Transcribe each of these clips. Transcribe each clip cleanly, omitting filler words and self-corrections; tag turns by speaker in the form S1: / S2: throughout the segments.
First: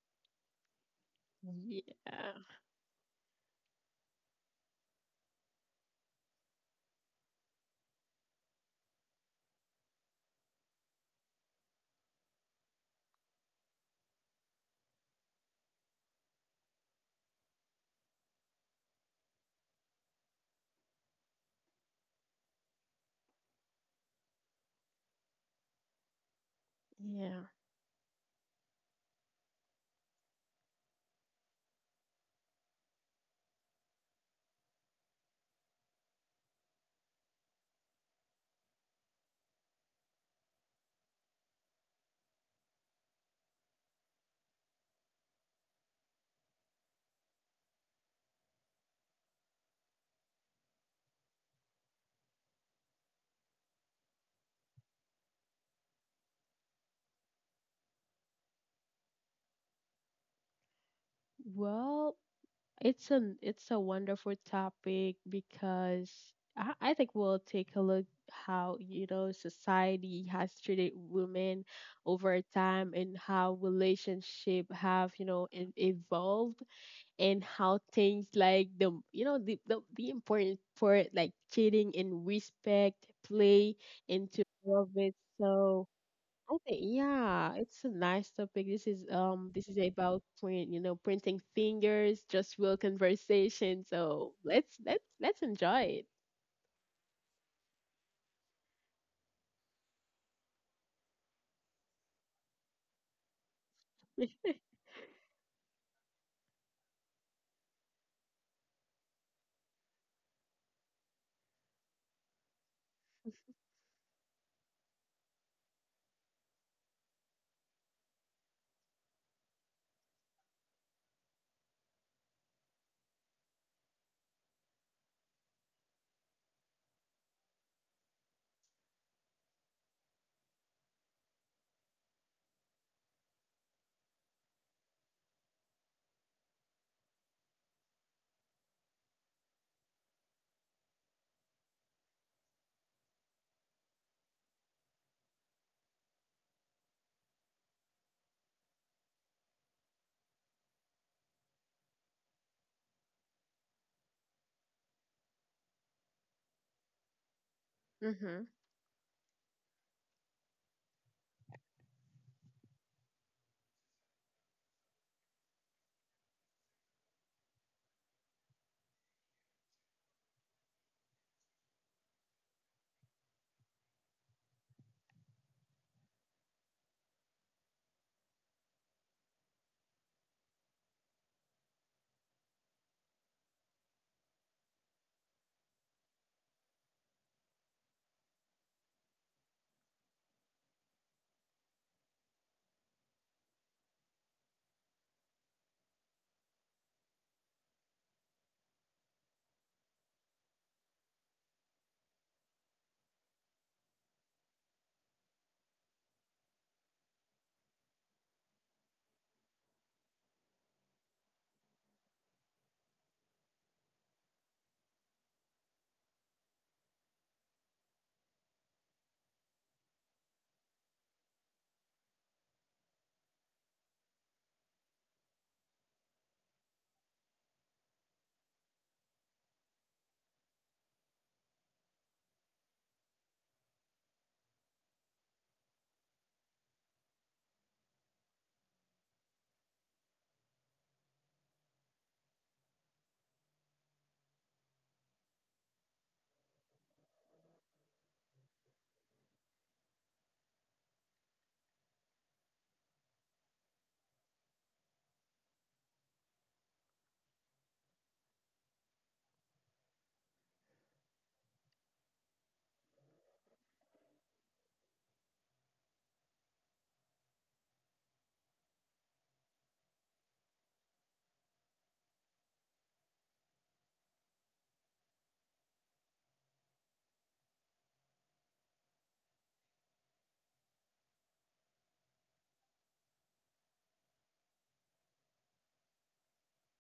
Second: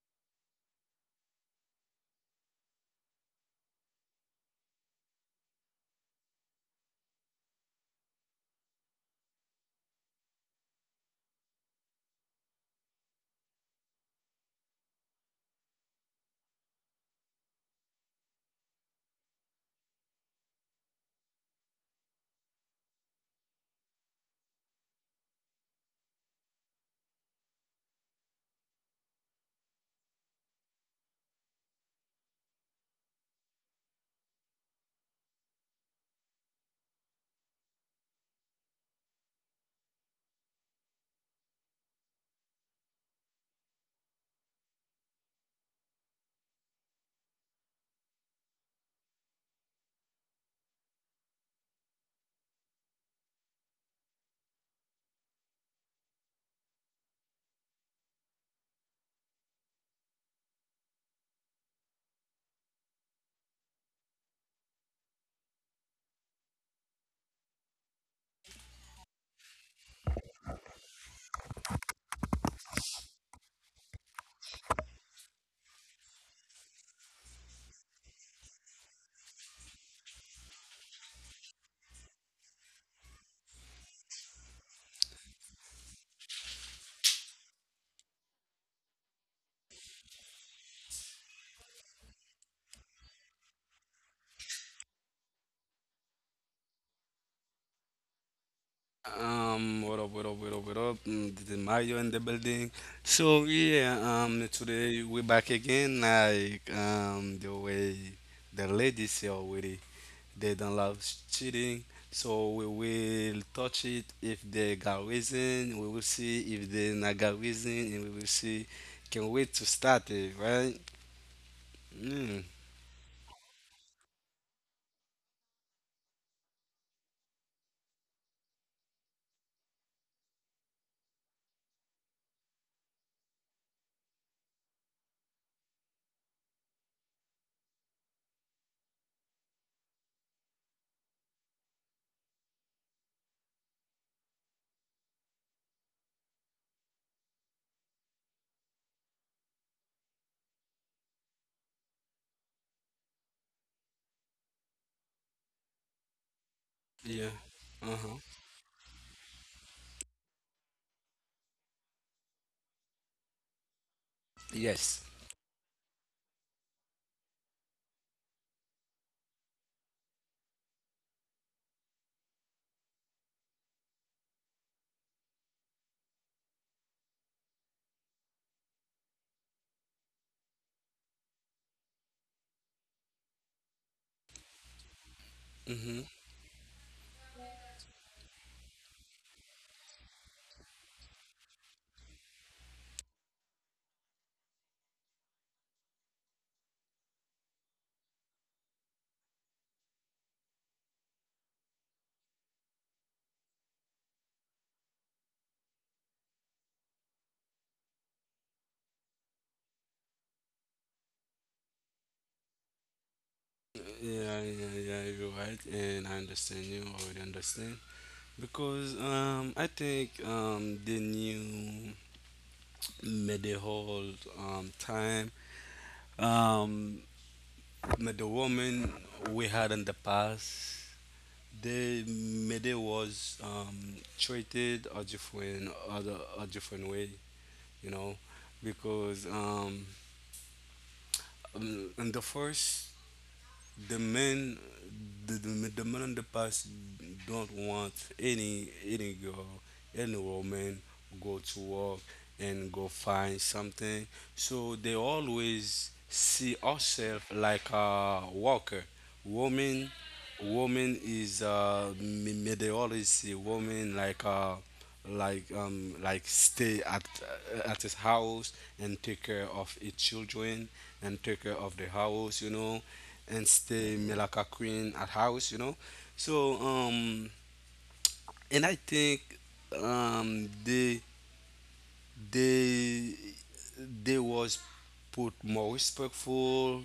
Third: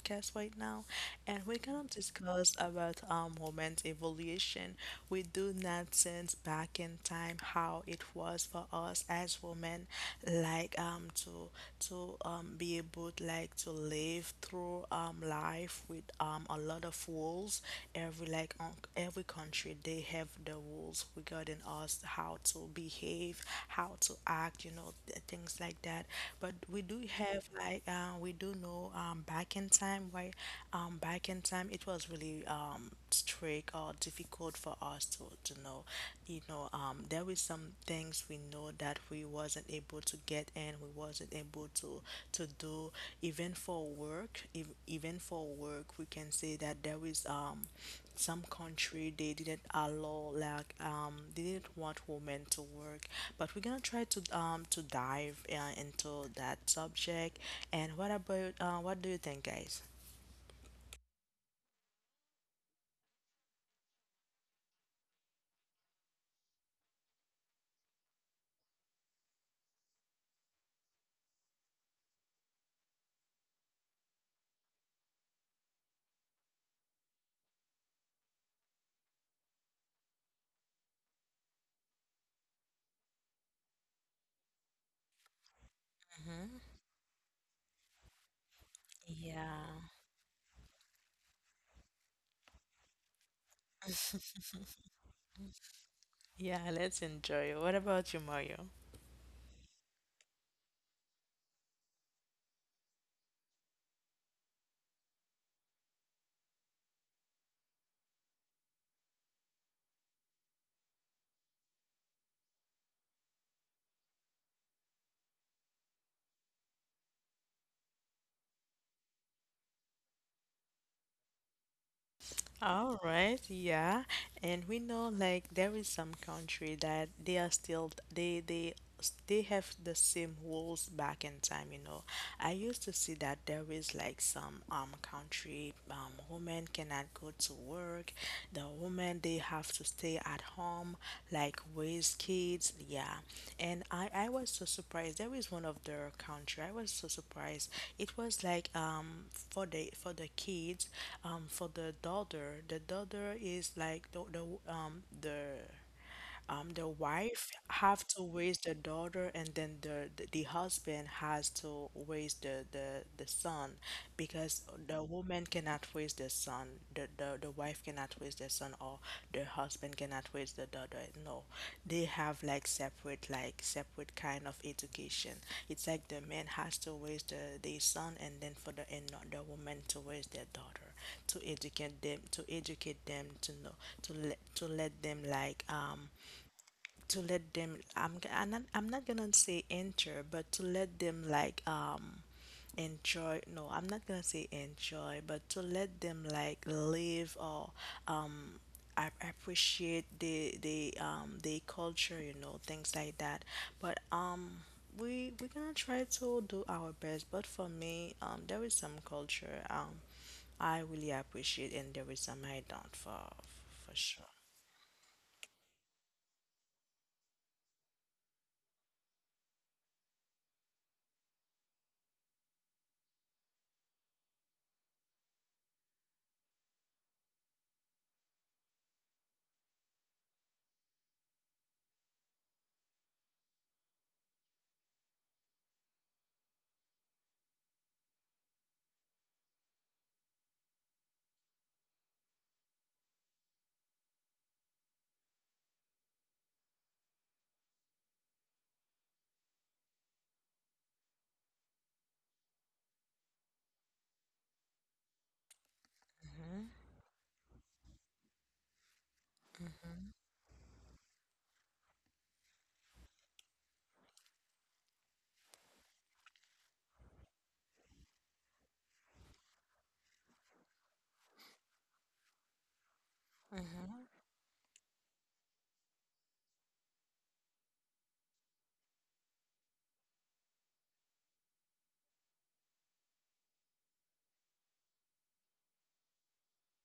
S1: podcast right now, and we're gonna
S2: Yeah,
S1: discuss about women's evolution. We do not sense back in time how it was for us as women, like to to be able like to live through cultural life with a lot of rules. Every like on every country, they have the rules regarding us, how to behave, how to act, you know, things like that. But we do
S2: yeah.
S1: have like we do know back in time, why back in time it was really strict or difficult for us to know, you know, there with some things we know that we wasn't able to get in, we wasn't able to do. Even for work, if, even for work, we can say that there is some country they didn't allow like they didn't want women to work. But we're gonna try to dive into that subject. And what about what do you think, guys?
S2: Well, it's a wonderful topic because I think we'll take a look how, you know, society has treated women over time and how relationship have, you know, evolved and how things like the, you know, the important part like cheating and respect play into all of it. So
S1: Hmm.
S2: I think yeah, it's a nice topic.
S1: Yeah,
S2: This is about print, printing fingers, just real conversation. So let's enjoy it.
S1: yeah. Let's enjoy. What about you, Mario?
S3: What up, what up, what up, what up? This is Mario in the building. So yeah, today we're back again. Like the way the ladies say already, they don't love cheating. So we will touch it if they got reason. We will see if they not got reason, and we will see. Can't wait to start it, right? Mm,
S1: All right, yeah. And we know like there is some country that they are still they they have the same rules back in time, you know. I used to see that there is like some country women cannot go to work. The women they have to stay at home, like raise kids, yeah. And I was so surprised. There was one of their country. I was so surprised. It was like for the kids, for the daughter. The daughter is like um the the
S3: yeah.
S1: wife
S3: Uh
S1: have
S3: huh.
S1: to
S2: Mm-hmm.
S1: raise the daughter, and then the husband has to raise the the son, because the
S3: Yes.
S1: woman cannot raise the son, the wife cannot raise the son, or the husband cannot raise the daughter. No, they have like separate kind of education. It's like the man has to raise the son, and then for the and not the woman to raise their daughter, to educate them, to know, to let them like
S3: Mm-hmm.
S1: to let them I'm not gonna say enter, but to let them like enjoy, no, I'm not gonna say enjoy, but to let them like live, or um I appreciate the culture, you know, things like that. But we're gonna try to do our best, but for me, there is some culture I really appreciate, and there is some I don't, for sure.
S3: Yeah, yeah, yeah, you're right, and I understand you. I already understand. Because I think the new medieval time, um, the woman we had in the past, the medieval was treated a different, other, a different way, you know, because in the first the men the men in the past don't want any girl any woman go to work and go find something, so they always see ourselves like a worker. Woman woman is me, me they always see woman like like stay at his house and take care of his children and take care of the house, you know, and stay Melaka Queen at house, you know. So and I think um they they they was put more respectful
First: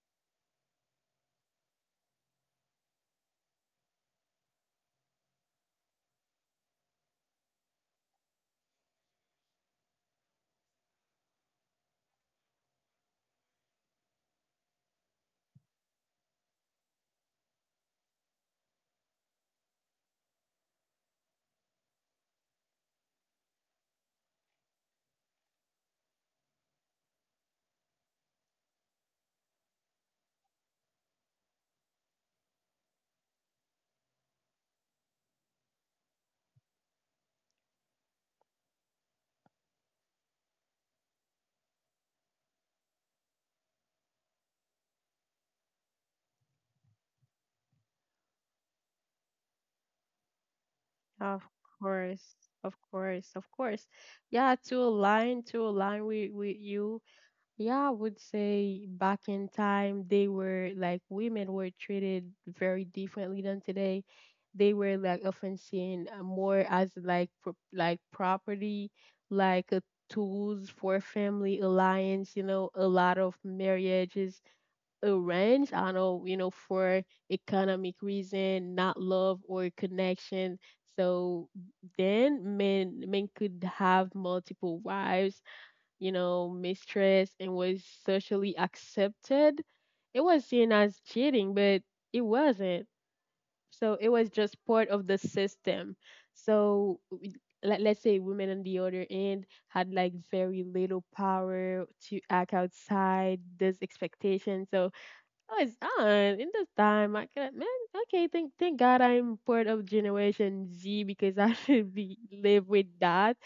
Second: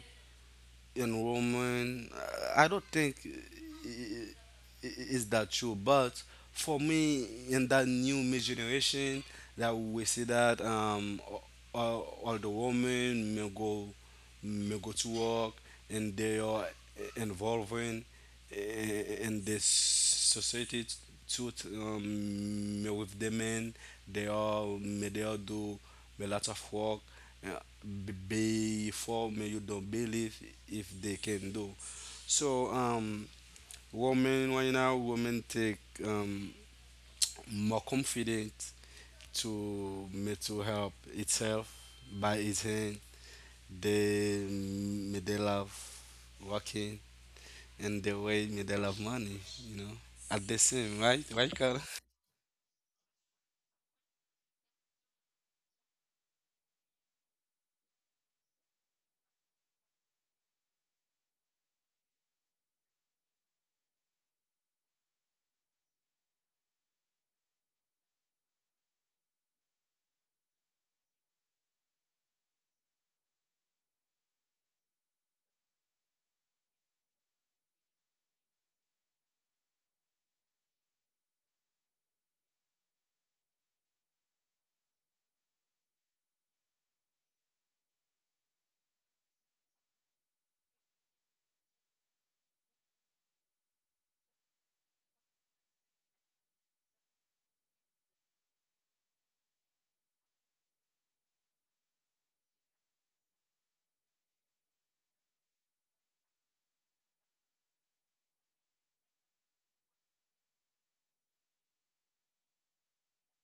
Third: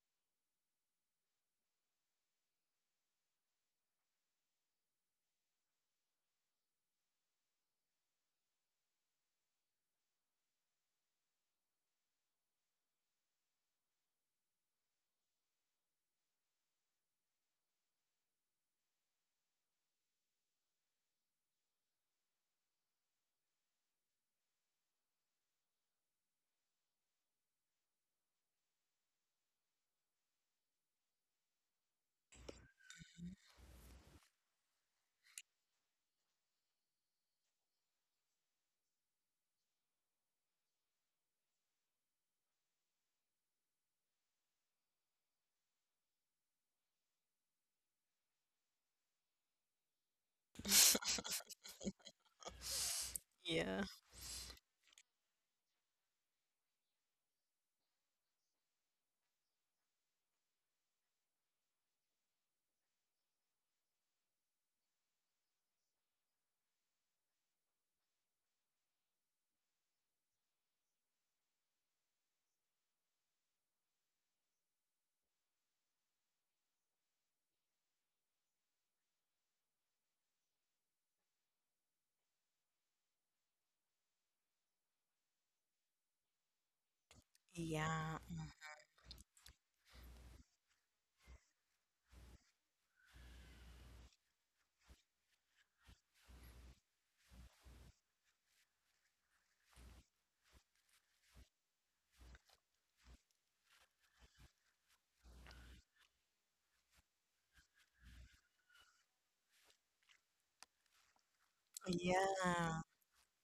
S3: enrollment. I don't think is that true, but for me, in that new mid generation, that we see that all the women may go to work, and they are involving i- in this society too may with the men. They all do a lot of work. Uh, be before me you don't believe if they can do. So women right now women take um more confidence to mental help itself by its hand. They me they love working, and the way me they love money, you know, at the same, right
S2: Of
S3: right Carla?
S2: course, of course, of
S1: Yeah.
S2: course. Yeah, to align with you. Yeah, I would say back in time, they were like women were treated very differently than today. They were like often seen more as like property, like a tools for family alliance. You know, a lot of marriages arranged. I know, you know, for economic reason, not love or connection. So then men could have multiple wives, you know, mistress and was
S1: Yeah,
S2: socially accepted. It was seen as cheating, but it wasn't. So it was just part of the system. So let's say women on the other end had like very little power to act outside this expectation. So no, it's not. In this time, I can man. Okay, thank God I'm part of Generation Z because I should be live
S1: yeah.
S2: with that.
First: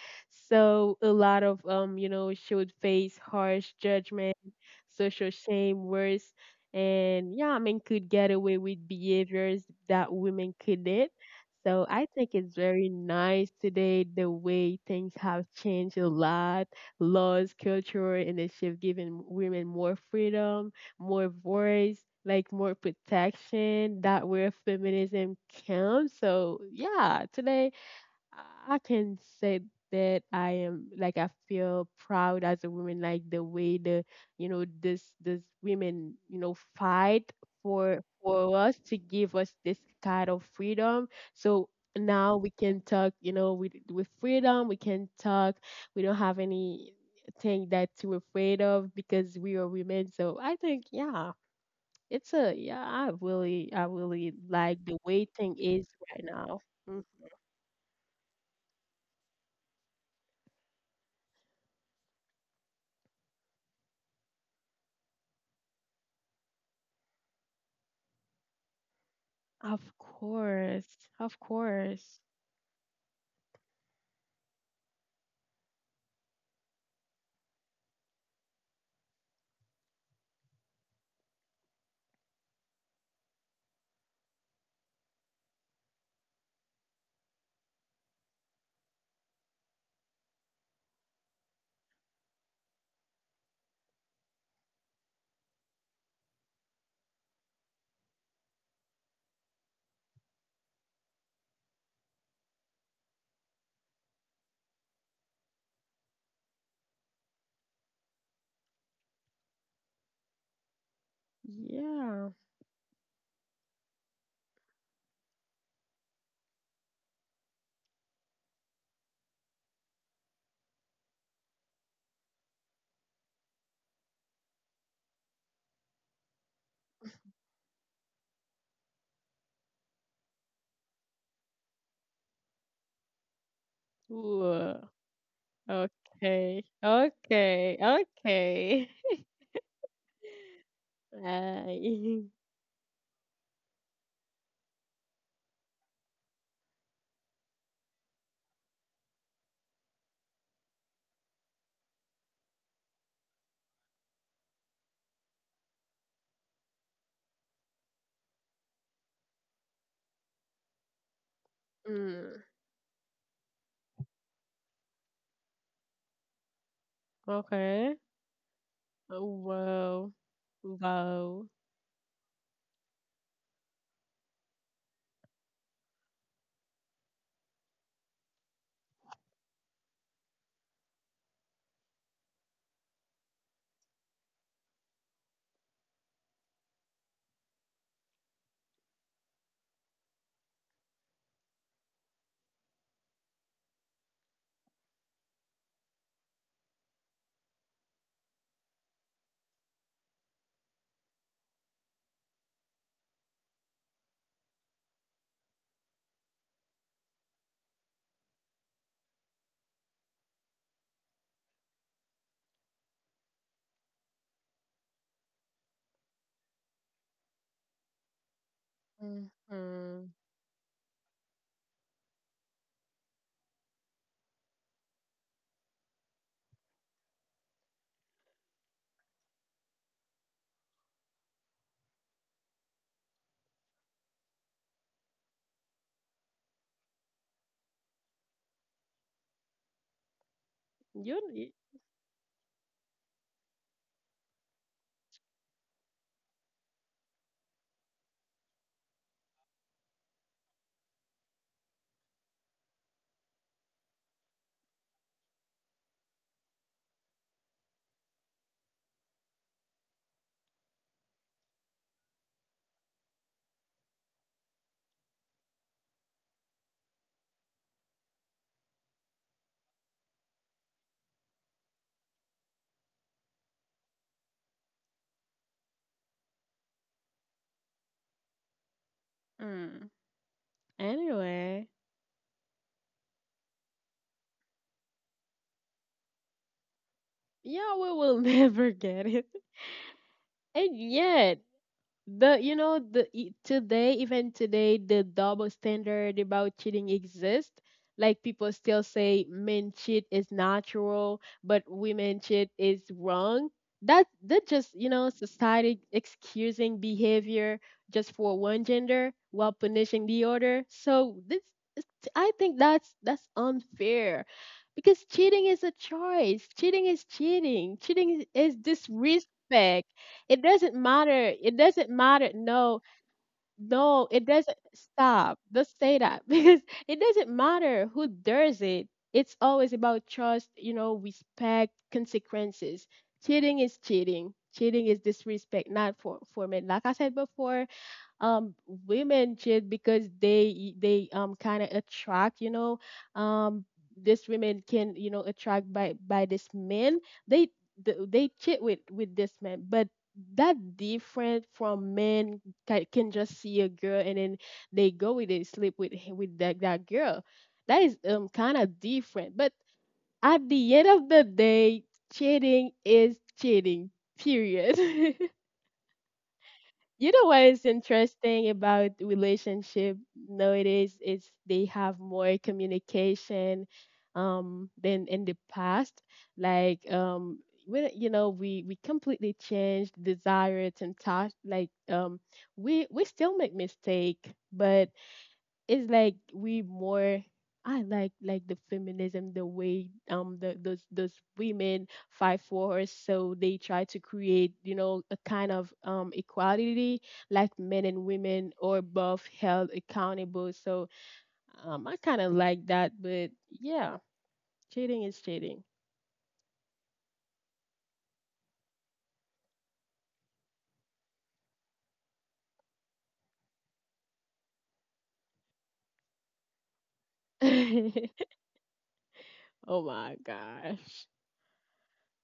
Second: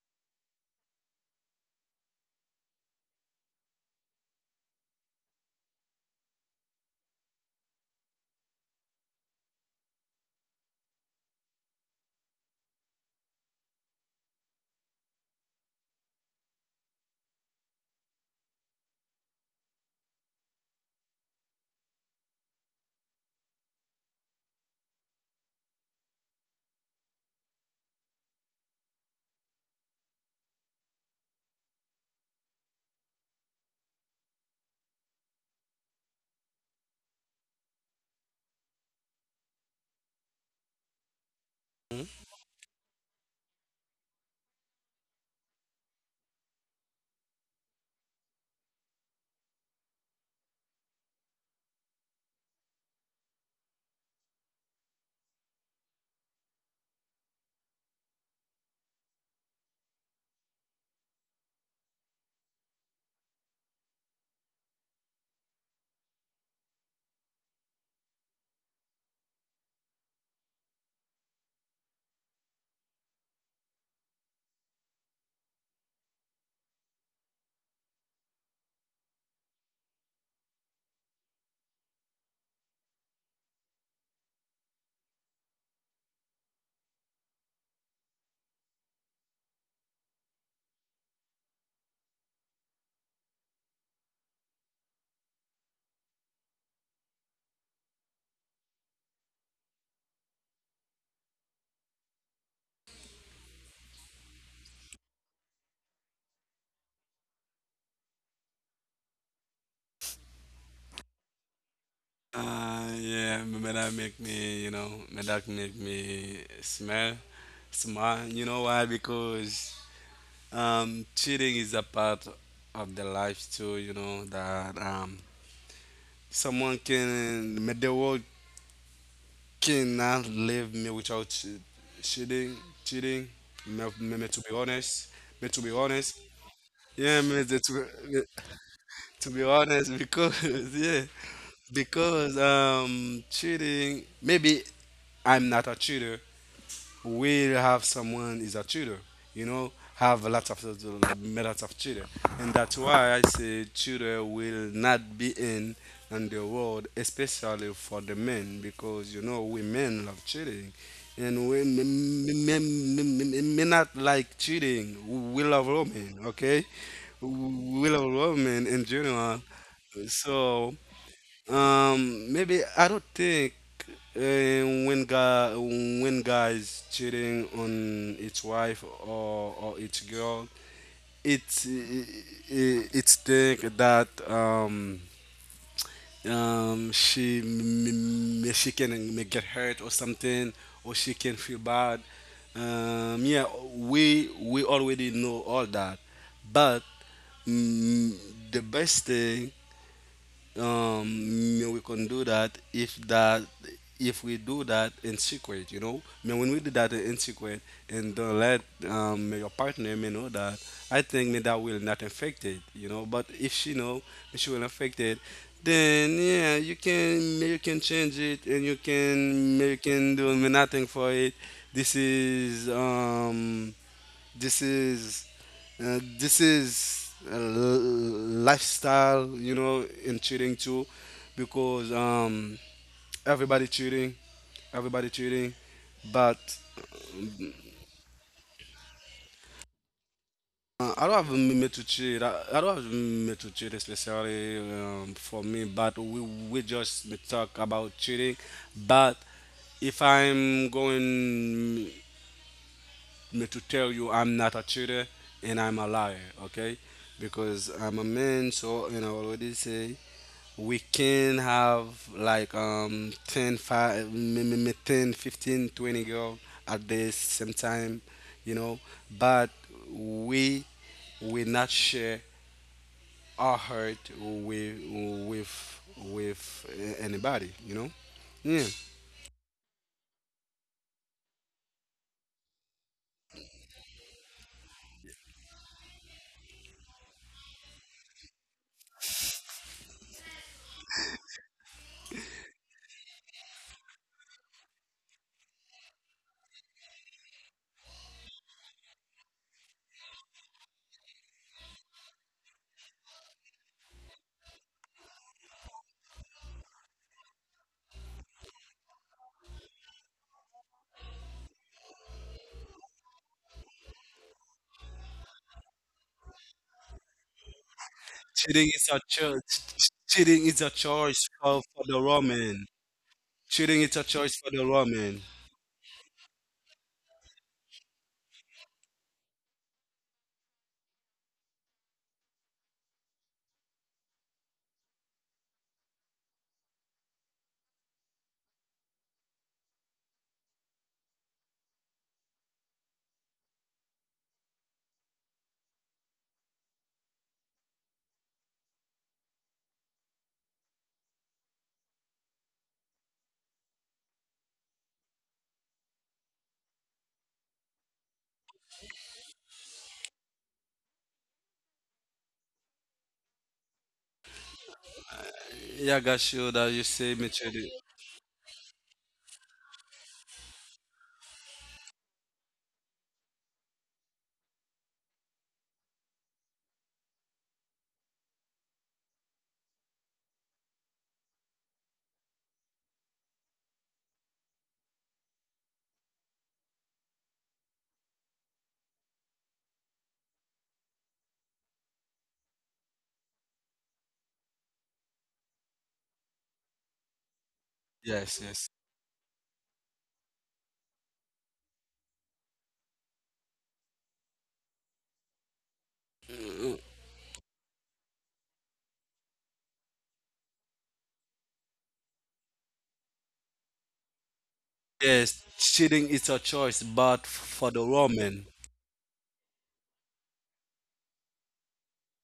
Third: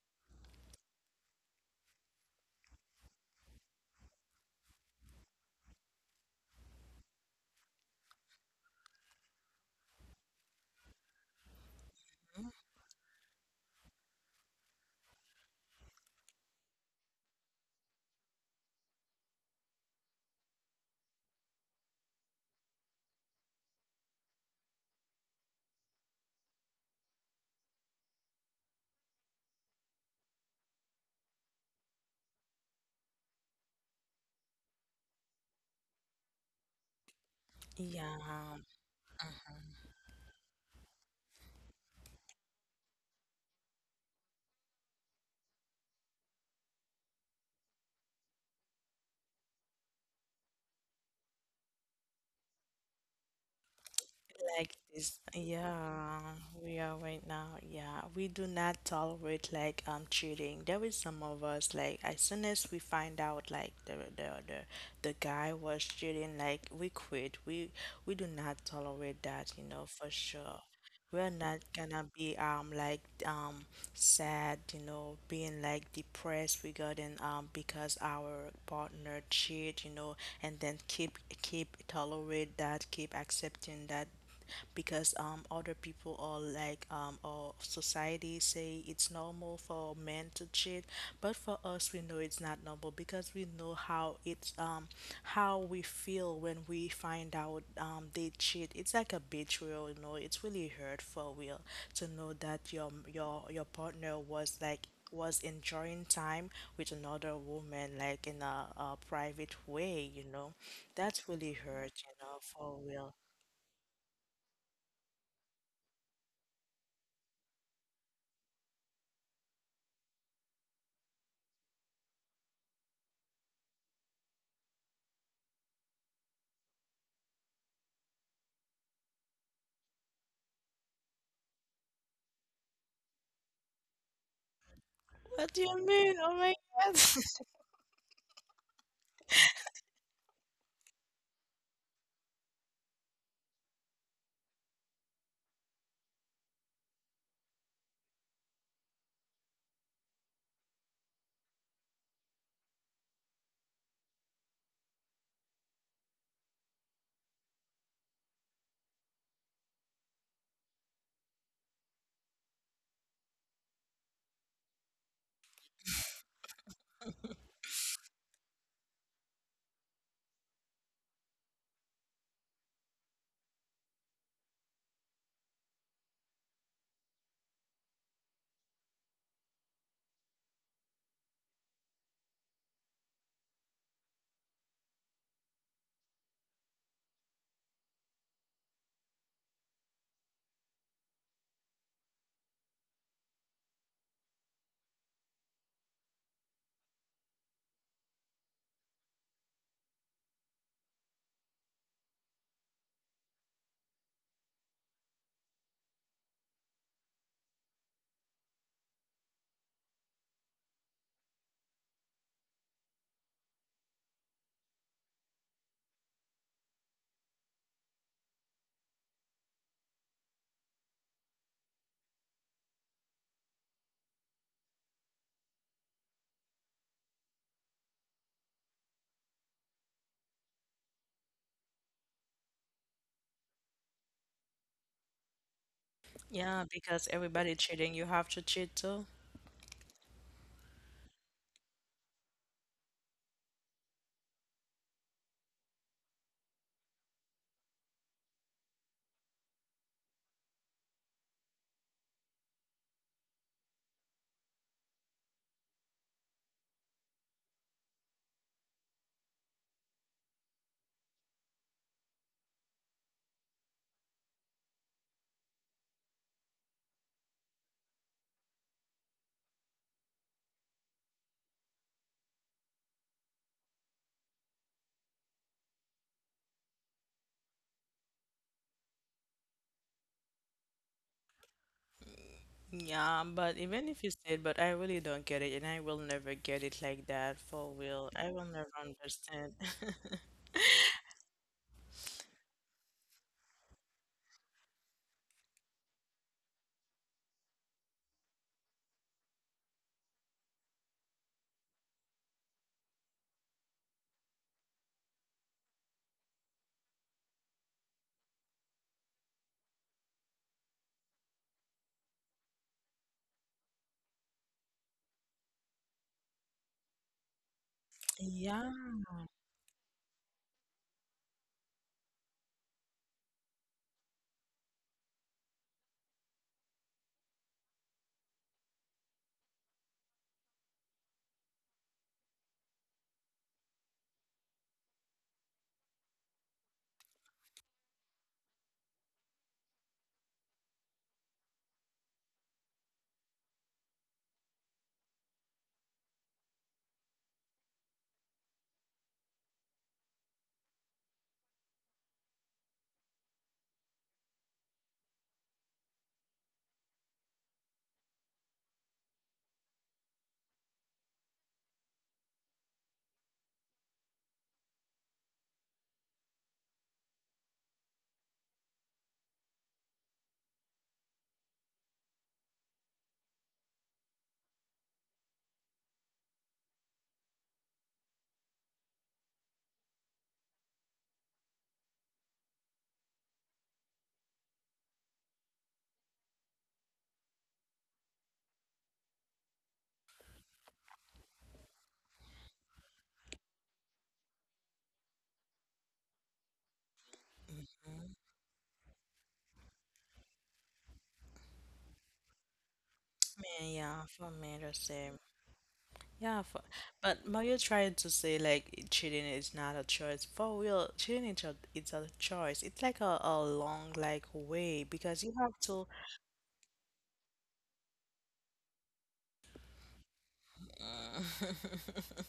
S2: So a lot of you know, should face harsh judgment, social shame, worse, and yeah, men could get away with behaviors that women couldn't. So I think it's very nice today the way things have changed a lot, laws, culture, and the shift giving women more freedom, more voice, like more protection. That where feminism counts. So yeah, today I can say that I am like I feel proud as a woman, like the way the you know this women you know fight for
S1: Yeah.
S2: us to give
S1: Mhm.
S2: us this kind of freedom. So
S3: Mhm.
S2: now we can talk, you know, with freedom, we can talk. We don't have any thing that we're afraid of because we are women. So I think yeah, it's a yeah. I really
S1: Like
S2: like the
S1: this,
S2: way thing is
S1: yeah.
S2: right now.
S1: We are right now, yeah, we do not tolerate like cheating. There is some of us, like as soon as we find out like the guy was cheating, like we quit. We do not tolerate that, you know,
S2: Of
S1: for sure.
S2: course,
S1: We're
S2: of
S1: not gonna
S2: course.
S1: be like sad, you know, being like depressed regarding because our partner cheat, you know, and then keep tolerate that, keep accepting that because other people or like or society say it's normal for men to cheat, but for us we know it's not normal because we know how it's how we feel when we find out they cheat. It's like a betrayal, you know. It's really hurt, for real, to know that your partner was like was enjoying time with another woman like in a private way, you know. That's really hurt, you
S2: Yeah.
S1: know, for real.
S3: Yeah, may that make me, you know, may that make me smell, smile. You know why? Because cheating is a part of the life too, you know, that the world cannot leave me without cheating, cheating, me, me, me to be
S2: Ooh,
S3: honest, me
S1: What
S3: to
S1: do
S3: be
S1: you mean?
S3: honest,
S1: Oh my
S2: okay,
S1: God.
S3: yeah, me,
S2: okay, okay.
S3: to be honest, because, yeah,
S2: Uh,
S3: because cheating, maybe I'm not a cheater, will have someone is a tutor, you know, have a lot of methods of tutor. And that's why I say tutor will not be in on the world, especially for the men, because you know women love cheating. And we
S2: mm,
S3: may not like cheating. We love women, okay? We
S2: okay.
S3: love women in general.
S2: Wow,
S3: So
S2: wow.
S3: maybe I don't think when guys cheating on its wife or its girl, it's it's think that she can get hurt or something, or she can feel bad. Yeah, we already know all that, but mm, the best thing we can do that, if we do that in secret, you know, I mean, when we do that in secret and don't let your partner may know that, I think me that will not affect it, you know, but if she know, she will affect it. Then yeah, you can change it, and you
S2: Mm-hmm.
S3: can do nothing for it. This is this is this is a lifestyle, you know, in cheating too, because everybody cheating, everybody cheating, but
S1: Yeah, because everybody cheating, you have to cheat too.
S3: I don't
S2: You.
S3: have a limit to cheat. I don't have a limit to cheat, especially for me. But we just talk about cheating, but if I'm going me to tell you I'm not a cheater, and I'm a liar, okay? Because I'm a man, so you know already say we can have like ten five 5, me- me- me 10, 15, 20 girl at the same time, you know, but we will not share our heart with anybody, you know. Yeah,
S2: Mm. Anyway,
S1: Yeah, but even if you said, but I really don't get it, and I will never get it like that, for
S2: yeah, we
S1: real.
S2: will
S1: I will never
S2: never get it.
S1: understand.
S2: And yet, the you know today even today the double standard about cheating exists, like people still say men cheat is natural but women cheat is wrong. That just, you know, society excusing behavior just for one gender while punishing the other. So I think that's unfair because cheating is a choice. Cheating is cheating. Cheating is
S1: Yeah,
S3: cheating is a
S2: disrespect.
S3: choice.
S2: It
S3: Cheating is a
S2: doesn't
S3: choice
S2: matter. It
S3: for,
S2: doesn't
S3: the
S2: matter.
S3: woman.
S2: No,
S3: Cheating is a
S2: no, it
S3: choice for
S2: doesn't
S3: the woman.
S2: stop. Don't say that, because it doesn't matter who does it. It's always about trust, you know, respect, consequences. Cheating is cheating. Cheating is disrespect, not for me. Like I said before, um, women should because they kind of attract, you know. Um, this women can, you know, attract by this men. They they cheat with this man, but that different from men, can just see a girl and then they go with it, sleep with that, that girl. That is kind of different, but at the end of the day, cheating is cheating, period.
S3: Yeah, I got you that you say
S2: You
S3: me
S2: know what is
S3: cheating.
S2: interesting about relationship nowadays is they have more communication than in the past. Like we you know we completely changed desires and thoughts. Like we still make mistake, but it's like we more, I like the feminism, the way the those women fight for us, so they try to create, you know, a kind of equality, like men and
S3: Yes,
S2: women
S3: yes.
S2: or both held accountable. So I kind of like that, but
S1: man, yeah,
S2: yeah,
S1: for me the
S2: cheating
S1: same.
S2: is cheating.
S1: Yeah, for, but Mario tried to say like cheating is not a choice. For real, cheating is it's a choice. It's like a long like way, because you
S3: Yes,
S1: have to.
S3: cheating is a choice, but for the
S2: Oh
S3: woman.
S2: my gosh!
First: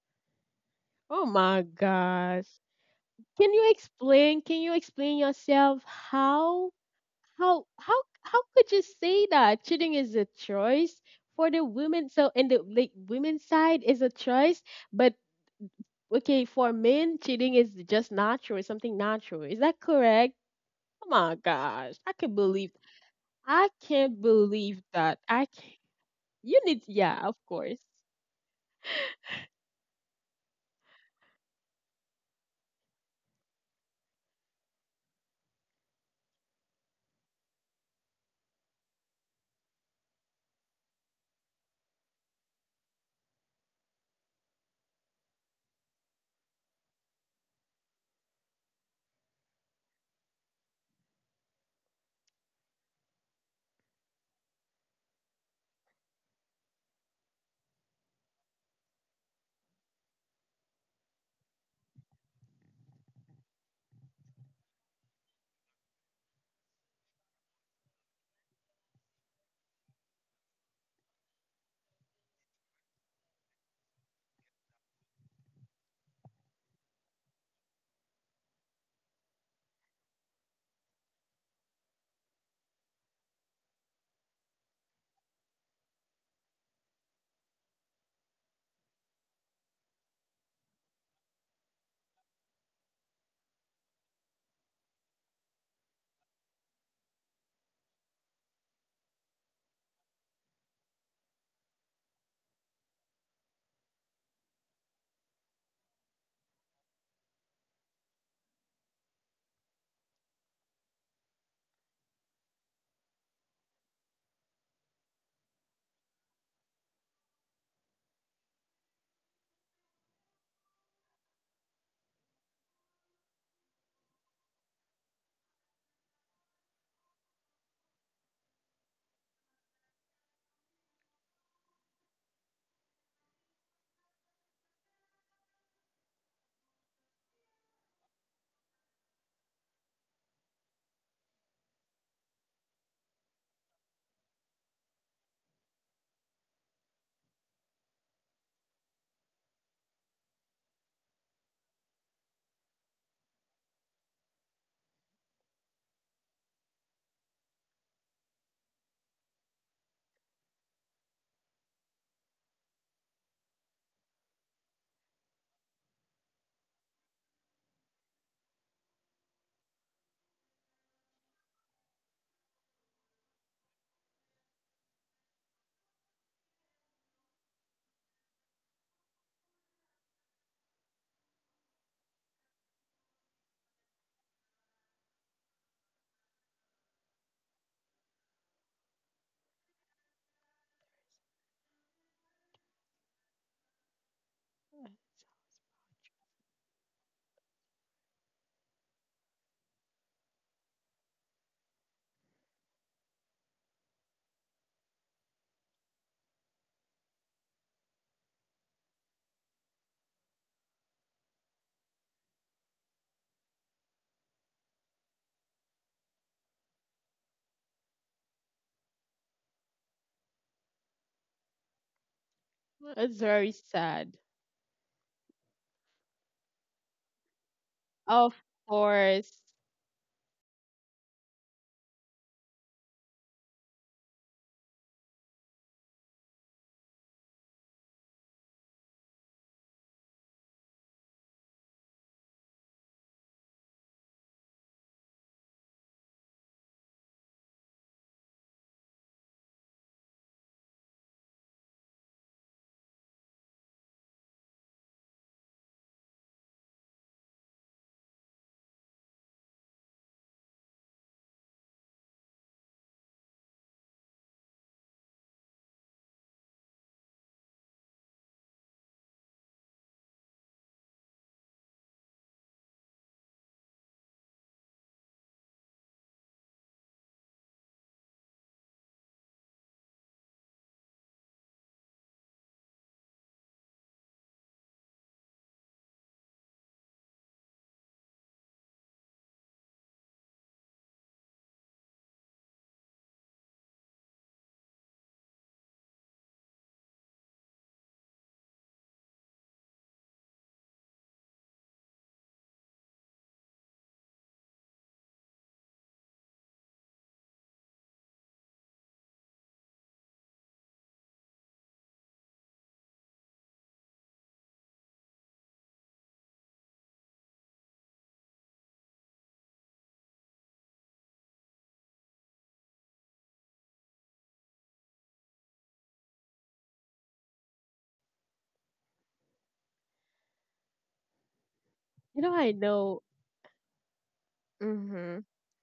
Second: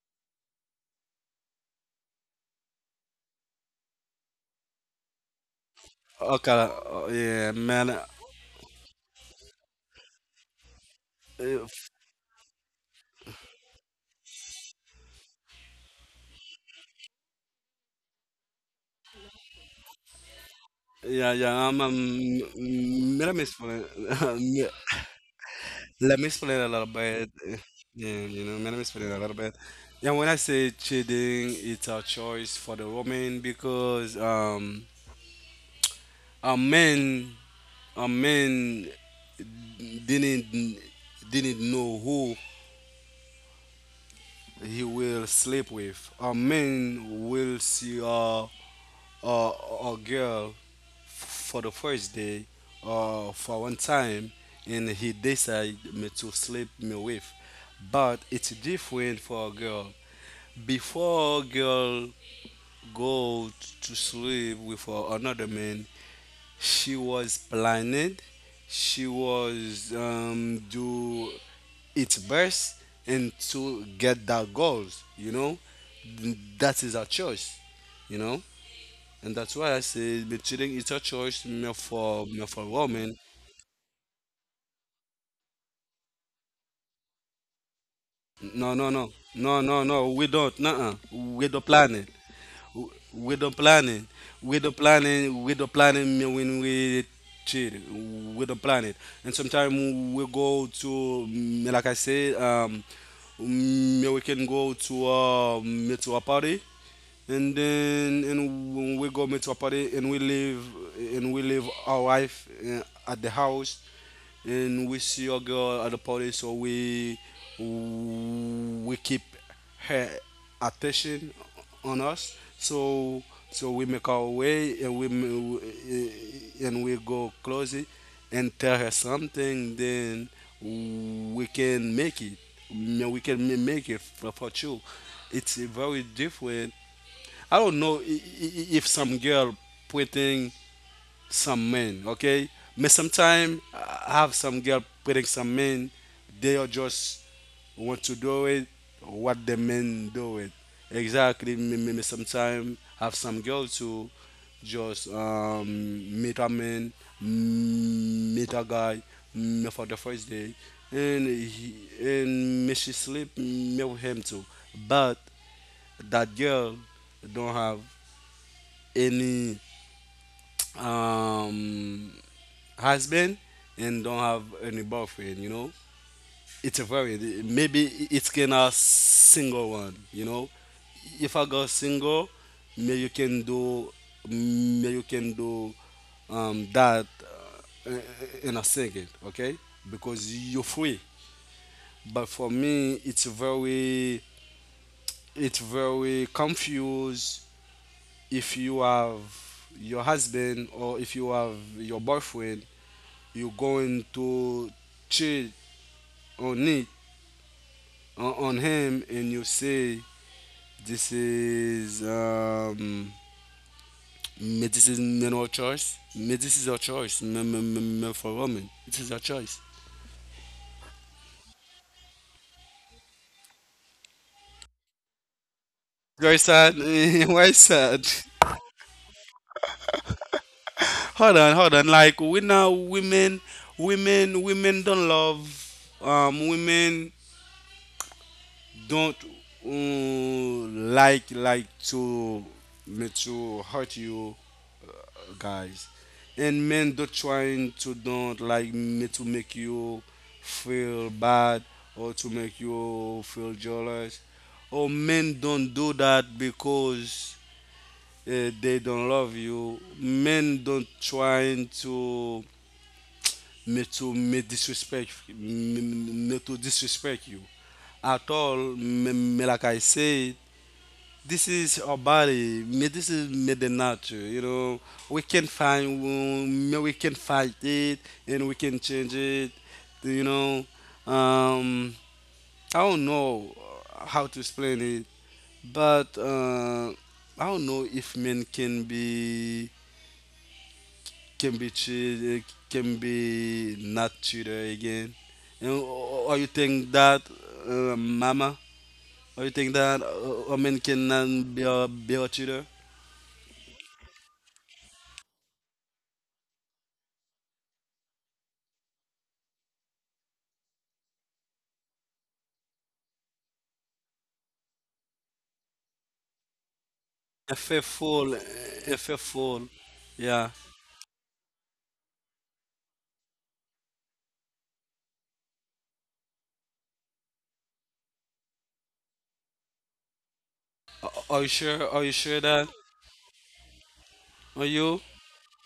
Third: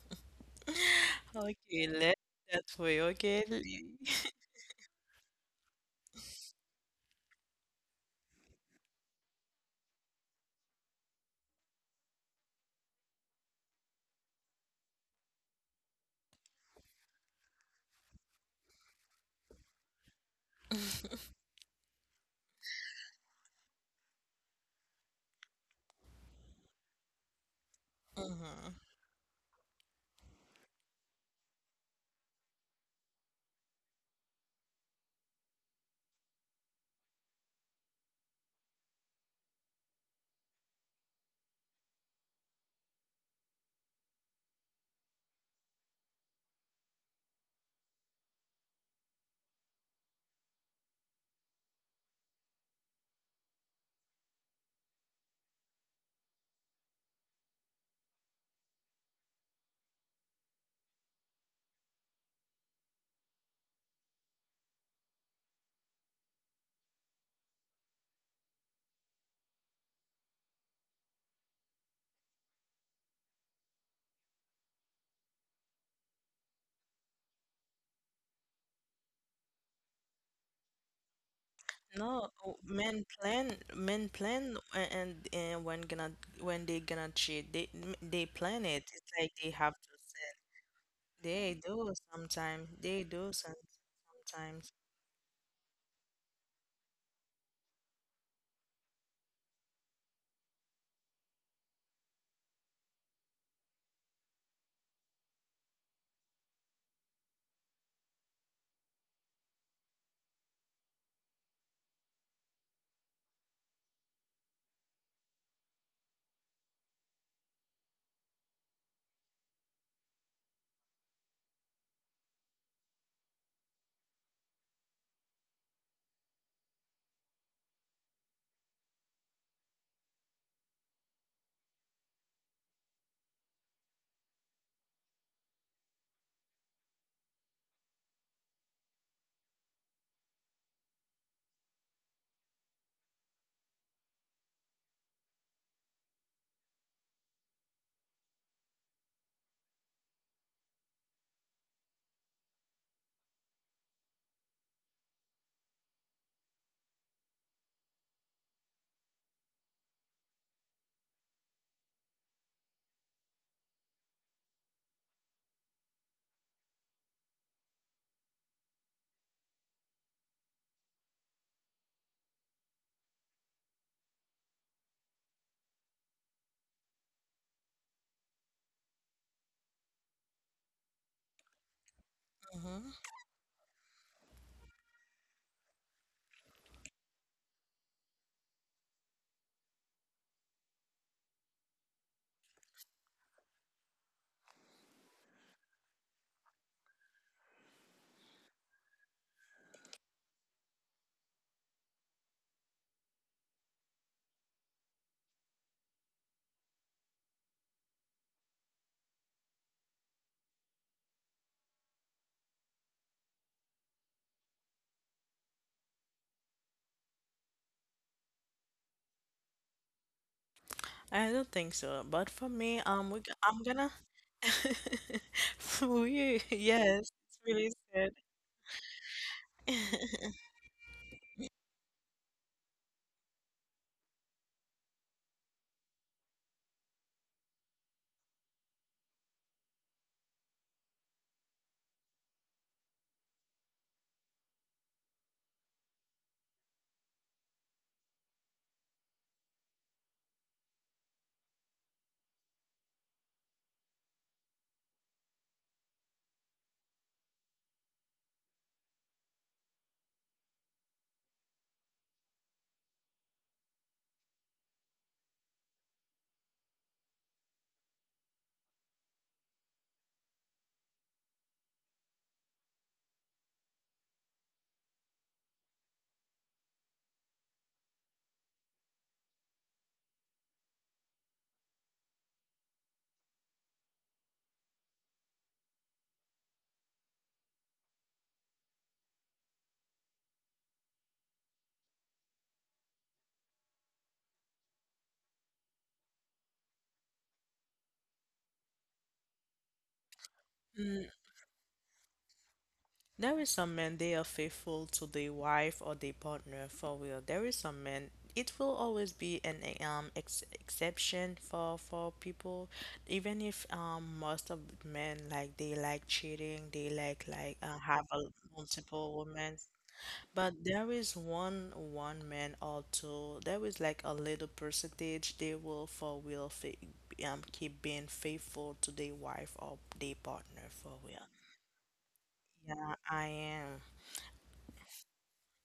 S2: Oh my
S1: Okay, let
S2: gosh!
S1: that way, okay?
S2: Can you explain? Can you explain yourself
S3: Okay,
S2: how?
S3: yeah,
S2: How
S3: man.
S2: how how could you say that? Cheating is a choice for the
S3: If-
S2: women. So in the like women's side is a choice, but okay, for men, cheating is just natural, something natural. Is that correct? Oh my
S3: Yeah, yeah,
S2: gosh. I can believe.
S3: let
S2: I
S3: me explain.
S2: can't believe that. I can't.
S3: Let me
S2: You need
S3: explain a little
S2: yeah, of
S3: bit.
S2: course.
S3: Yeah,
S1: Mm-hmm.
S3: you know, let me explain a little bit. Yeah, when I say cheating, it's a choice for the woman, because a man a man didn't didn't know who he will sleep with. A man will see a girl for the first day or for one time, and he decide me to sleep me with. But it's different for a girl. Before a girl go to sleep with another man, she was planning, she was do its best and to get that goals, you know? That is our choice, you know? And that's why I say but cheating is a choice me for
S1: No,
S3: me
S1: oh,
S3: for women.
S1: men plan, and when gonna when they gonna cheat, they plan
S3: No,
S1: it.
S3: no, no.
S1: It's like they
S3: No,
S1: have
S3: no,
S1: to
S3: no. We
S1: set.
S3: don't. Nuh-uh. We
S1: They
S3: don't plan
S1: do
S3: it.
S1: sometimes. They do
S3: We don't
S1: some,
S3: plan it. We
S1: sometimes.
S3: don't plan it. We don't plan it me when we cheat. We don't plan it. And sometimes we go to, me like I said, me we can go to me to a party, and when we go meet to a party, and we leave our wife at the house, and we see a girl at the party, so we keep her attention on us, so we make our way, and and we go close it and tell her something, then we can make it. We can make it for, you. It's very different. I don't know if some girl putting some men, okay? But sometimes I have some girl putting some men, they are just want to do it, what the men do it. Exactly, maybe sometimes have some girl to just meet a guy for the first day, and me she sleep me with him too. But that girl don't have any um, husband, and don't have any boyfriend, you know. It's a very Maybe it's gonna single one, you know. If I go single,
S1: Hmm.
S3: maybe you can do maybe you can do that uh, in a second, okay? Because you're free. But for me, it's very confused. If you have your husband or if you have your boyfriend, you're going to cheat on it on him, and you say this is this is no choice me, this is a choice me, me for women, this is a choice.
S1: I don't think so, but for me,
S2: It's very
S1: I'm gonna.
S2: sad.
S3: Very
S1: We,
S3: sad.
S1: yes, it's
S3: Why
S1: really
S3: sad?
S1: sad.
S2: Of course.
S3: Hold on, like we now women don't love women don't uh, like to me to hurt you guys. And men don't trying to don't like me to make you feel bad or to make you feel jealous. Or men don't do that because they don't love you. Men don't trying to me disrespect me, me to disrespect you at all. Me, me like I said, this is our body. This is made in nature. You know, we can find, wound, we can fight it, and we can change it. You know, um, I don't know how to explain it, but I don't know if men can be treated, can be not treated again. You know, or you think that, Mama, or you think that a man cannot be a cheater?
S1: There is some men, they are faithful to their wife or their partner, for real. There is some men, it will always be an ex exception for people, even if most of men like they like cheating, they like
S3: A
S1: have
S3: faithful, a
S1: multiple women.
S3: faithful. Yeah.
S1: But there is one one man or two. There is like a little percentage they will for real fa keep being faithful to their wife or their partner, for real.
S3: Are you sure? Are you
S2: You know
S3: sure
S2: I
S3: that?
S1: Yeah,
S2: know.
S1: I am.
S3: Are you?
S2: Mm-hmm.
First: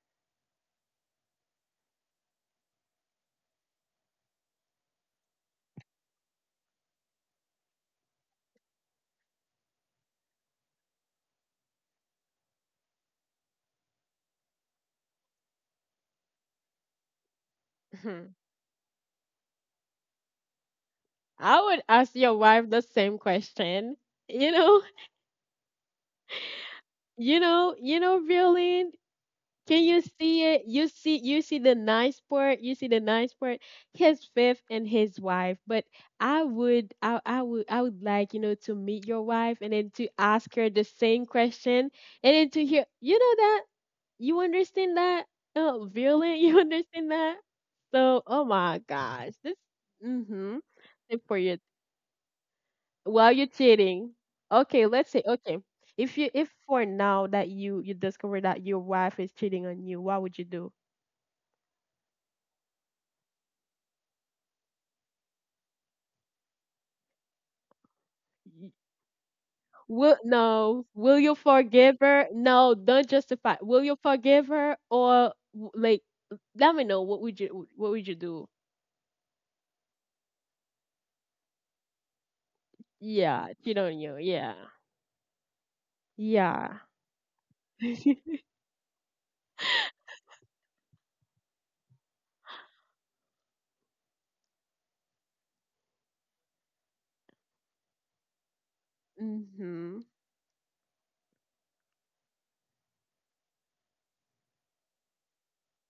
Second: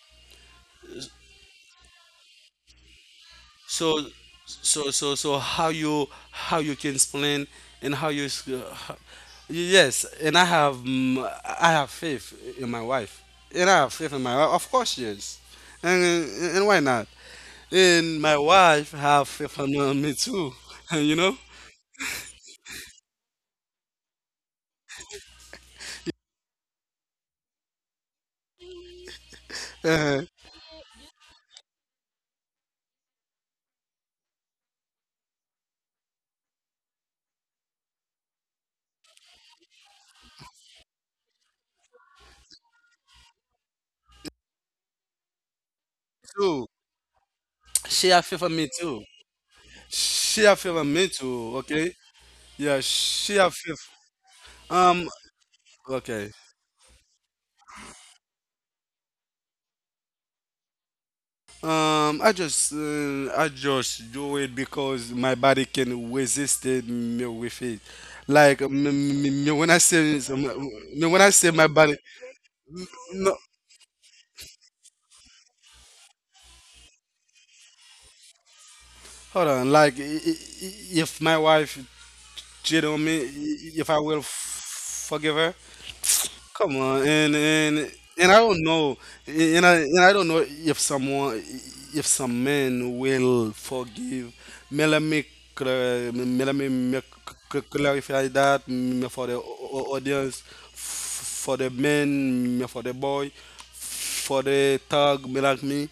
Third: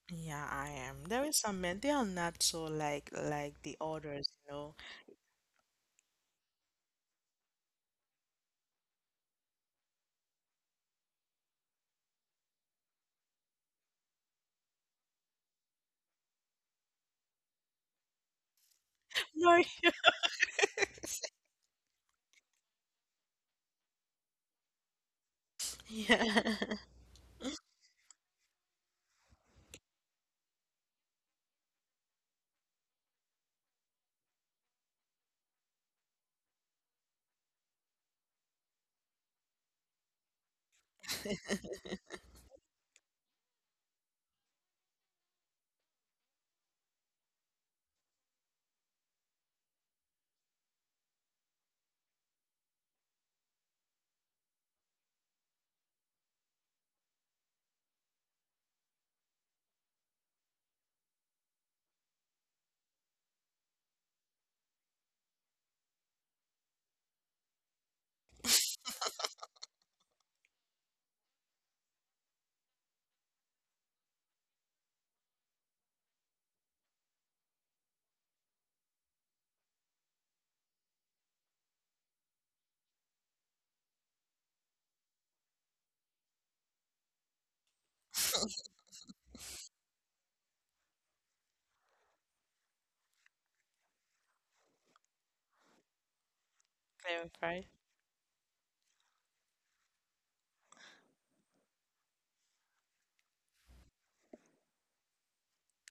S1: Yeah, I am. There is some men, they are not so like the
S3: So,
S1: others, you know.
S3: how you, can explain, and how you, s- ho- yes. And I have, I have faith in my wife. And I have faith in my wife. Of course, yes. And and why not? And my wife have
S1: No,
S3: faith in me too. You know,
S2: I would ask your wife the same question. You know?
S1: yeah.
S2: You know, you know, Violin, can you
S3: uh,
S2: see it? You see the nice part. You see the nice part. His fifth and his wife. But I would, I would, I would like, you know, to meet your wife and then to ask her the same question and then to hear. You know that you understand that, oh, Violin, you
S3: too.
S2: understand that.
S3: She
S2: So,
S3: have faith
S2: oh
S3: in me
S2: my
S3: too.
S2: gosh, this.
S3: She have
S2: Mm-hmm.
S3: faith in me too.
S2: For you.
S3: Okay. Yeah, she
S2: While you're
S3: have fifth.
S2: cheating. Okay,
S3: Um,
S2: let's say okay. If
S3: okay.
S2: you if for now that you discover that your wife is cheating on you, what would you do?
S3: I just do it, because my body can resist it me with it. Like
S2: Y-
S3: me, when I say
S2: Will no,
S3: me,
S2: will
S3: when I
S2: you
S3: say my body,
S2: forgive her? No, don't
S3: no,
S2: justify. Will you forgive her or like let me know what would you, what would you do?
S3: hold on. Like if my wife cheated on me,
S2: Yeah, cheat
S3: if I
S2: on you.
S3: will
S2: Yeah.
S3: forgive her. Come
S2: Yeah.
S3: on, and I don't know, and I don't know if someone, if some men will forgive. Me let me, cla- me let me make c-
S1: Clarify.
S3: clarify that me for the
S2: Mhm.
S3: audience, for the men, me for the boy, for the thug, me like me.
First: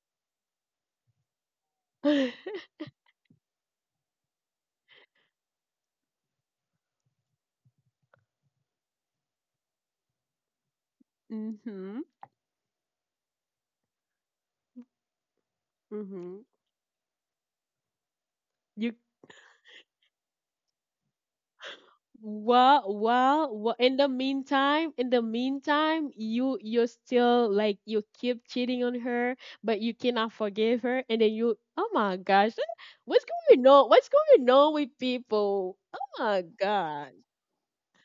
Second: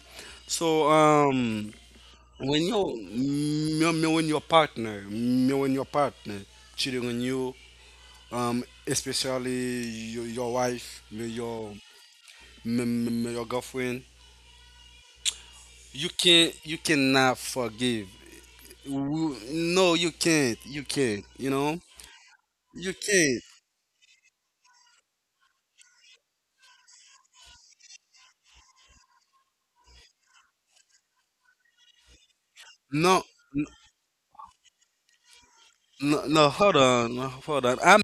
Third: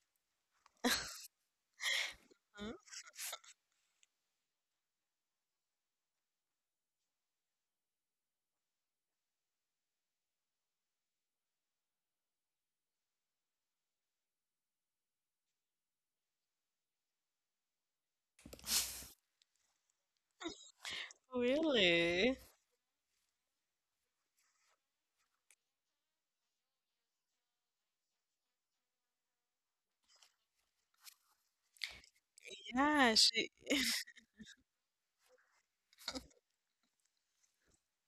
S3: So, when
S1: Hmm?
S3: your me, me when your partner me when your partner cheating on you, especially your wife, me your
S2: Mhm.
S3: me your girlfriend, you
S2: Mhm.
S3: can't, you cannot forgive.
S2: You.
S3: No, you can't, you know,
S1: Really?
S2: Well,
S3: you can't.
S2: well, well, in the meantime, you you're still like you keep cheating on her, but you cannot forgive her, and then you, oh my gosh,
S1: Yeah,
S3: No,
S2: what's
S1: she,
S2: going on? What's going on with people? Oh
S3: no,
S2: my
S3: hold
S2: god.
S3: on. No, hold on, I'm—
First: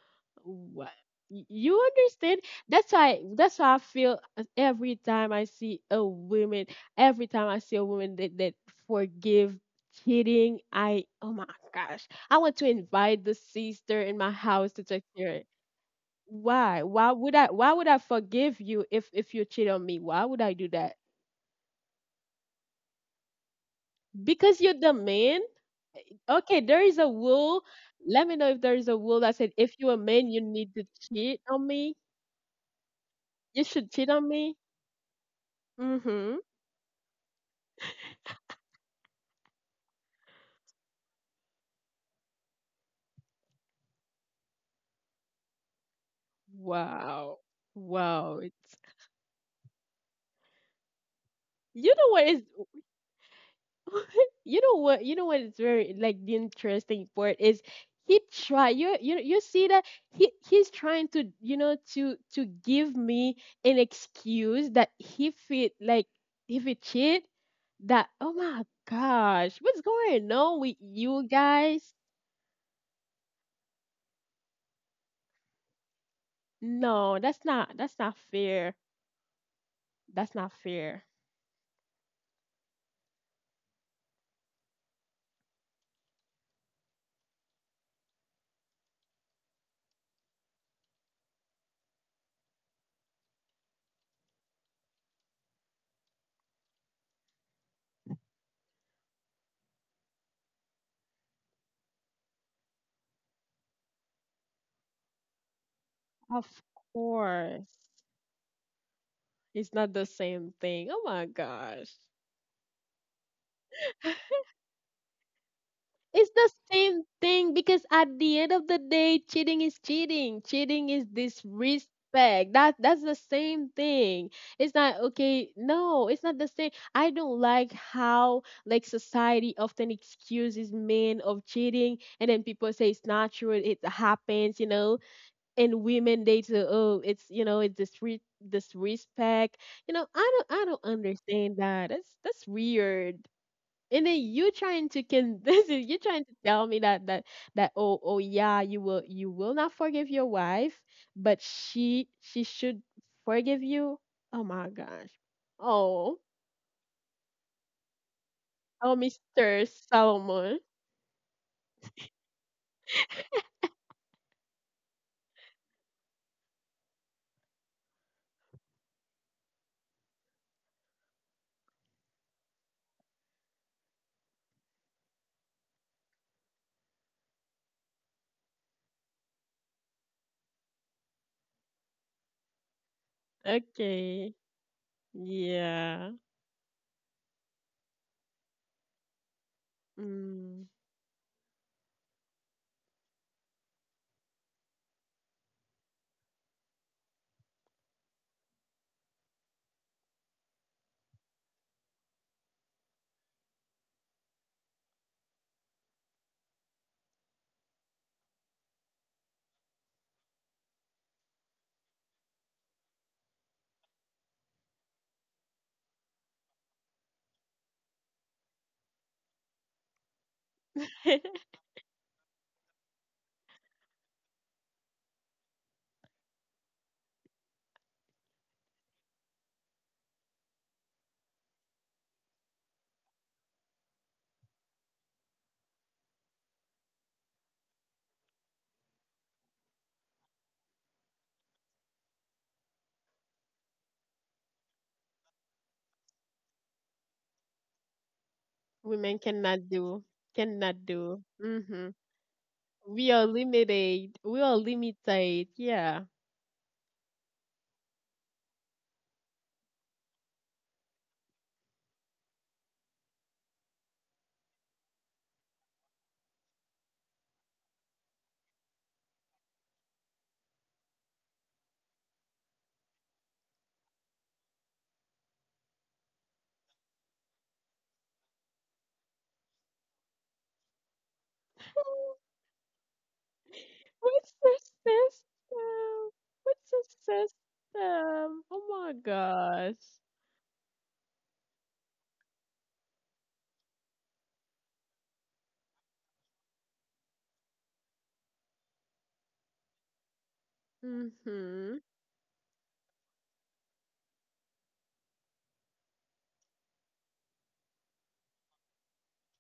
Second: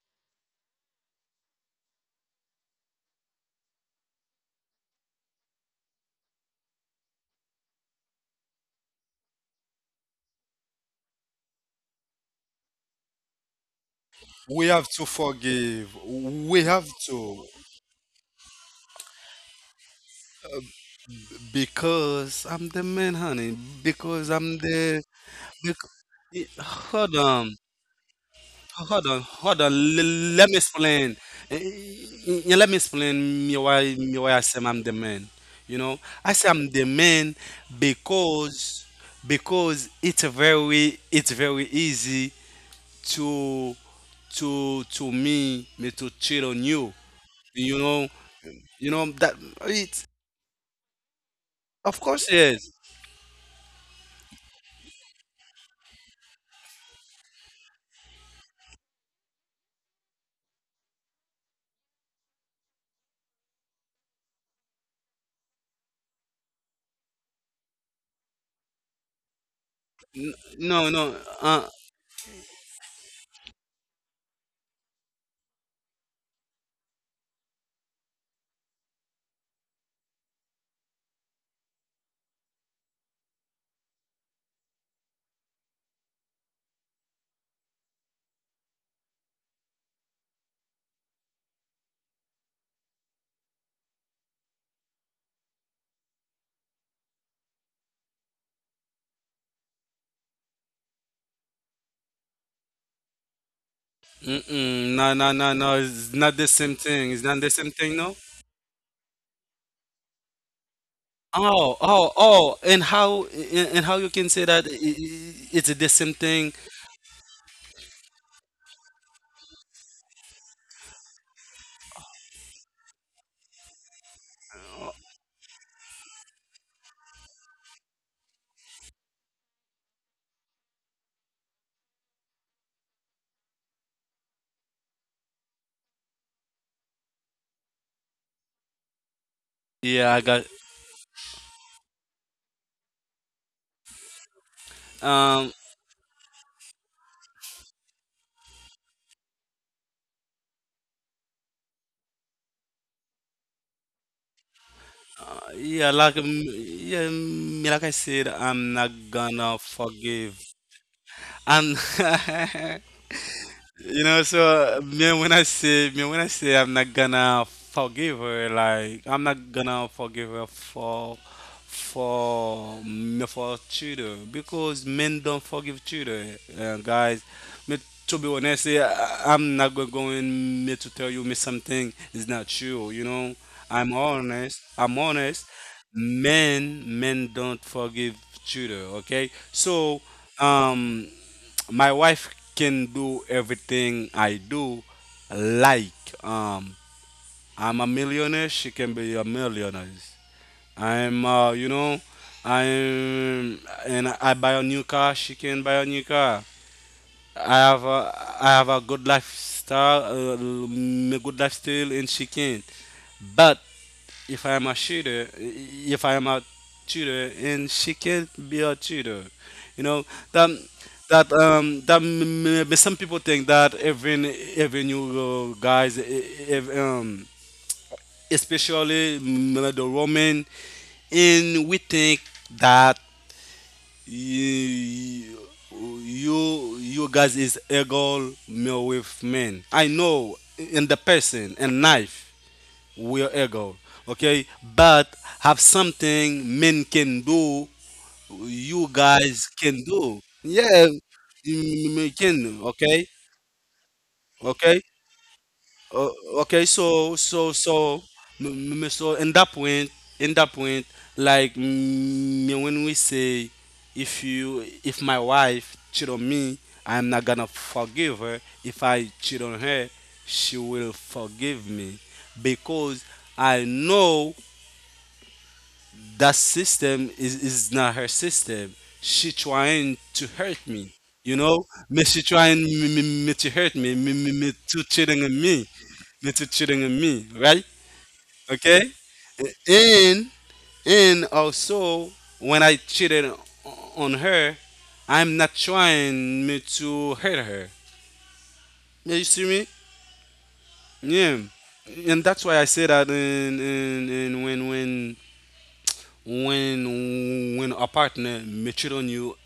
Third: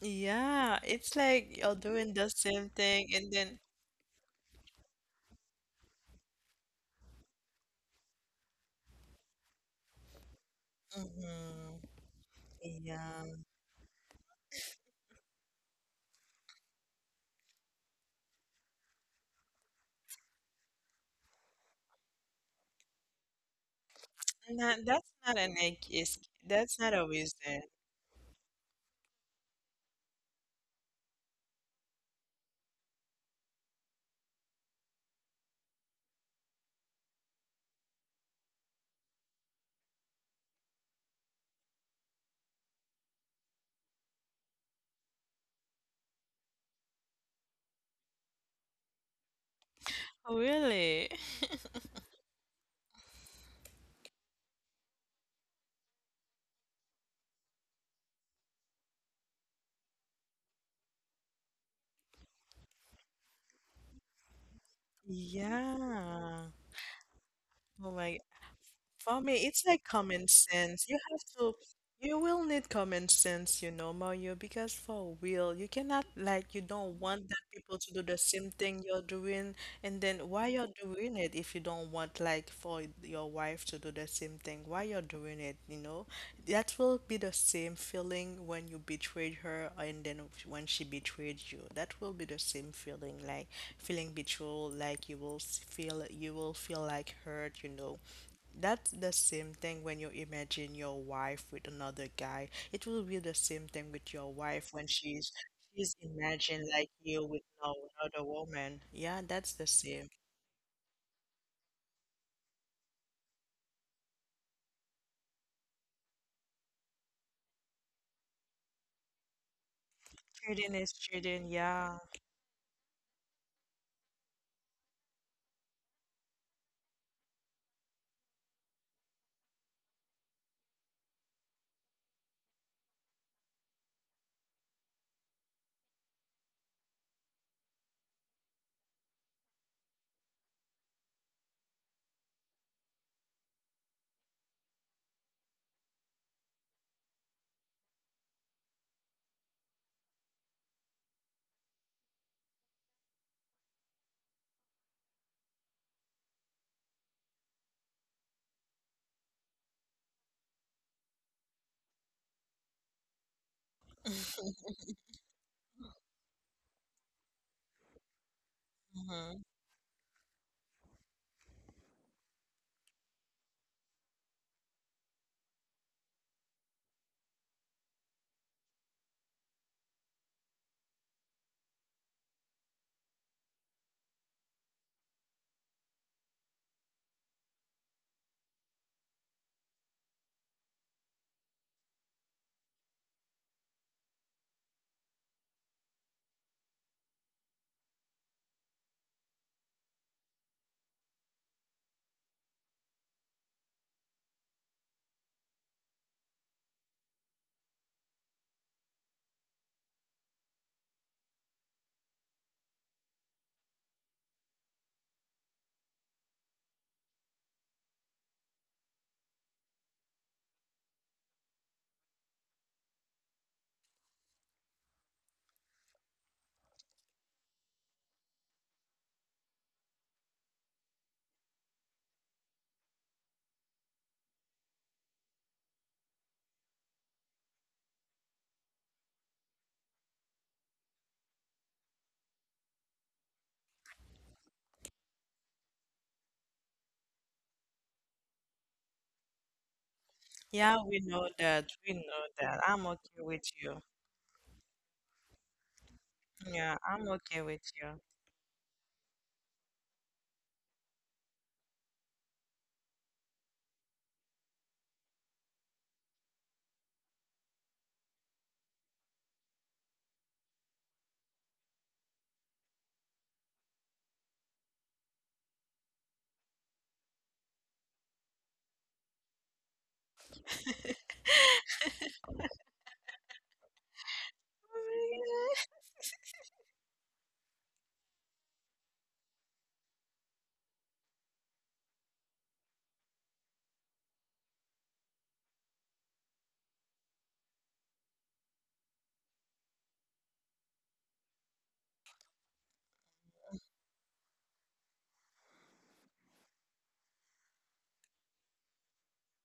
S1: yeah,
S2: What?
S1: it's like you're
S2: You
S1: doing the
S2: understand?
S1: same
S2: That's
S1: thing,
S2: why.
S1: and
S2: That's
S1: then,
S2: why I feel every time I see a woman. Every time I see a woman that forgive cheating, I oh my
S1: hmm,
S2: gosh, I want to
S1: yeah.
S2: invite the sister in my
S3: we
S2: house
S3: have
S2: to
S3: to
S2: take care of it.
S3: forgive, we have
S2: Why? Why would
S3: to
S2: I? Why would I forgive you if you cheat on me? Why would I do that?
S3: because I'm the man, honey. Because I'm
S2: Because you're
S1: Nah,
S2: the
S3: the—
S1: that's not
S2: man.
S1: an
S3: because,
S1: excuse.
S2: Okay,
S1: That's
S2: there
S1: not
S2: is
S1: a
S2: a
S3: hold on.
S1: reason.
S2: rule. Let me know if there is a
S3: Hold on,
S2: rule that said if you're a man, you
S3: Let me
S2: need to
S3: explain.
S2: cheat
S3: Eh,
S2: on me.
S3: Let me explain me
S2: You
S3: why
S2: should cheat on
S3: I
S2: me.
S3: say I'm the man. You know, I
S2: Mm-hmm.
S3: say I'm the man because, it's a very— it's very easy to— me me to cheat on you.
S2: Wow.
S3: You know,
S2: Wow. It's
S3: you know that it's
S1: Really?
S2: you
S3: of
S2: know
S3: course
S2: what is
S3: yes.
S2: you know what, you know what is very like the interesting part is, he try you you you see that he he's trying to, you know, to give me an excuse that if it like
S1: Yeah.
S2: if it cheat
S1: Oh
S2: that
S1: my.
S2: oh my
S1: For me,
S2: gosh
S1: it's
S2: what's
S1: like common
S2: going on with
S1: sense.
S3: No, no.
S2: you
S3: Uh,
S2: guys.
S1: You will need common sense, you know, Mario, because for real, you cannot, like, you don't
S2: No,
S1: want that
S2: that's
S1: people
S2: not,
S1: to
S2: that's
S1: do the
S2: not
S1: same
S2: fair.
S1: thing you're doing, and then
S2: That's
S1: why
S2: not
S1: you're
S2: fair.
S1: doing it if you don't want, like, for your wife to do the same thing? Why you're doing it, you know? That will be the same feeling when you betrayed her, and then when she betrayed you. That will be the same feeling, like feeling betrayal, like feel, you will feel like hurt, you know. That's the same thing when you imagine your wife with another guy. It will be the same thing with your wife when
S3: mm-mm, no,
S1: she's
S3: no, it's not
S2: Of
S1: imagined
S3: the
S1: like
S3: same
S1: you
S3: thing. It's
S1: with
S3: not the
S1: no
S2: course.
S3: same thing.
S1: another
S3: No.
S1: woman. Yeah, that's the
S2: It's not the
S1: same.
S2: same thing. Oh my gosh.
S3: Oh, and how— and how you can say that it's the
S2: It's the
S3: same thing?
S2: same thing because at the end of the day, cheating is cheating.
S1: Cheating
S2: Cheating
S1: is
S2: is
S1: cheating, yeah.
S2: disrespect. That that's the same thing. It's not okay. No, it's not the same. I don't like how like society often excuses men of cheating, and then people say it's natural. It happens. You know, and women they too, oh it's, you know, it's this respect. You know, I
S3: Yeah, I
S2: don't, I
S3: got
S2: don't understand that. That's weird. And then you trying to can, this
S3: um
S2: is you trying to tell me that that oh oh yeah you will, you will not forgive your wife but she should forgive you. Oh my gosh.
S3: yeah,
S2: Oh.
S3: like, yeah, like I said, I'm
S2: Oh
S3: not
S2: Mr.
S3: gonna
S2: Solomon.
S3: forgive. I'm you know. So, man, when I say man, when I say I'm not gonna forgive her, like I'm
S1: Hmm.
S3: not gonna forgive her for— for cheater, because men don't forgive cheater, guys. Me, to be honest, I'm not go- going me to tell you me something is not true. You know, I'm
S2: Okay,
S3: honest. I'm honest.
S2: yeah,
S3: Men don't forgive cheater. Okay, so
S2: mm.
S3: um my wife can do everything I do. Like, um, I'm a millionaire, she can be a millionaire. I'm, you know, I'm— and I buy a new car, she can buy a new car. I have a— I have a good lifestyle, good lifestyle, and she can't. But if I'm a shooter, if I'm a tutor, and she can be a tutor. You know that— that that some people think that even, even you, guys, if, especially the women, and we think that you— you guys is equal male with men. I know in the person and knife. We are ego. Okay, but have something men can do, you
S2: Women
S3: guys
S2: cannot
S3: can
S2: do,
S3: do.
S1: Yeah,
S3: Yeah,
S2: cannot
S1: we
S2: do.
S1: know that. We
S2: Mm-hmm.
S3: we
S1: know
S3: can
S1: that.
S3: do.
S1: I'm
S3: Okay,
S2: We
S1: okay
S2: are
S1: with you.
S2: limited. We are
S3: okay,
S2: limited.
S3: uh,
S2: Yeah.
S3: okay.
S1: Yeah, I'm
S3: So,
S1: okay with you.
S3: so, in that point, in that point, like, when we say, if you— if my wife cheat on me, I'm not gonna forgive her. If I cheat on her, she will forgive me because I know that system is— is not her system. She trying to hurt me, you know. Me she trying me to hurt me,
S2: What's
S3: me
S2: the
S3: to cheating on me,
S2: system? What's the
S3: right?
S2: system? Oh
S3: Okay.
S2: my gosh.
S3: And and also when I cheated on her, I'm not trying me to hurt her. Yeah, you see me? Yeah.
S2: Mm-hmm.
S3: And that's why I say that in, when a partner may cheat on you,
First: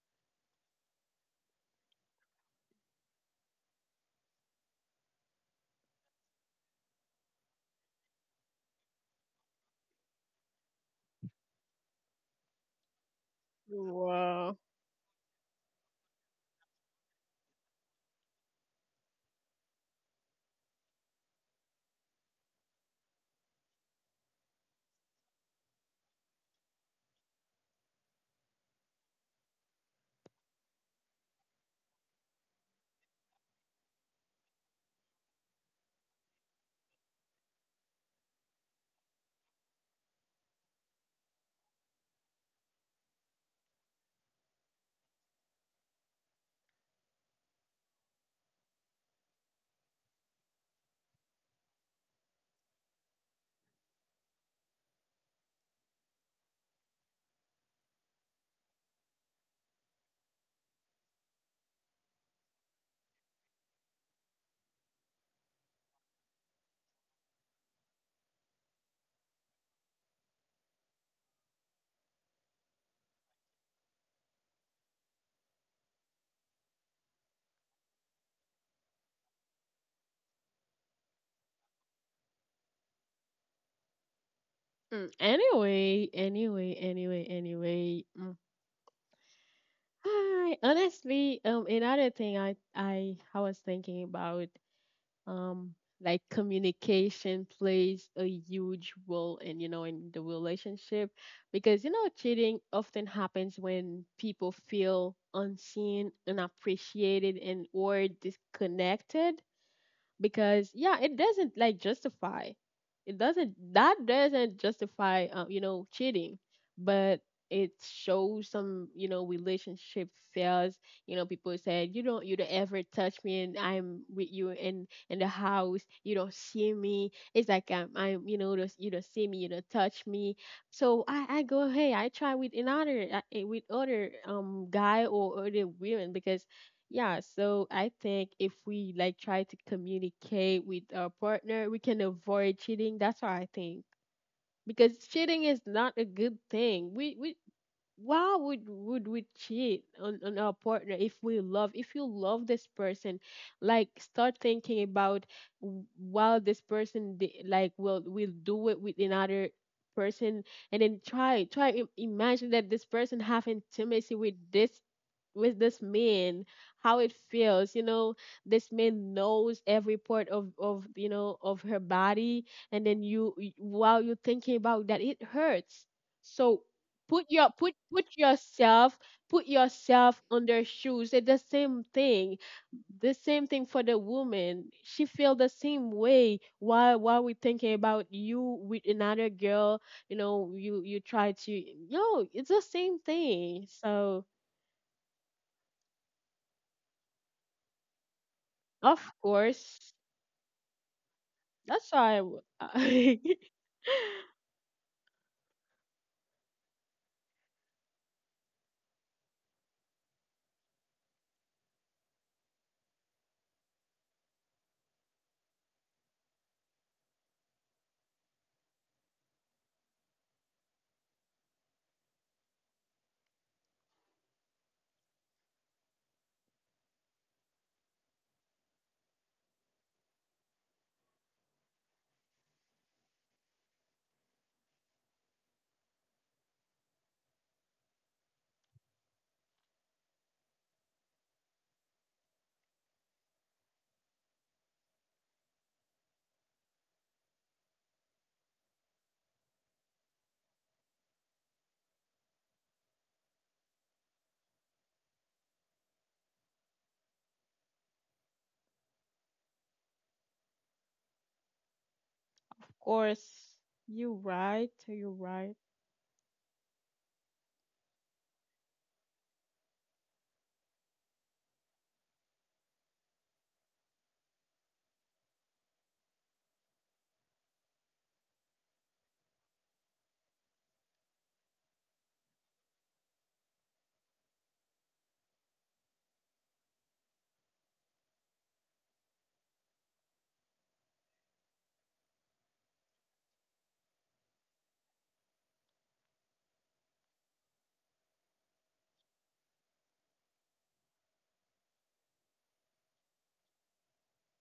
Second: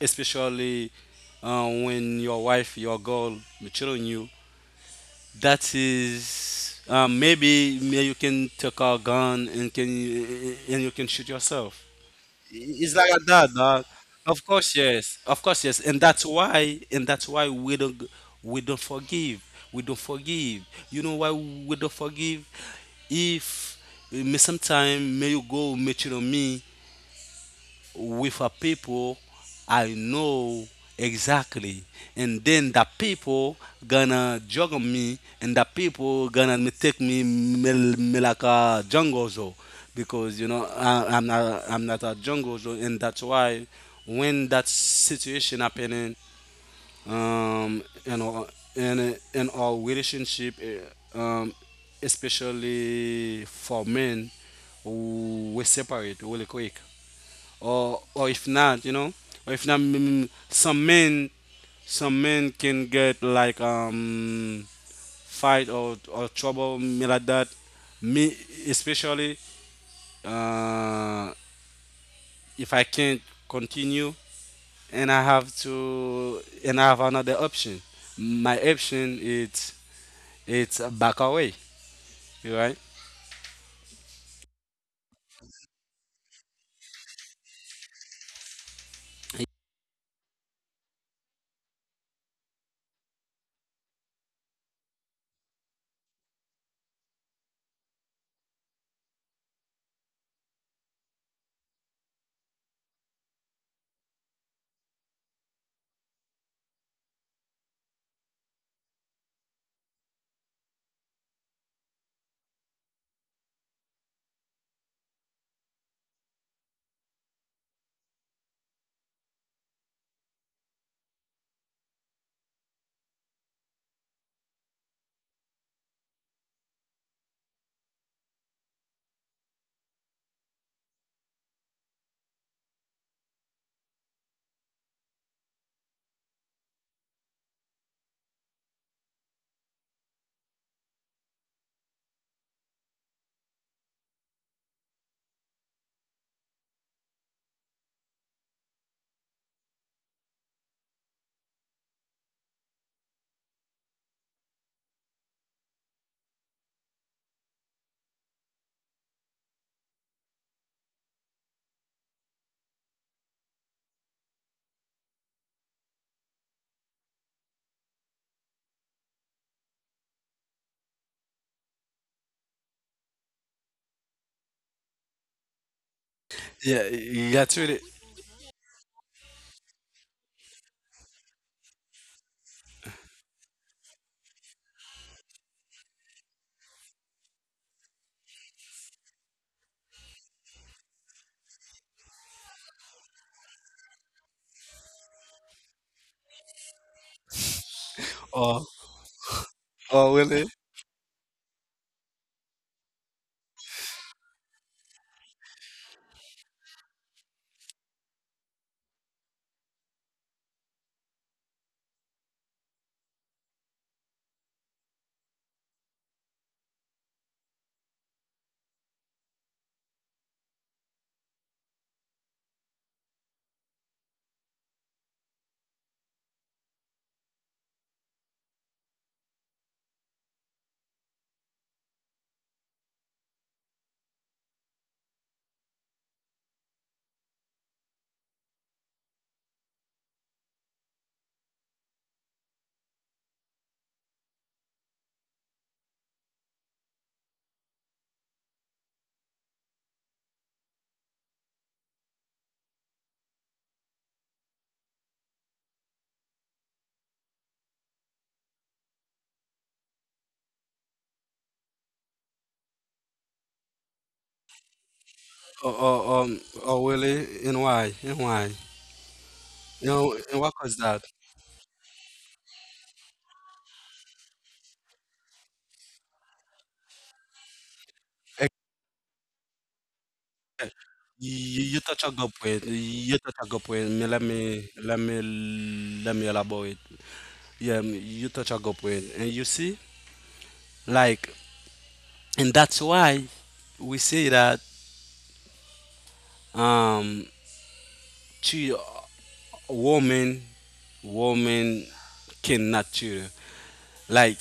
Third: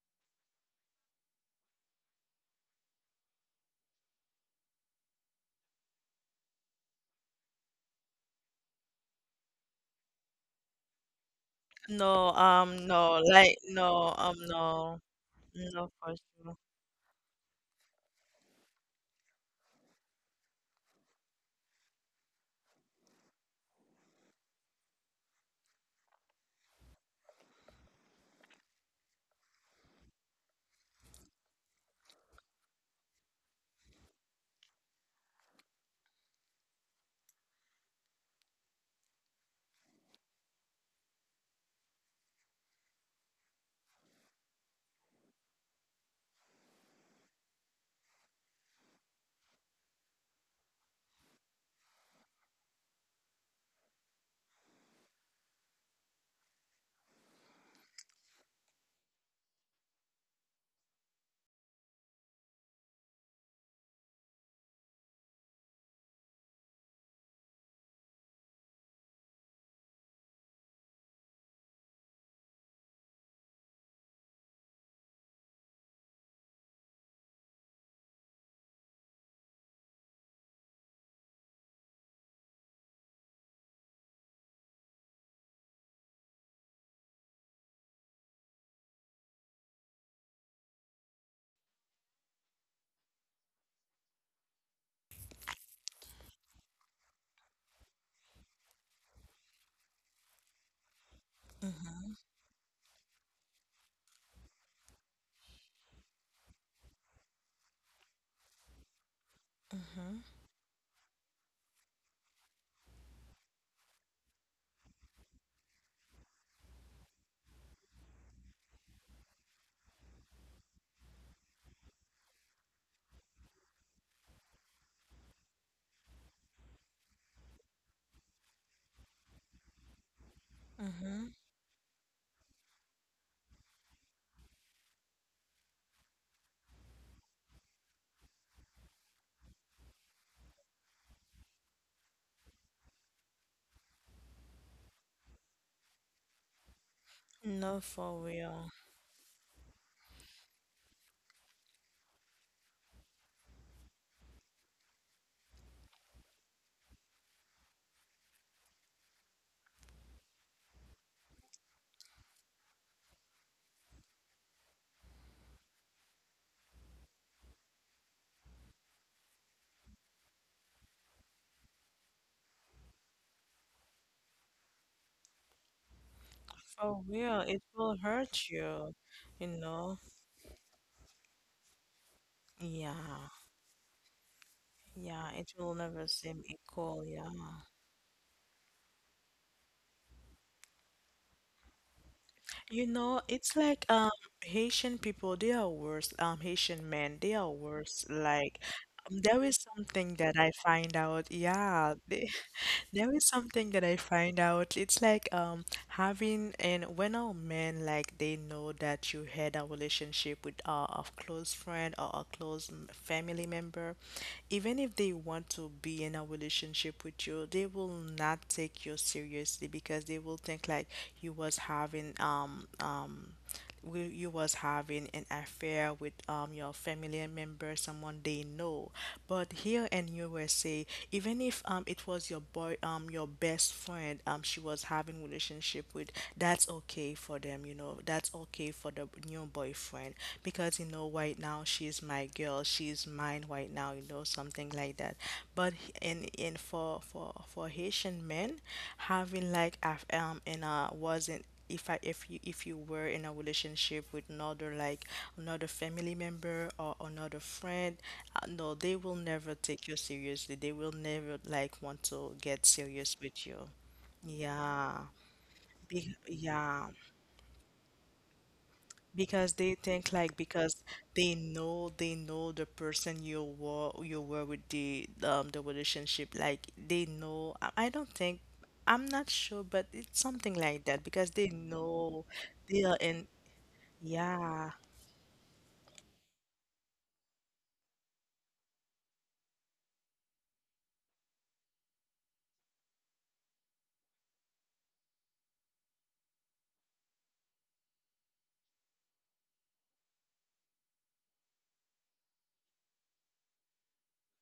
S3: especially, when your wife, your girl, maturing you. That is, maybe may you can take a gun and can— and you can shoot yourself.
S1: No,
S3: It's like
S1: no,
S3: that,
S1: like
S3: dog.
S1: no,
S3: Of
S2: Wow.
S3: course,
S1: no,
S3: yes. Of course, yes.
S1: no,
S3: And
S1: for
S3: that's
S1: sure.
S3: why— we don't— we don't forgive. We don't forgive. You know why we don't forgive? If me sometime may you go mature on me with a people I know exactly, and then the people gonna juggle me, and the people gonna me take me, like a jungle zoo, because you know I— I'm not a jungle zoo, and that's why when that situation happening, you know, in our relationship, um, especially for men, we separate really quick, or— if not, you know, or if not, some men, can get like fight or— trouble me like that. Me especially, uh, if I can't continue, and I have to— and I have another option. My option is— it's back away, you right?
S2: Mm. Anyway, anyway, anyway, anyway. Mm. Hi. Honestly, another thing I was thinking about um like communication plays a huge role in, you know, in the relationship because, you know,
S1: Mm-hmm,
S2: cheating often happens when people feel unseen, unappreciated, and or disconnected
S1: mm-hmm,
S2: because yeah it doesn't like justify, it doesn't, that doesn't justify you know, cheating, but it shows some, you know, relationship fails. You know, people said you don't, you don't ever touch me and I'm with you in the house. You don't see me. It's like I'm, you know, you don't see me, you don't touch me. So
S1: mm-hmm.
S2: I go hey I try with another with other guy or other women because yeah, so I think if we like try to communicate with our partner, we can avoid cheating. That's what I think. Because cheating is not a good thing. We
S1: No, for
S2: why would
S1: real.
S2: would we cheat on our partner if we love if you love this person like start thinking about while this person will do it with another person. And then imagine that this person have intimacy with this man, how it feels, you know? This man knows every part of you know of her body, and then while you're thinking about that, it hurts. So
S1: Oh,
S2: put
S3: Yeah,
S1: yeah,
S2: your
S3: that's
S1: it
S2: put
S3: really.
S1: will
S2: put
S1: hurt you,
S2: yourself, put
S1: you know?
S2: yourself on their shoes. It's the same thing,
S1: Yeah,
S2: the same thing. For the woman, she
S1: yeah,
S2: feel the
S1: it will
S2: same
S1: never
S2: way
S1: seem
S2: while
S1: equal, yeah.
S2: we thinking about you with another girl. You know, you try to no, it's the
S1: You
S2: same
S1: know, it's
S2: thing.
S1: like
S2: So
S1: Haitian people, they are worse. Haitian men, they are worse. Like
S3: Or—
S2: of
S1: there is
S2: course.
S1: something that
S3: really.
S1: I find out.
S2: That's
S1: Yeah,
S2: why
S1: they There is something that I find out. It's like having, and when our men like they know that you had a relationship with a close friend or a close family member, even if they want to be in a relationship with you, they will not take you seriously, because they will think like you was having you was having an affair with your family member, someone they know. But here in USA, even if it was your boy your best friend she was having relationship with, that's okay for them, you know. That's okay for the new boyfriend, because you know right now she's my girl, she's mine right now, you know, something like that. But in for Haitian men, having like and wasn't if you were in a relationship with another like another family member or another friend, no, they will never take you seriously. They will never like want to get
S2: Of
S1: serious
S2: course.
S1: with you.
S2: you right
S1: Yeah.
S2: you right
S3: Or,
S1: Be, yeah.
S3: or really. And why,
S1: Because they
S3: You
S1: think
S3: know,
S1: like
S3: and what
S1: because
S3: was that?
S1: they know the person you were with the relationship, like they know. I don't think I'm not sure, but it's something like that because they
S3: You— touch a
S1: know
S3: good point.
S1: they are
S3: You
S1: in.
S3: touch a good point. Me— let me—
S1: Yeah.
S3: let me elaborate. Yeah, me— you touch a good point, and you see, like, and that's why we say that, um, to woman, woman cannot cheat. Like,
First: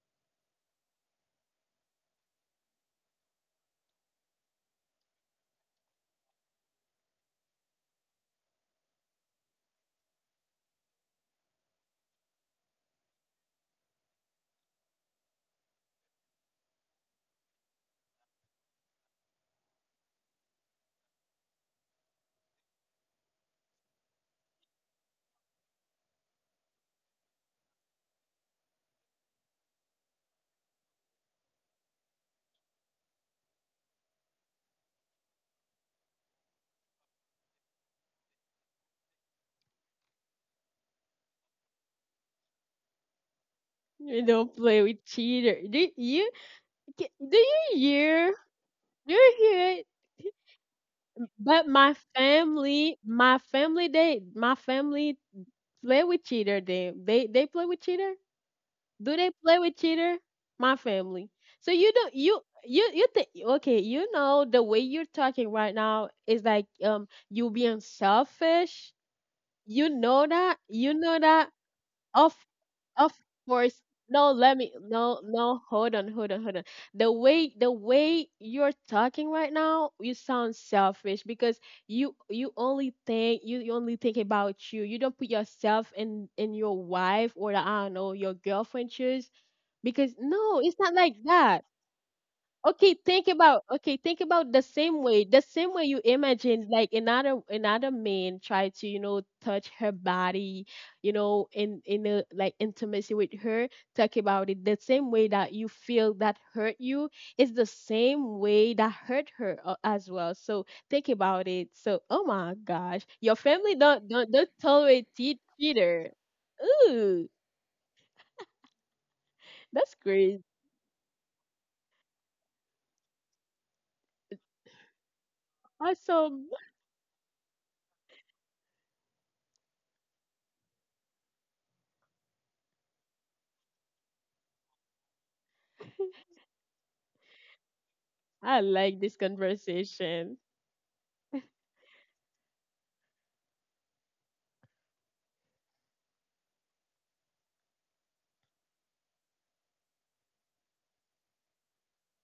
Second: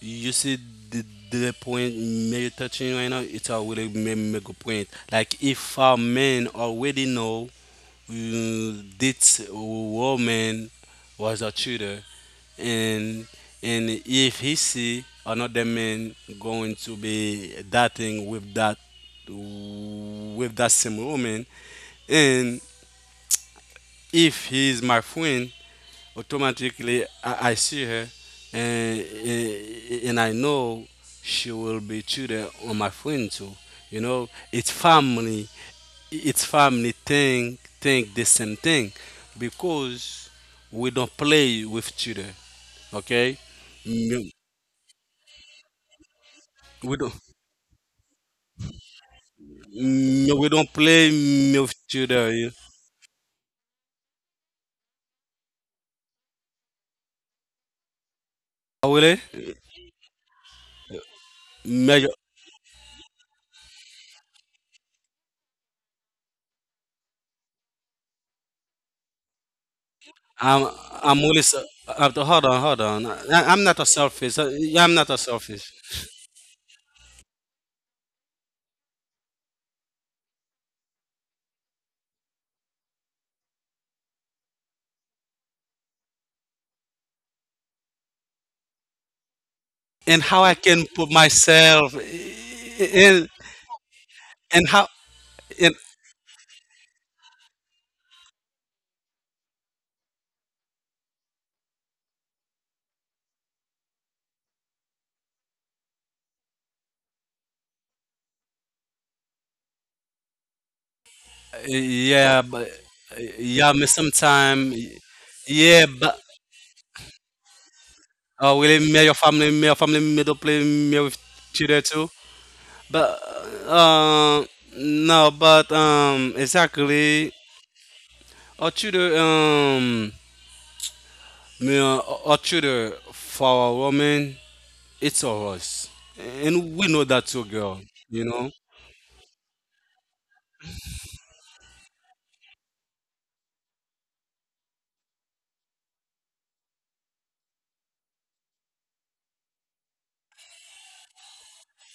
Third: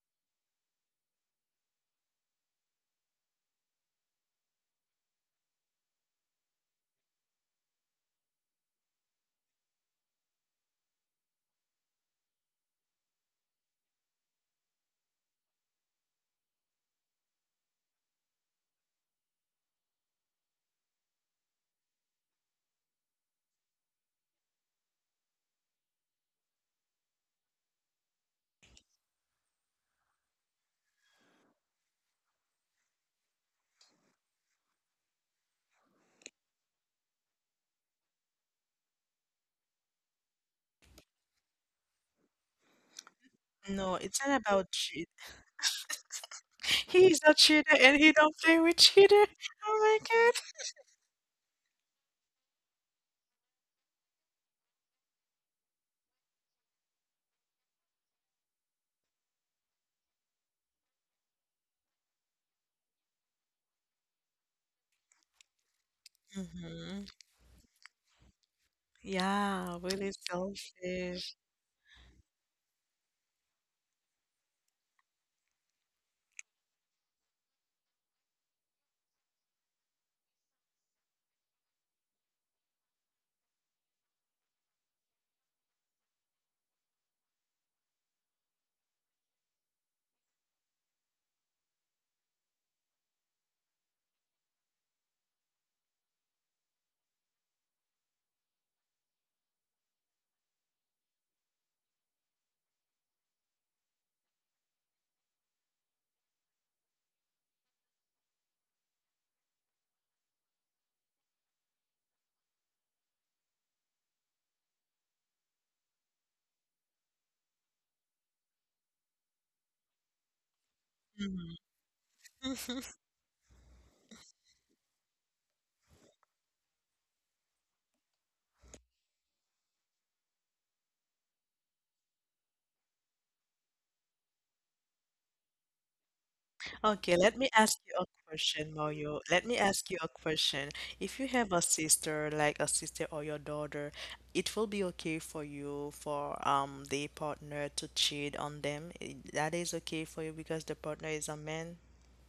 S3: you see the— the point you're touching right now, it's a really make a point. Like if a man already know, this woman was a cheater, and— and if he see another man going to be dating with that— with that same woman— and if he is my friend, automatically I— I see her, and, and I know she will be tutor on my friend too. You know, it's family. It's family thing. Think the same thing, because we don't play with children. Okay,
S1: No, it's
S2: You
S3: Mm,
S1: not
S2: don't
S1: about
S2: play with
S1: cheat.
S2: cheater, do you?
S3: we
S2: Do
S3: don't.
S1: He's a
S2: you
S1: cheater, and he
S2: hear?
S1: don't play with cheater.
S2: You're
S1: Oh
S2: good.
S1: my God.
S3: We don't play,
S2: But
S3: with tutor. You—
S2: my family, they, my family play with cheater. They play with cheater.
S3: oh,
S2: Do
S3: really?
S2: they play with cheater? My family. So you
S3: Major,
S2: don't, you think, okay, you know, the way you're talking right now is like,
S1: Hmm.
S2: you being selfish.
S1: Yeah,
S2: You
S1: really
S2: know that.
S3: I'm
S2: You
S3: I'm
S2: know
S1: selfish.
S3: really.
S2: that. Of
S3: Hold on, hold on.
S2: of
S3: I— I'm not a
S2: course. No,
S3: selfish.
S2: let me
S3: Yeah, I'm not a
S2: no no
S3: selfish.
S2: hold on, hold on. The way you're talking right now, you sound selfish because you, you only think about you. You don't put yourself in your wife, or I don't know, your girlfriend shoes, because
S3: And how I
S2: no, it's
S3: can
S2: not
S3: put
S2: like that.
S3: myself
S2: Okay, think
S3: in—
S2: about,
S3: and how
S2: the same way
S3: in—
S2: you imagine like another man try to, you know, touch her body, you know, in a like intimacy with her. Talk about it the same way that you feel that hurt you is the same way that hurt her, as well. So think about it. So oh my gosh, your family
S3: yeah,
S2: don't
S3: but—
S2: don't don't tolerate
S3: yeah, me
S2: cheater.
S3: sometime— yeah,
S2: Ooh,
S3: but— oh,
S2: that's
S3: will it, me
S2: great.
S3: your family, me don't play me
S1: Hmm.
S3: with children too. But, uh no,
S2: Awesome.
S3: but, exactly. Or children, me, or children for a woman, it's a—
S1: Okay, let me
S3: and we
S1: ask
S3: know
S1: you a
S3: that too, girl.
S2: I
S1: question,
S3: You
S2: like
S1: Mario.
S2: this
S3: know,
S1: Let me ask you a
S2: conversation.
S1: question. If you have a sister, like a sister or your daughter, it will be okay for you for the partner to cheat on them. That is okay for you because the partner is a man.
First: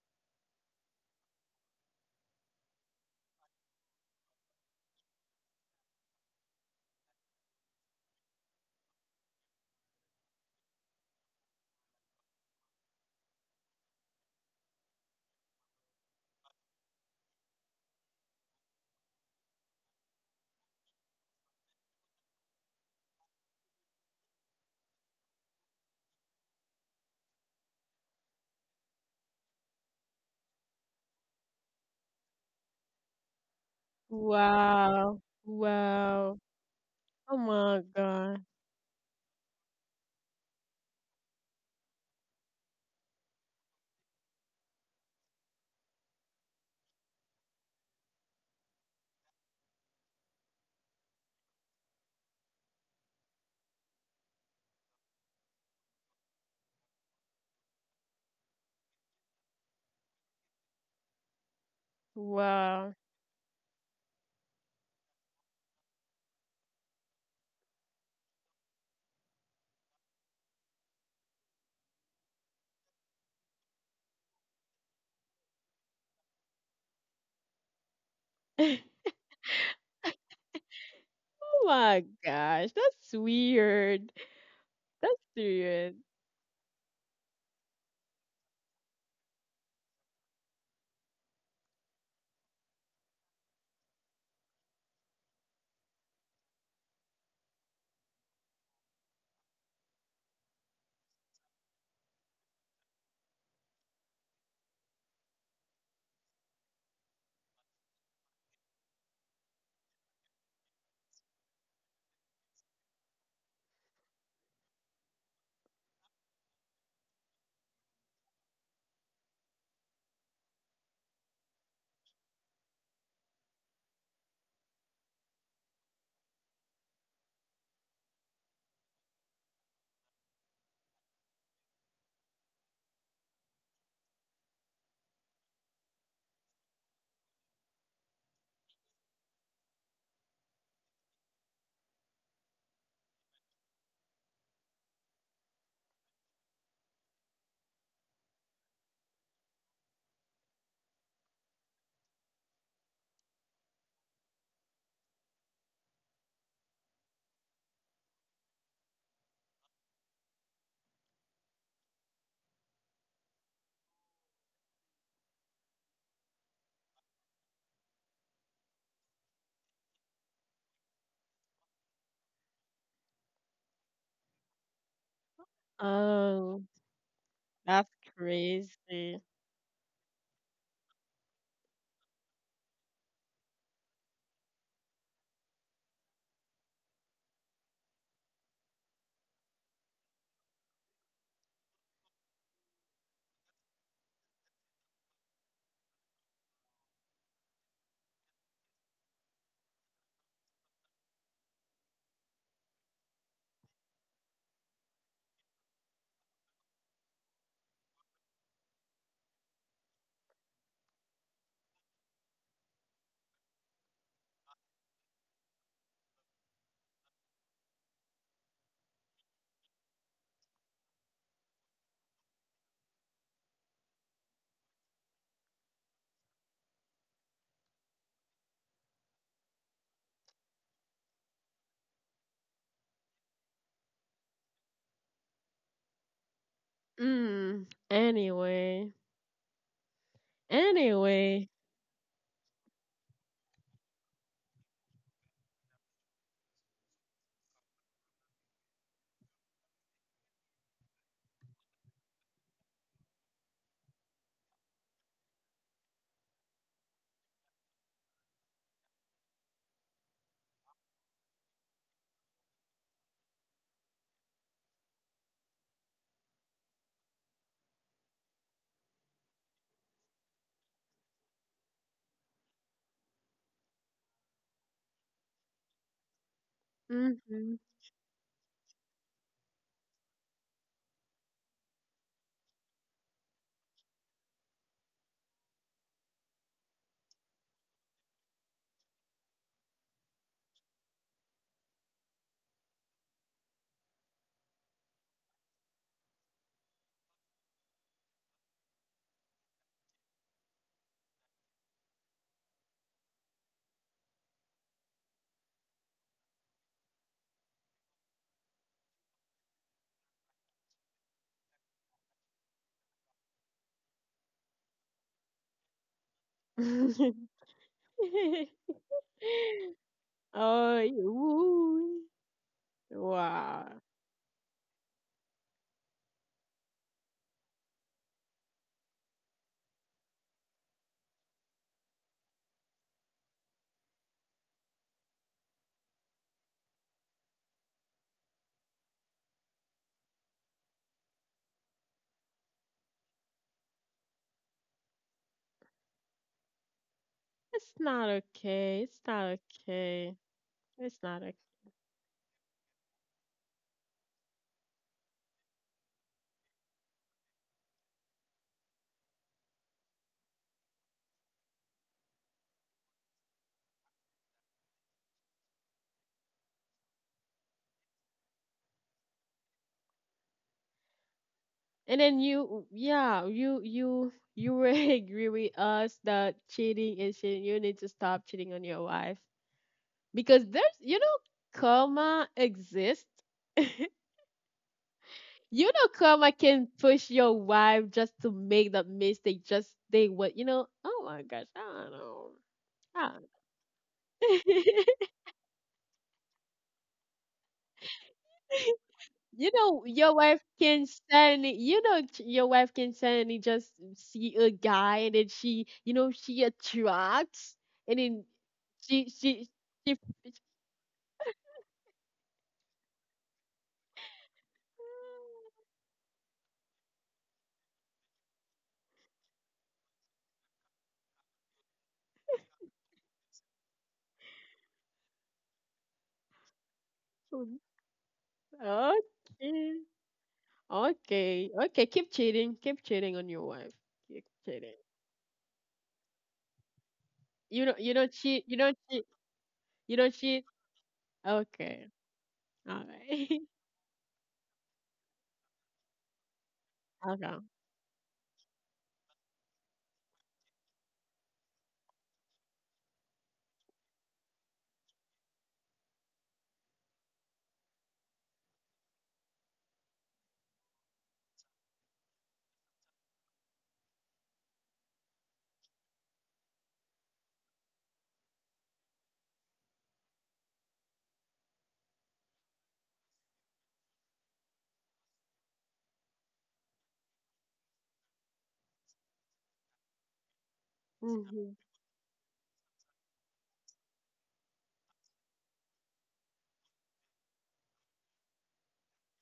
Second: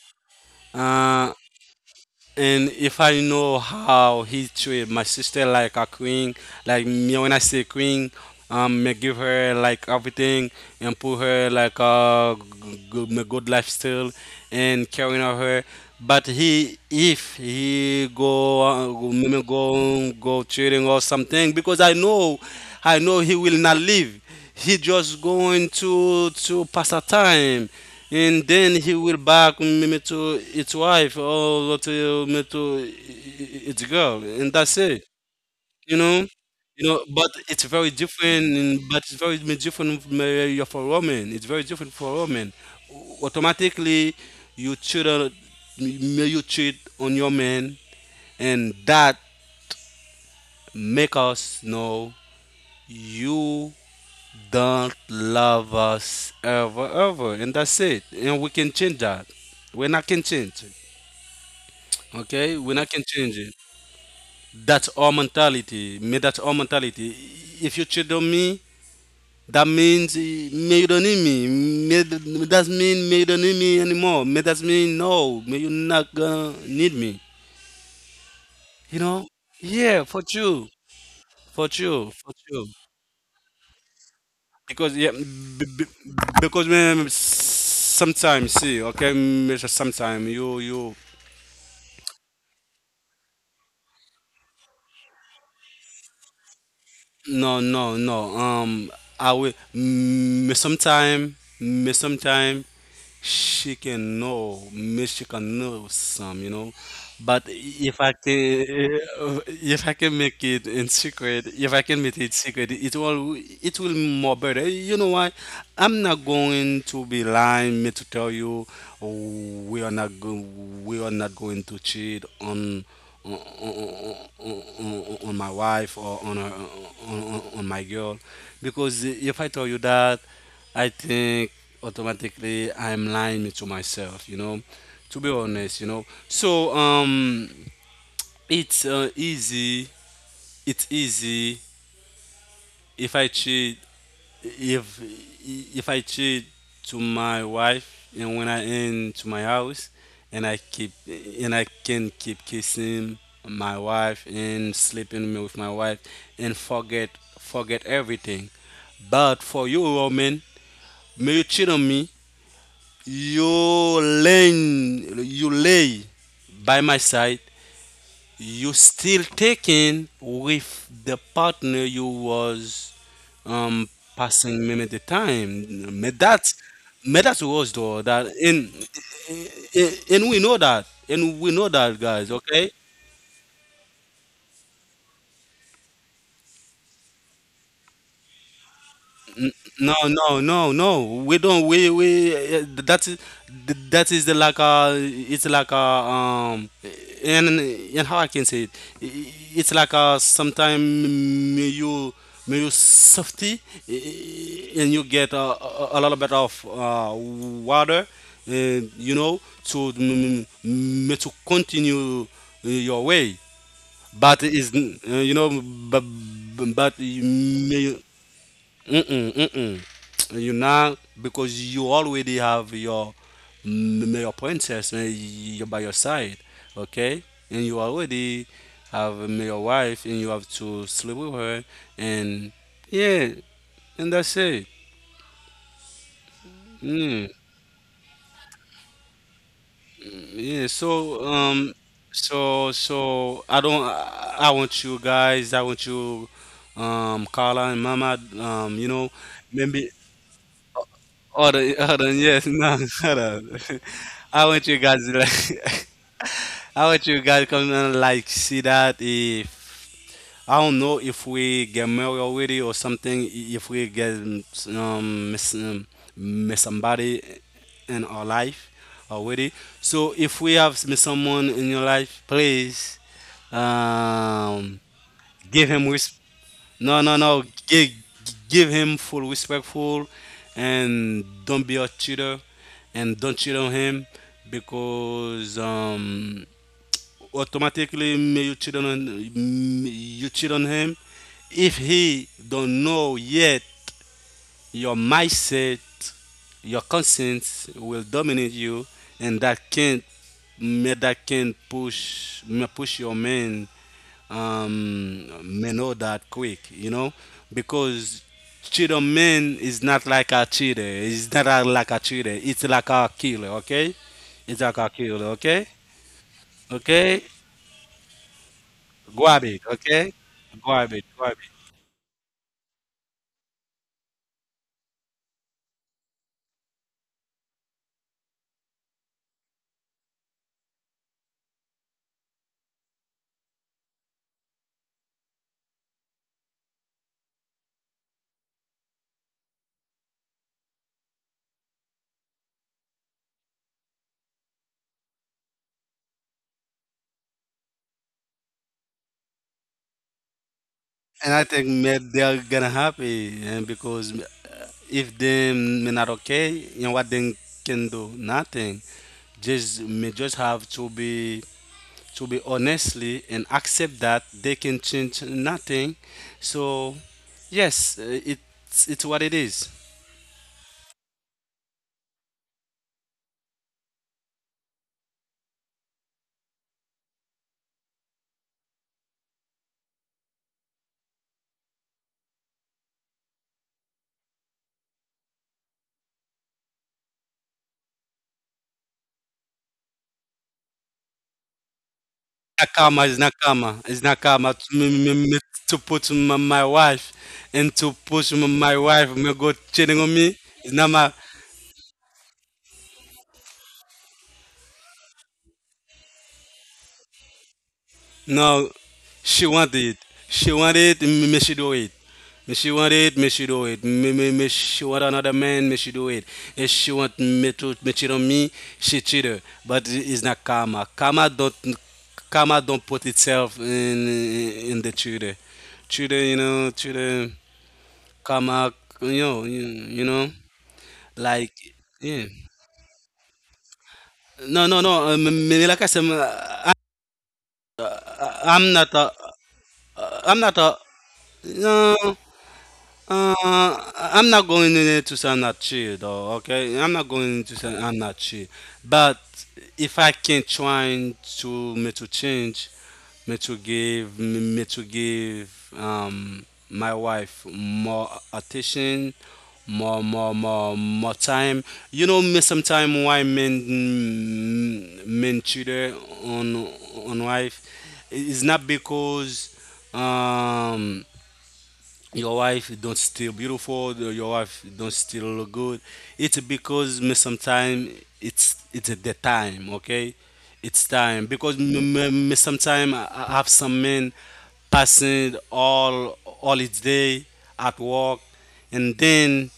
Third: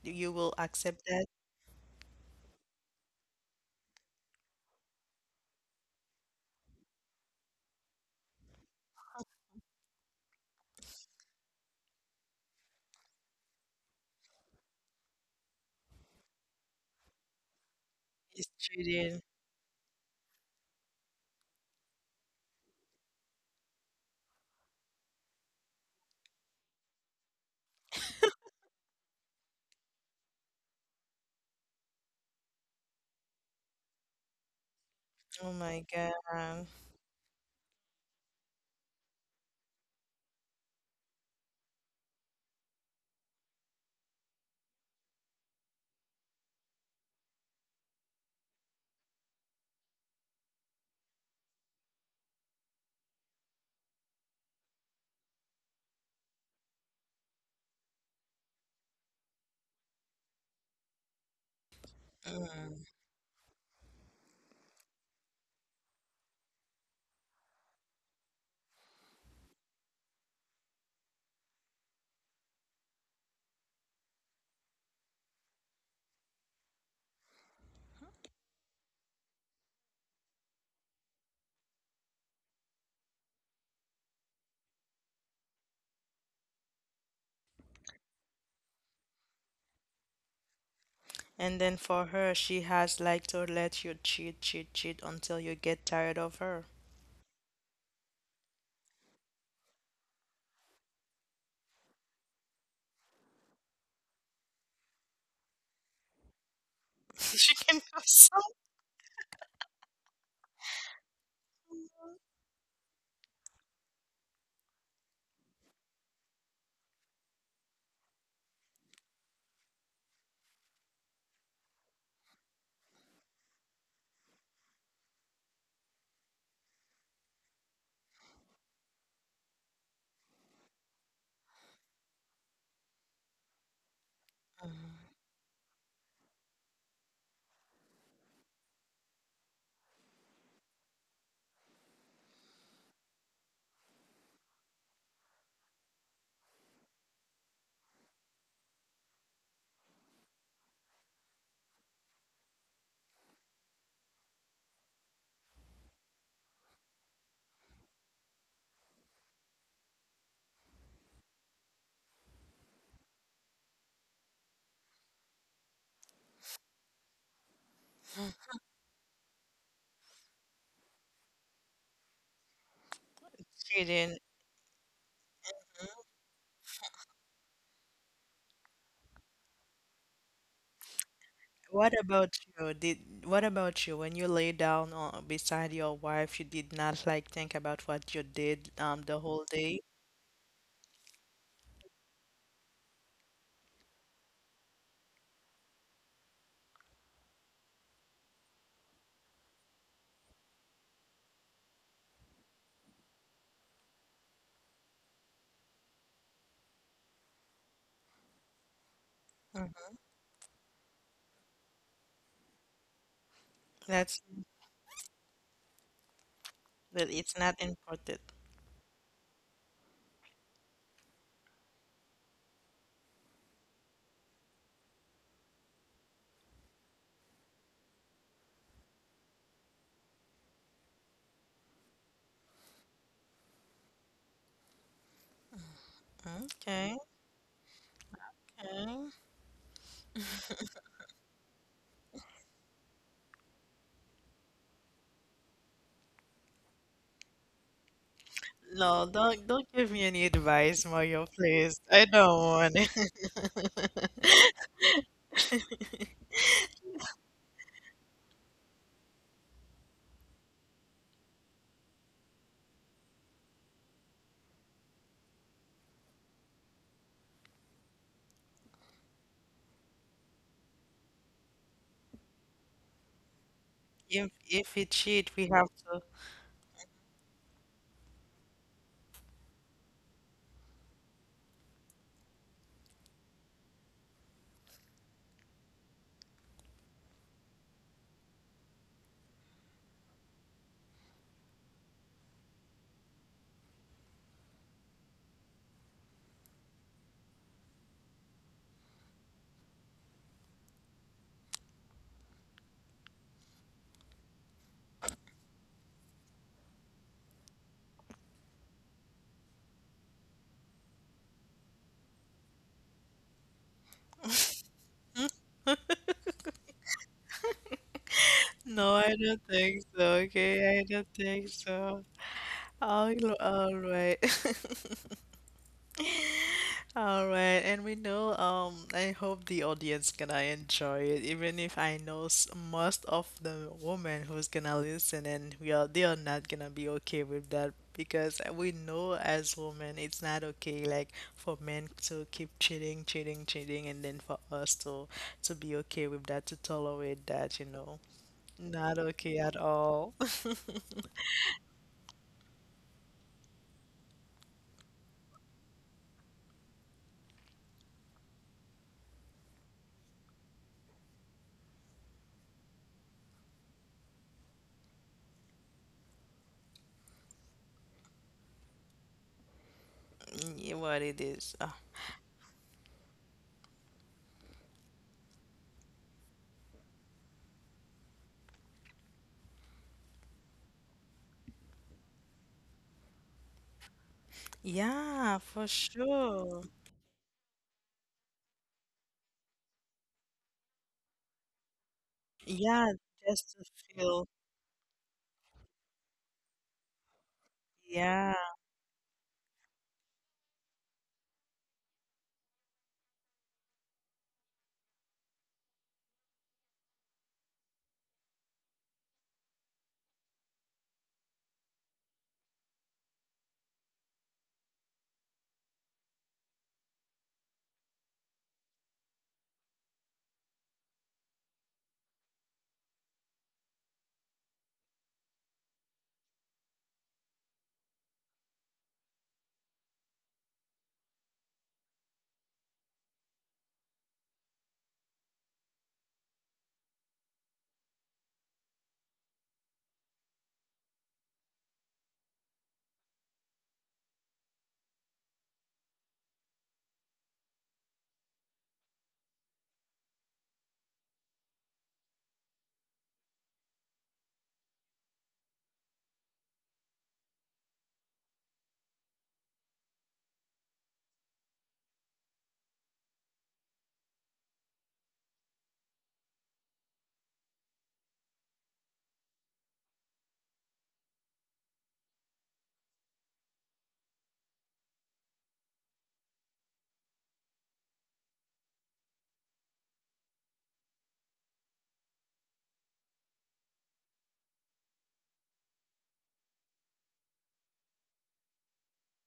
S1: You will accept that
S3: uh and if I know how he treat my sister like a queen, like me when I say queen, me give her like everything and put her like a good, me good lifestyle and caring of her. But he, if he go,
S1: he's cheating.
S3: me go cheating or something, because I know he will not leave. He just going to— to pass a time, and then he will back me to its wife or to me to its girl, and that's it.
S2: Wow.
S1: Oh my
S3: You know,
S2: Wow.
S1: God.
S3: you know. But
S2: Oh
S3: it's
S2: my
S3: very different.
S2: god.
S3: But it's very different from, for women. It's very different for women. Automatically, you You cheat on your man, and that make us know you don't love us ever, ever, and that's it, and we can change that, we're not can change okay, we're not
S1: Mm.
S2: Wow.
S3: can change it. That's our mentality. Me, that's our mentality. If you cheat on me, that means, me you don't need me. Me does mean me you don't need me anymore. Me does mean no. Me you not gonna need me. You know? Yeah, for you,
S2: Oh my
S3: for you.
S2: gosh. That's weird.
S3: Because yeah,
S2: That's weird.
S3: because me sometimes see, okay, me sometimes you—
S1: And then for her, she has like to let you cheat, cheat, cheat until you get tired of her.
S3: no, I will. Me sometime, she can know. Me she can know some, you know. But
S1: She
S3: if
S1: can
S3: I
S1: go
S3: can,
S1: so
S3: eh, if I can make it in secret, if I can make it secret, it will— it will more better. You know why? I'm not going to be lying. Me to tell you, oh, we are not— go, we are not going to cheat on— on my wife or on, her, on my girl, because if I tell you that, I think automatically I'm lying to myself. You know, to be honest, you know. So it's, easy. It's easy if I cheat— if— if I cheat to my wife and when I into my house, and I keep— and I can keep kissing my wife and sleeping with my wife, and forget— everything. But for you woman, may you cheat on me, you lay— by my side, you still taking with the partner you was, um
S1: cheating.
S3: passing maybe the time. But that's—
S2: Oh,
S3: was though
S2: that's
S3: that, and
S2: crazy.
S3: and and we know that, and we know that,
S1: What
S3: guys.
S1: about
S3: Okay,
S1: you? Did what about you? When you lay down on, beside your wife, you did not like think about what you did the whole
S3: no,
S1: day?
S3: We don't. We that is— that is the like, it's like a, and— and how I can say it. It's like a sometime you— safety, and you get a— a little bit of water, and you know to
S1: Mhm.
S3: to continue your way. But
S1: That's,
S3: is, you know, but— but
S1: well, it's not
S3: you—
S1: important.
S3: Mm-mm, mm-mm. You know, because you already have your, your princess, and you're by your side, okay? And you already have, your wife, and you have to sleep with her, and yeah, and that's it. Mm,
S1: Okay,
S2: Mm. Anyway.
S1: okay.
S3: yeah. So,
S2: Anyway.
S3: so I don't. I— want you guys. I want you, Carla and Mama. You know,
S1: No,
S3: maybe—
S1: don't give me any advice,
S3: hold
S1: Mario,
S3: on, hold
S1: please.
S3: on,
S1: I
S3: yes,
S1: don't
S3: no,
S1: want
S3: hold
S1: it.
S3: on. I want you guys to like, I want you guys come and like see that if I don't know if we get married already or something, if we get miss, miss somebody in our life already. So if we have miss someone in your life, please, um
S1: If we cheat,
S3: give
S1: we
S3: him—
S1: have to.
S3: no,
S2: Mm-hmm.
S3: Give him full respectful, and don't be a cheater, and don't cheat on him because automatically may you cheat on you cheat on him. If he don't know yet your mindset, your conscience will dominate you, and that can that can push may push your man um men all that quick, you know, because cheater man is not like a cheater. It's not a, like a cheater. It's like a killer. Okay, it's like a killer. Okay, okay,
S1: No,
S3: grab
S1: I
S3: it.
S1: don't
S3: Okay,
S1: think so.
S3: grab it.
S1: Okay,
S2: Oh,
S1: I
S3: Grab
S1: don't
S3: it.
S1: think so.
S2: woo.
S1: All,
S2: Wow.
S1: all right. All right, and we know, I hope the audience gonna enjoy it, even if I know most of the women who's gonna listen and we are they are not gonna be okay with that because we know as women it's not okay like for men to keep cheating, cheating, cheating, and then for us to be okay with that, to tolerate that, you
S2: It's
S1: know.
S2: not okay.
S1: Not
S2: It's not
S1: okay at all.
S2: okay. It's
S3: And I
S2: not.
S3: think maybe they're gonna happy, and because if them may not okay, you know what they can do nothing. Just may just have to be honestly and accept that they can change nothing. So yes, it's what it is.
S1: What it is.
S2: And then you, yeah, you will agree with us that cheating is cheating. You need to stop cheating on your wife because there's, you know, karma exists.
S1: Yeah, for
S2: You know, karma
S1: sure.
S2: can push your wife just to make that mistake. Just they what you know. Oh my gosh, I don't know.
S3: Nakama is
S1: Yeah,
S3: Nakama.
S1: just to
S3: It's Nakama
S1: feel.
S3: to, me, me, me,
S2: Ah.
S3: to put my wife and to push
S1: Yeah.
S3: my wife me go
S2: You
S3: cheating
S2: know
S3: on me.
S2: your wife
S3: It's not my
S2: can suddenly, you know, your wife can suddenly just see a guy, and then she, you know, she attracts, and then
S3: no,
S2: she
S3: she want
S2: she
S3: it.
S2: she
S3: She want it, me she do it. Me she want it, me she do it. Me, me, me she want another man, me she do it. If she want me to me cheat on me, she cheated. But it's not karma. Karma don't put itself in the cheater. Cheater, you know, cheater karma, you know, you
S2: okay,
S3: know, like
S2: okay
S3: yeah.
S2: keep cheating, keep cheating on your wife, keep
S3: No, no, no.
S2: cheating.
S3: Like I said, I'm
S2: You don't,
S3: I'm
S2: cheat,
S3: not a,
S2: you
S3: I'm
S2: don't
S3: not a,
S2: cheat
S3: no.
S2: okay, all right.
S3: Uh, I'm not going in there to say I'm not chill though. Okay, I'm not going to
S2: Okay.
S3: say I'm not chill. But if I can try to me to change, me to give me to give my wife more attention, more time. You know me sometimes why men cheater on on wife. It's not because um your wife don't still beautiful your wife don't still look good it's because me sometimes it's the time okay it's time because
S2: Hmm.
S3: me sometime I have some men passing all its day at work and then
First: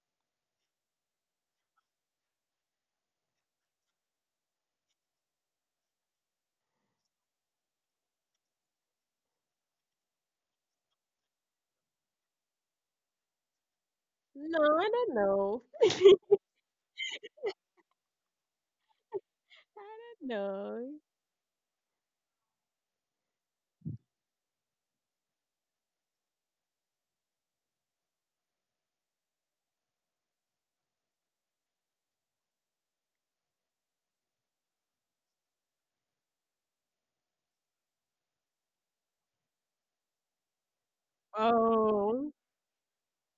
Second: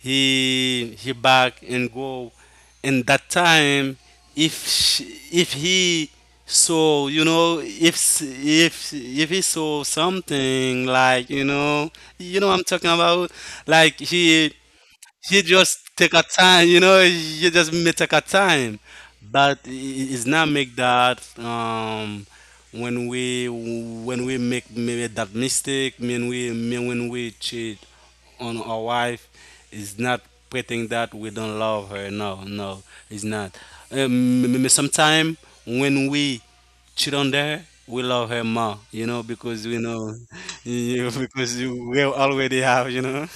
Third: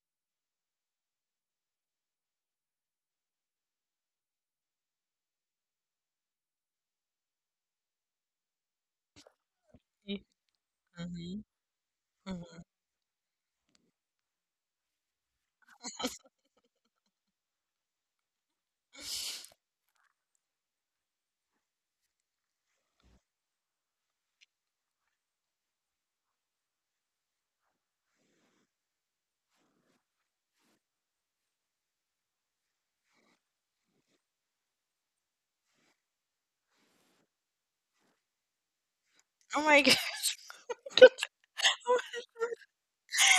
S3: he back and go and that time if she, if he saw you know if he saw something like
S1: Mm-hmm.
S3: you know what
S1: Mm-hmm.
S3: I'm talking about like he
S2: No, I don't
S3: you
S2: know.
S3: just take a time, you know, you just may take a time. But
S2: I
S3: it's
S2: don't
S3: not make
S2: know.
S3: that when we make maybe that mistake, when we mean when we cheat on our wife, it's not pretending that we don't love her. No, no, it's not. Sometimes when we cheat on her, we love her more, you know,
S1: Oh
S3: because we
S1: my God.
S3: know, because we
S2: Oh,
S3: already have, you know.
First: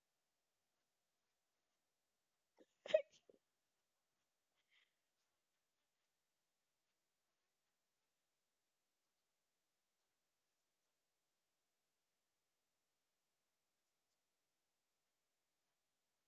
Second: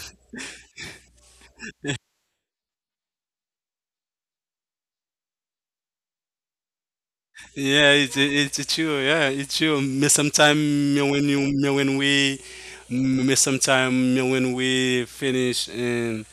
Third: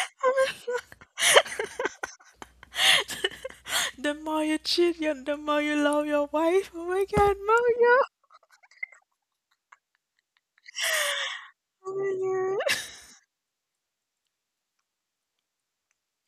S1: The more you cheat, you, the more you love your wife. Oh my God,
S3: Yeah,
S1: Mario.
S3: it's it's true. Yeah, it's true. Me sometime me when
S1: Oh
S3: we
S1: my God.
S3: me sometime me when we finish and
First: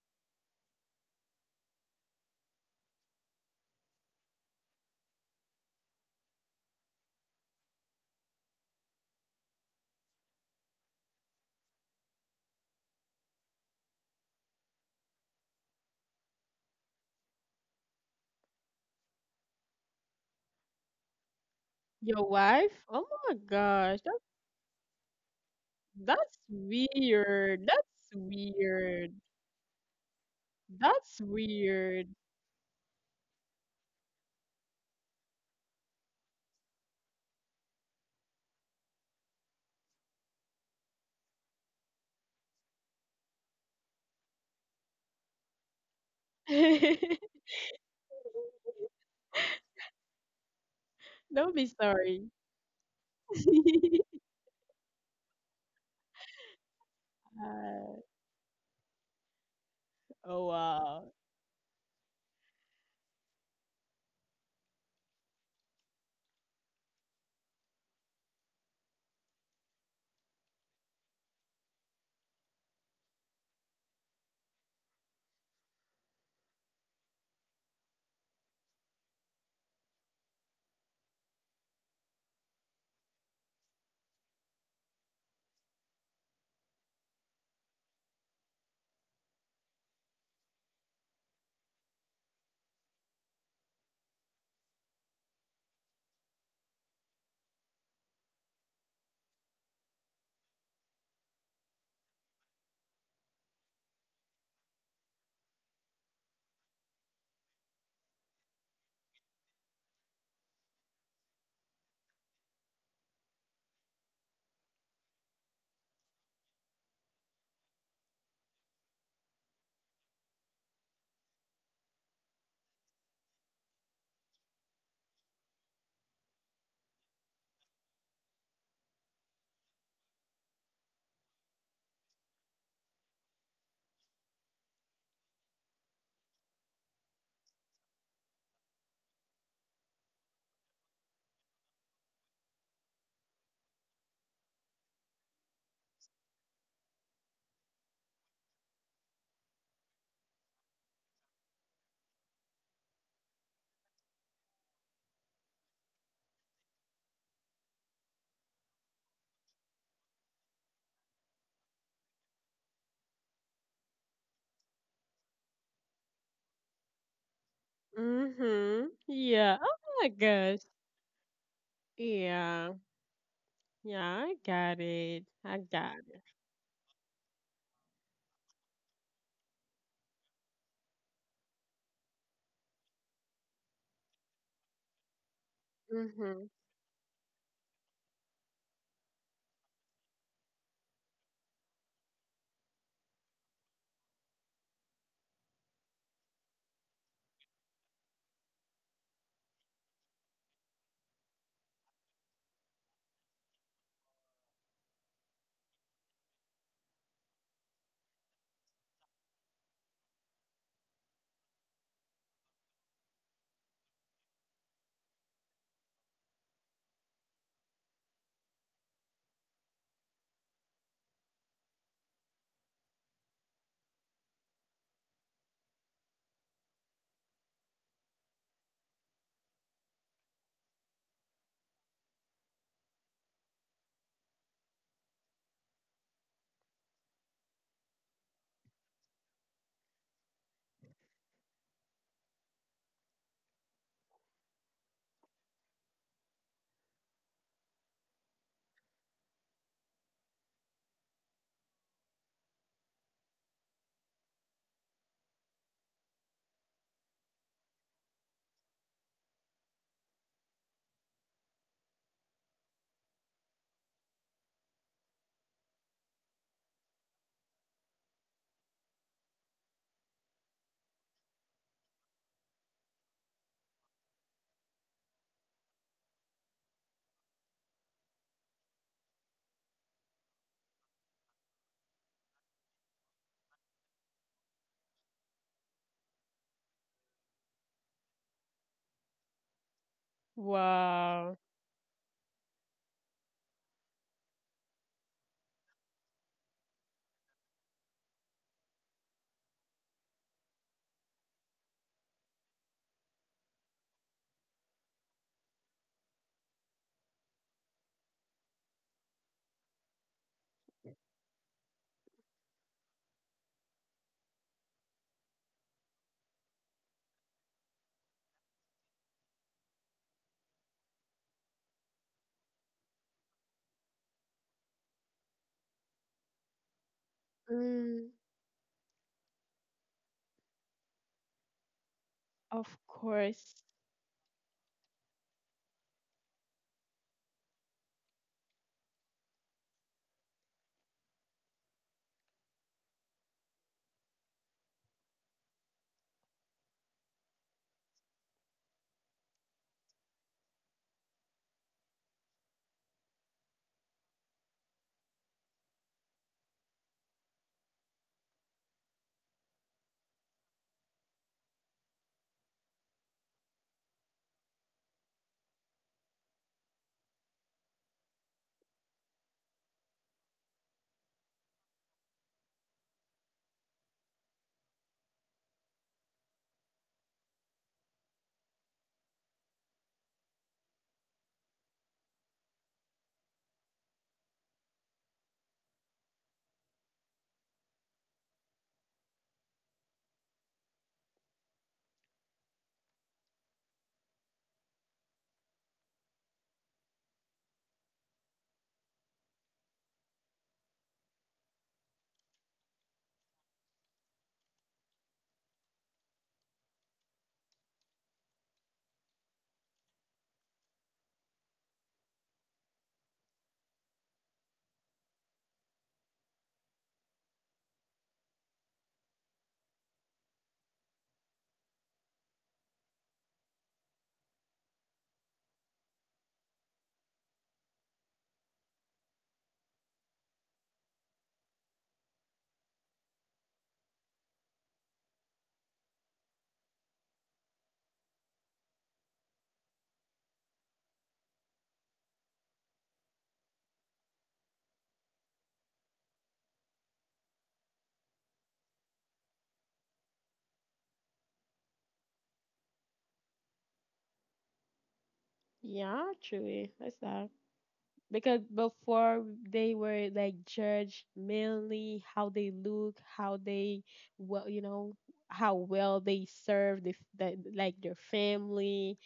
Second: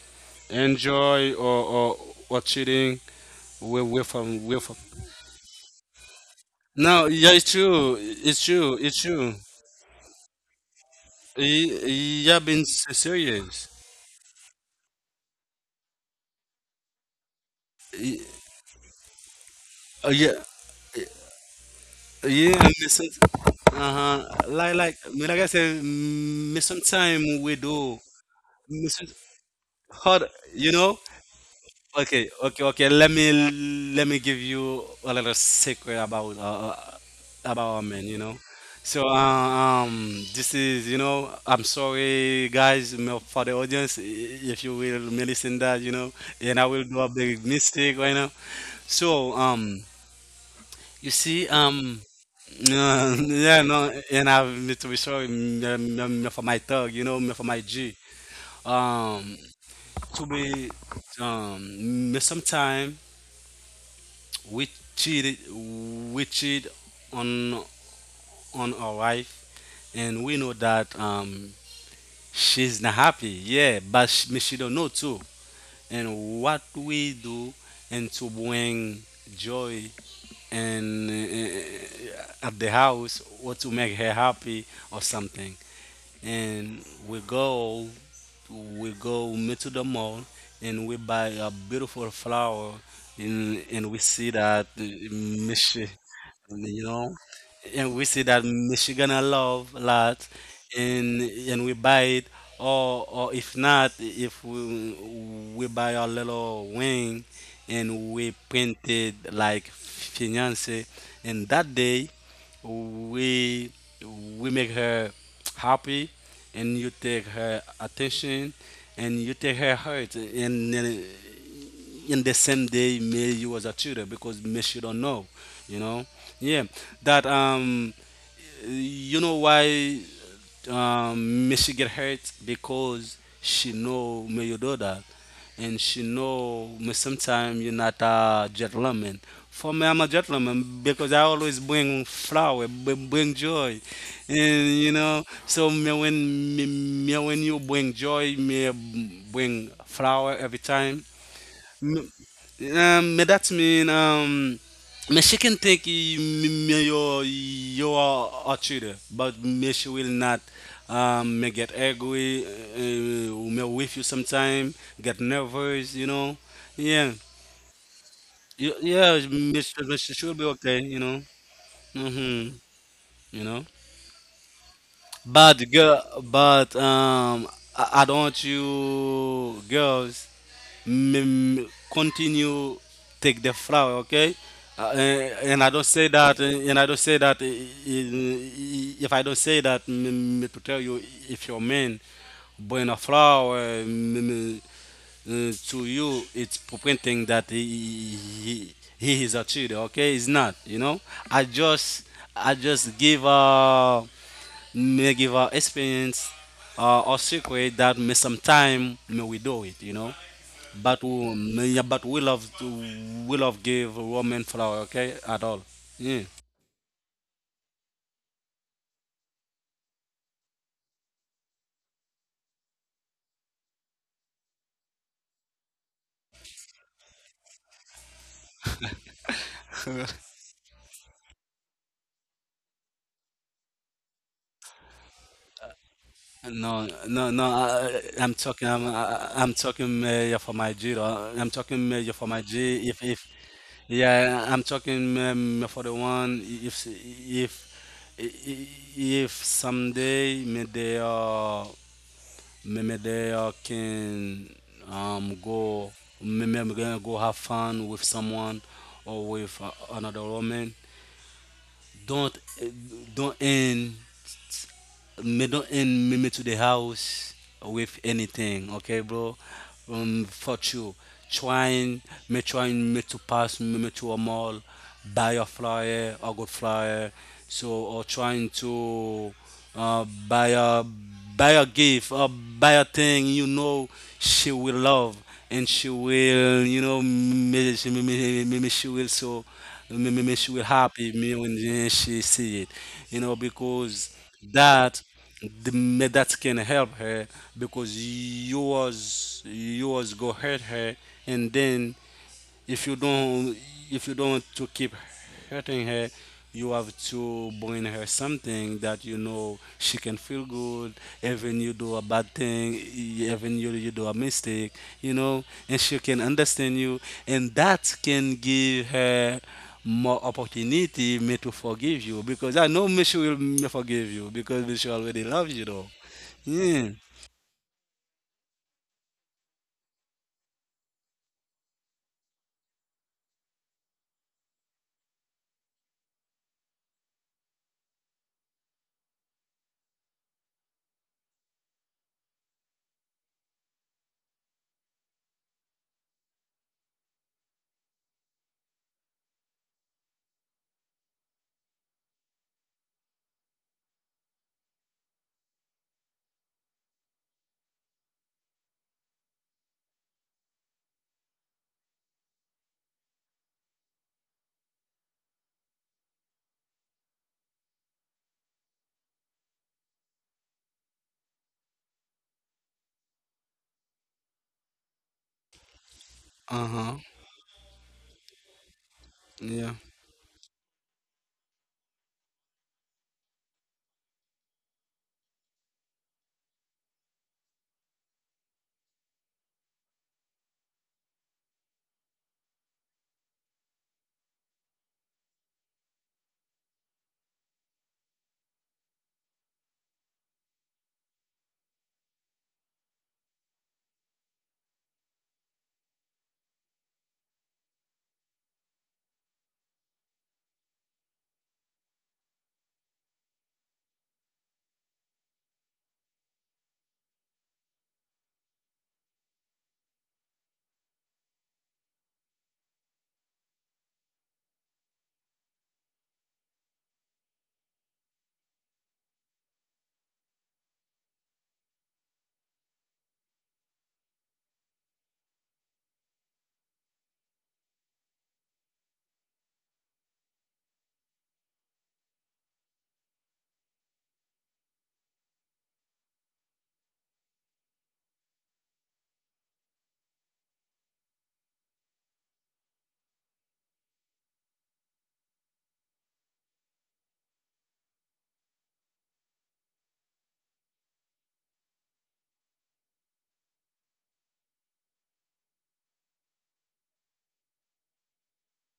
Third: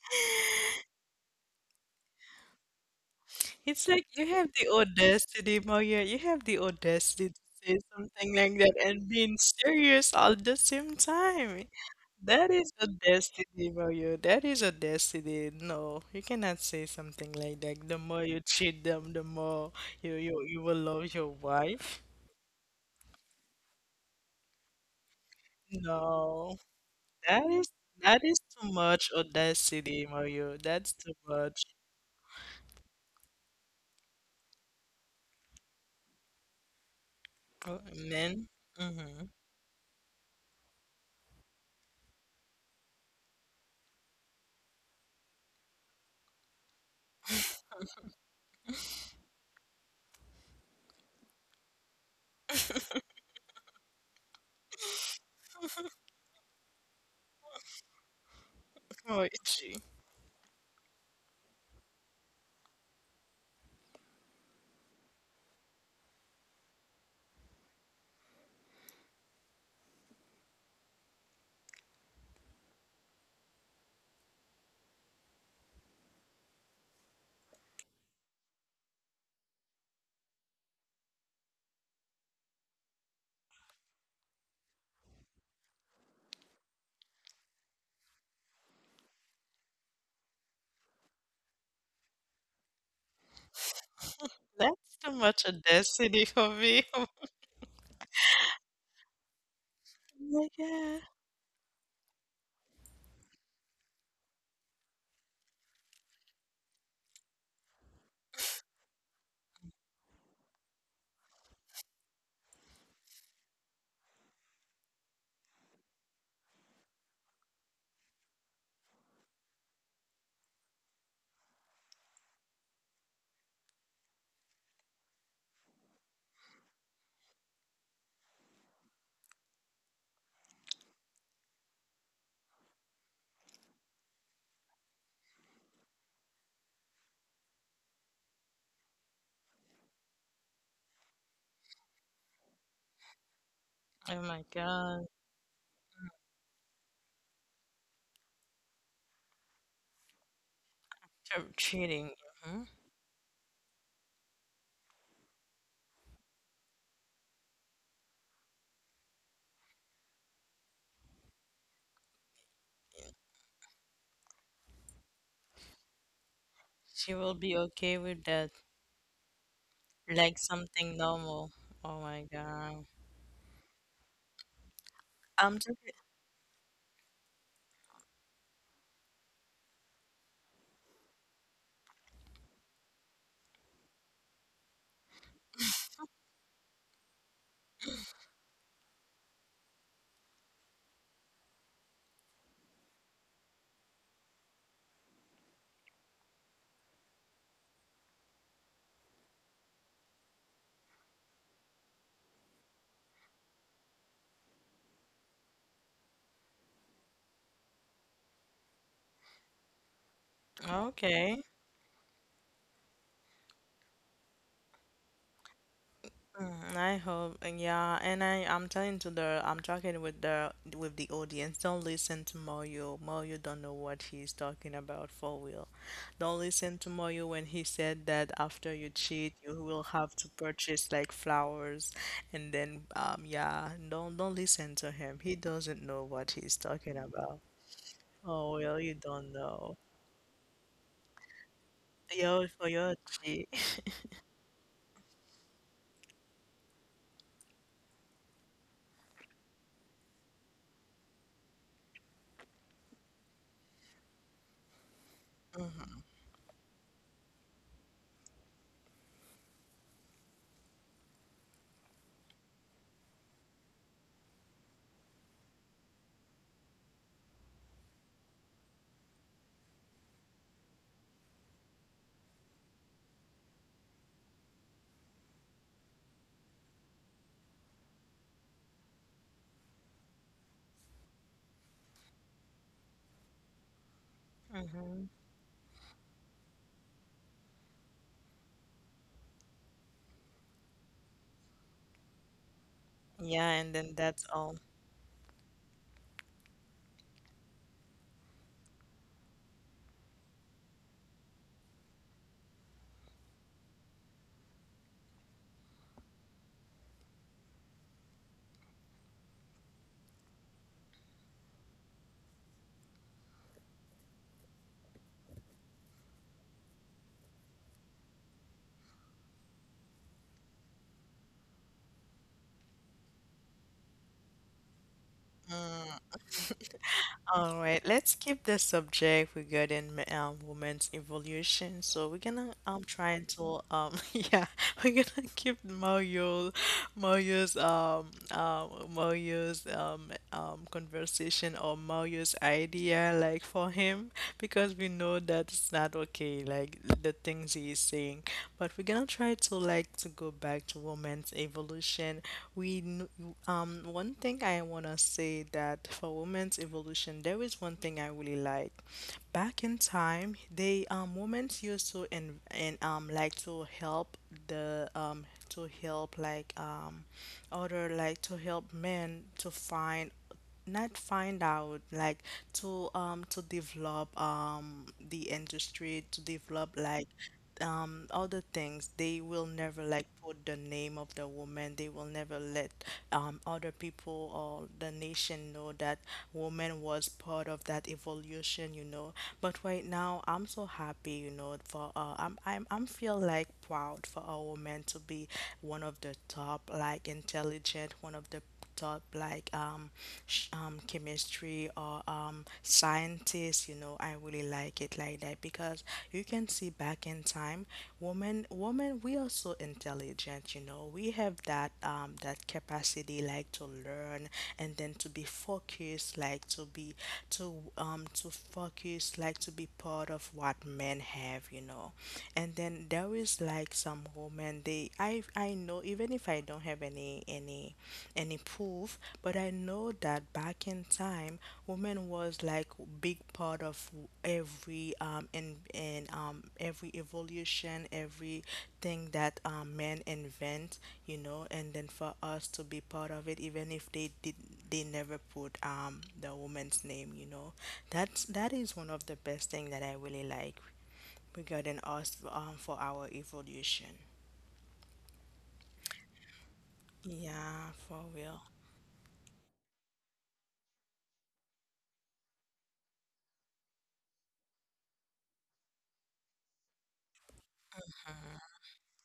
S3: enjoy or cheating.
S1: It's
S3: We
S1: like
S3: we
S1: you have
S3: from we
S1: the
S3: from.
S1: audacity, Mario. You have the
S3: No,
S1: audacity
S3: yeah,
S1: to
S3: it's
S1: say
S3: true.
S1: something
S3: It's
S1: like that
S3: true.
S1: and
S3: It's
S1: being
S3: true.
S1: serious all the same time.
S3: Yeah,
S1: That is a destiny,
S3: serious.
S1: Mario. That is a destiny. No, you cannot say something like that. The more you cheat them, the more
S3: Yeah,
S1: you will love your wife.
S2: your
S3: yeah.
S2: wife,
S3: Me
S2: oh
S3: some,
S2: my gosh.
S3: uh-huh. Like me like I said,
S2: That's
S1: No,
S3: me sometime
S1: that
S3: we
S2: weird.
S1: is
S3: do.
S2: That's
S1: that is too
S3: Me some,
S1: much
S2: weird.
S1: audacity,
S3: hard,
S1: Mario.
S3: you
S1: That's
S3: know.
S1: too
S2: That's
S1: much.
S2: weird.
S3: Okay, okay, okay. Let me give you a little secret
S1: Oh,
S3: about our men. You know,
S1: man.
S3: so
S1: Mm-hmm.
S3: this is you know. I'm sorry, guys, for the audience, if you will me listen that you know, and I will do a big mistake right now. So you
S2: Don't
S3: see
S2: be
S3: um.
S2: sorry.
S3: Yeah, no, and I need to be sorry for my thug, you know, for my
S2: Uh,
S3: G.
S1: Oh,
S3: Um,
S1: gee.
S3: to
S2: oh
S3: be
S2: wow.
S3: um, sometime we cheated, we cheat on on our wife, and we know that she's not happy. Yeah, but she don't know too. And what we do, and to bring joy and at the house, or to make her happy or something. And we go meet to the mall and we buy a beautiful flower and we see
S1: That's
S3: that
S1: too much
S3: Michi,
S1: audacity for me.
S3: you know, and we see that Michigan I love a
S1: Oh
S3: lot,
S1: my god.
S3: and we buy it. Or if not, if we we buy a little wing and we painted like fiance, and that day we we make her happy and you take her attention and you take her heart and then in the same day maybe you was a tutor because maybe she don't know you know yeah that you know why um, may she get hurt because she know me your daughter and she know me sometimes you're not a gentleman. For me, I'm a gentleman because I always bring flower, bring joy,
S1: Oh my
S3: and you
S1: god.
S3: know. So me when me when you bring joy, me bring flower every time.
S1: Cheating. Hmm.
S3: Me that's mean me she can think me, me you you are a cheater, but me she will not. Me get angry, me with you sometime, get nervous, you know.
S1: She
S3: Yeah,
S1: will be okay with that.
S2: Mm-hmm.
S3: yeah,
S2: Yeah. Oh
S3: me
S2: my
S3: she
S1: Like
S3: should be
S2: gosh.
S3: okay,
S1: something
S3: you know.
S1: normal. Oh my
S3: Mm-hmm.
S2: Yeah.
S1: god.
S3: You know,
S2: Yeah, I got it.
S1: I'm
S2: I
S3: but
S1: just
S2: got
S3: girl,
S2: it.
S3: but I don't want you girls mm, continue take the flower, okay? And I don't say
S2: Mm-hmm.
S3: that, and I don't say that if I don't say that to tell you if your man bring a flower to you, it's pointing that he is a cheater, okay? It's not, you know? I just, I just give a may give us experience or secret that may sometime may we do it, you know. But
S1: okay.
S3: yeah, but we love give woman flower, okay, at all. Yeah.
S1: Mm, I hope, and yeah, and I'm telling to the I'm talking with the audience. Don't listen to Mario. Mario don't know what he's talking about for real. Don't listen to Mario when he said that after you cheat, you will have to purchase like flowers, and then yeah, don't listen to him. He doesn't know what he's
S3: No,
S1: talking
S3: no,
S1: about.
S3: no. I'm
S1: Oh
S3: talking.
S1: well, you don't
S3: I'm
S1: know.
S3: talking yeah, for my G. though. I'm talking yeah, for my
S1: Yo, for
S3: G.
S1: your
S3: If,
S1: cheat.
S3: yeah, I'm talking for the one. If someday may they maybe they can go, maybe I'm gonna go have fun with someone or with another woman. Don't don't end don't end me, me to the house with anything, okay, bro? For you, trying trying me to pass me to a mall, buy a flyer, a good flyer, so or trying to uh, buy a buy a gift or buy a thing you know she will love and she will, you know, me- she will so, me- she will happy
S2: Wow.
S3: me when she see it,
S1: Yeah, and
S3: you
S1: then
S3: know,
S1: that's all.
S3: because that the, me- that can help her because you was go hurt her and then if you don't if you don't want to keep hurting her you have to bring her something that you know she can feel good even you do a bad thing even you do a mistake you know and she can understand you and that can give her more opportunity me to forgive you because I know me she will me forgive you because me she already loves you though yeah
S1: All right,
S2: Mm,
S1: let's keep the subject regarding women's evolution. So we're gonna
S2: of
S1: try to
S2: course.
S1: yeah, we're gonna keep Mario Mario's Mario's conversation or Mario's idea there like for him because we know that it's not okay, like the things he is saying. But we're gonna try to like to go back to women's evolution. We kn- One thing I wanna say that for women's evolution, there is one thing I really like. Back in time, they women used to and like to help the to help other like to help men to find not find out like to develop the industry to develop
S3: uh-huh
S1: other things. They will never
S3: yeah
S1: like put the name of the woman. They will never let other people or the nation know that woman was part of that evolution, you know. But right now, I'm so happy, you know, for I'm feel like proud for a woman to be one of the top, like intelligent, one of the taught like chemistry or scientists. You know, I really like it like that because you can see back in time, women, we are so intelligent. You know, we have that capacity like to learn and then to be focused, like to be to focus, like to be part of what men have. You know, and then there is like some women they I know even if I don't have any proof, but I know that back in time, women was like big part of every and every evolution, everything that men invent, you know, and then for us to be part of it, even if they never put the woman's name, you know, that is one of the best thing that I really like regarding us for our evolution.
S2: Yeah, actually. That's that.
S1: Yeah, for
S2: Because
S1: real.
S2: before they were like judged mainly how they look, how they well, you know, how well they serve the like their family.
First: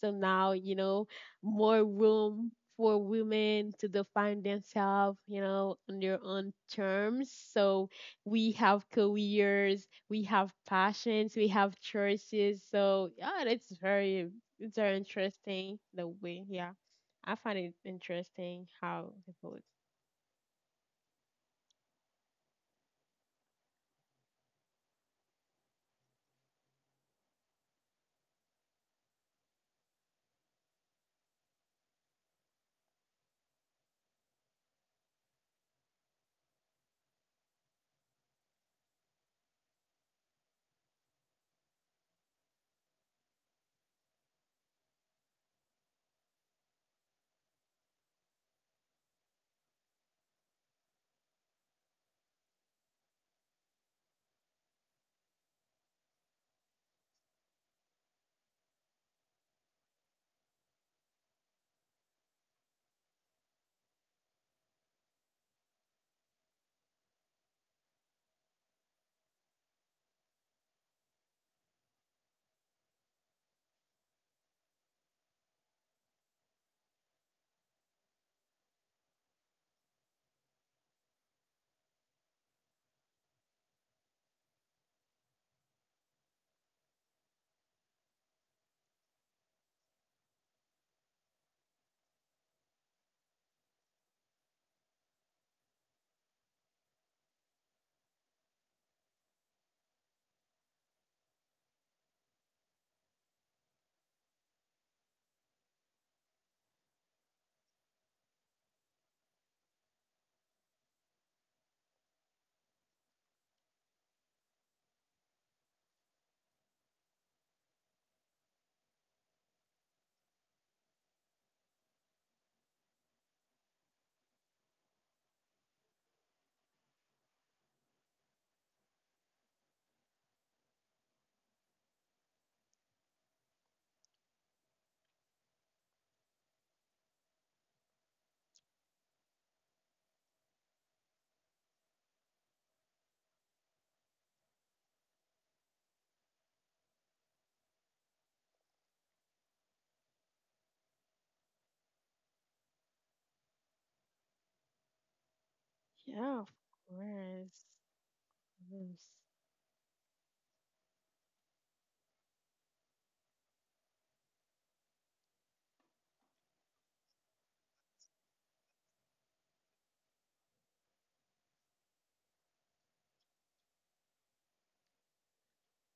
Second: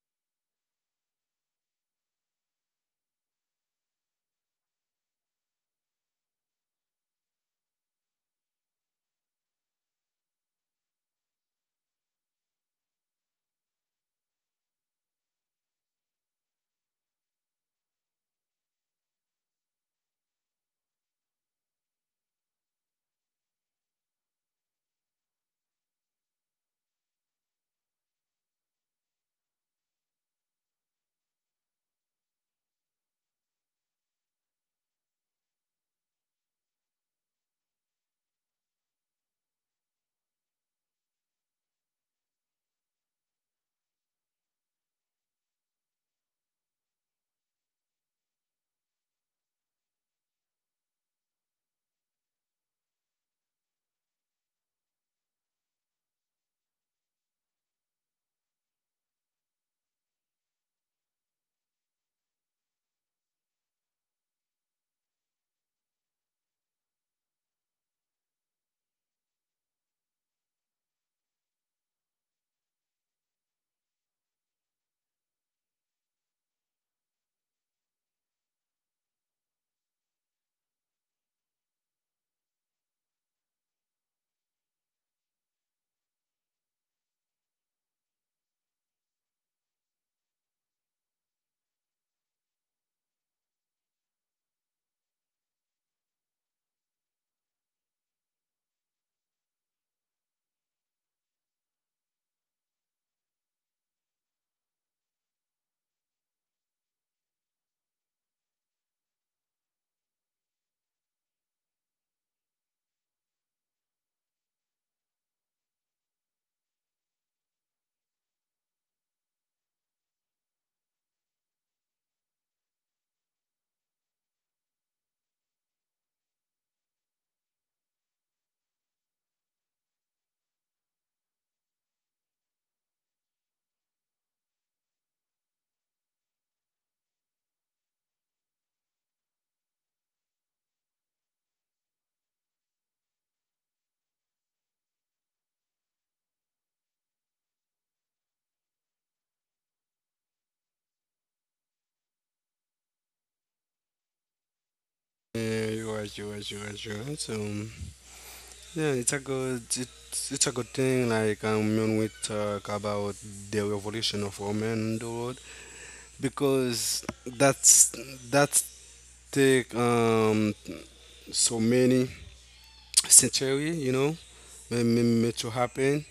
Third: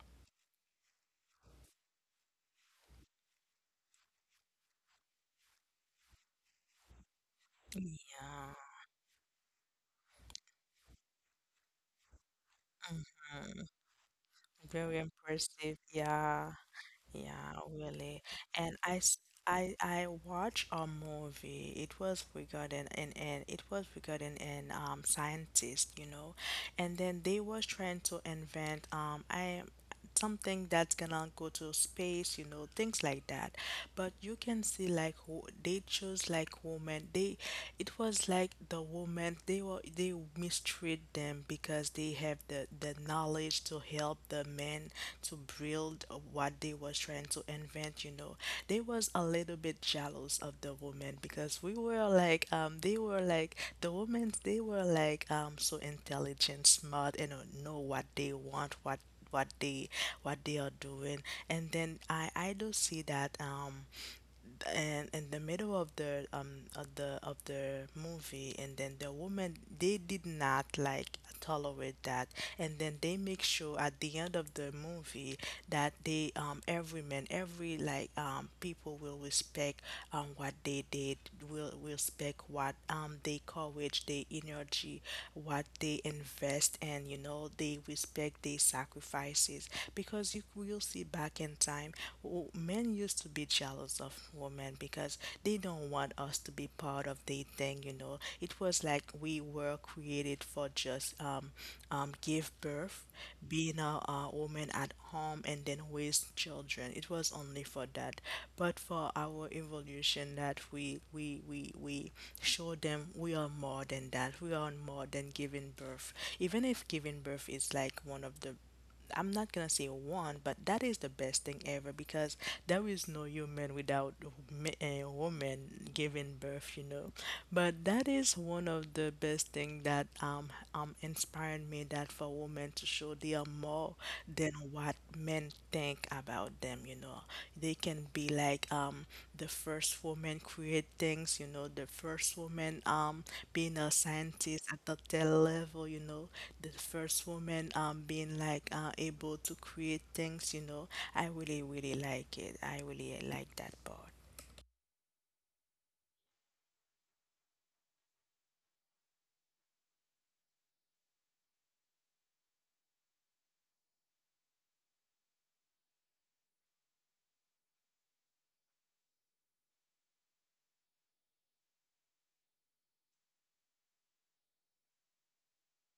S2: So now, you know, more room for women to define themselves, you know, on their own terms. So we
S1: Yeah.
S2: have careers, we have passions, we have choices. So yeah, it's very
S1: Very
S2: interesting
S1: impressive.
S2: the way,
S1: Yeah.
S2: yeah. I
S1: Yeah,
S2: find it
S1: really.
S2: interesting
S1: And
S2: how they vote.
S1: I watched a movie. It was regarding and it was regarding an scientist, you know, and then they was trying to invent I something that's gonna go to space, you know, things like that. But you can see like who they chose like women. They It was like the woman they mistreat them because they have the knowledge to help the men to build what they was trying to invent, you know. They was a little bit jealous of the woman because we were like they were like the women they were like so intelligent, smart and know what they want, what they what they are doing. And then I do see that and in the middle of the of the of the movie and then the woman they did not like tolerate that and then they make sure at the end of the movie that they every man every like people will respect what they did, will respect what they courage their energy, what they invest, and you know they respect like their sacrifices because you will see back in time men used to be jealous of women because they don't want us to be part of their thing, you know. It was like we were created for just give birth, being a woman at home and then raise children. It was only for that, but for our evolution that we show them we are more than that. We are more than giving birth. Even if giving birth is like one of the, I'm not gonna say one, but that is the best thing ever because there is no human without a woman giving birth, you know. But that is one of the best thing that inspired me that for women to show they are more than what men think about them, you know. They can be like the first woman create things, you know, the first woman being a scientist at the tell level, you know, the first woman being like able to create things, you know. I really really like it. I really like that part.
S3: yeah
S2: Yeah, of
S3: you are so
S2: course.
S3: yeah,
S2: Yes.
S3: it's a good thing. Like when we talk about the revolution of women in the world, because that's take so many century, you know, to happen.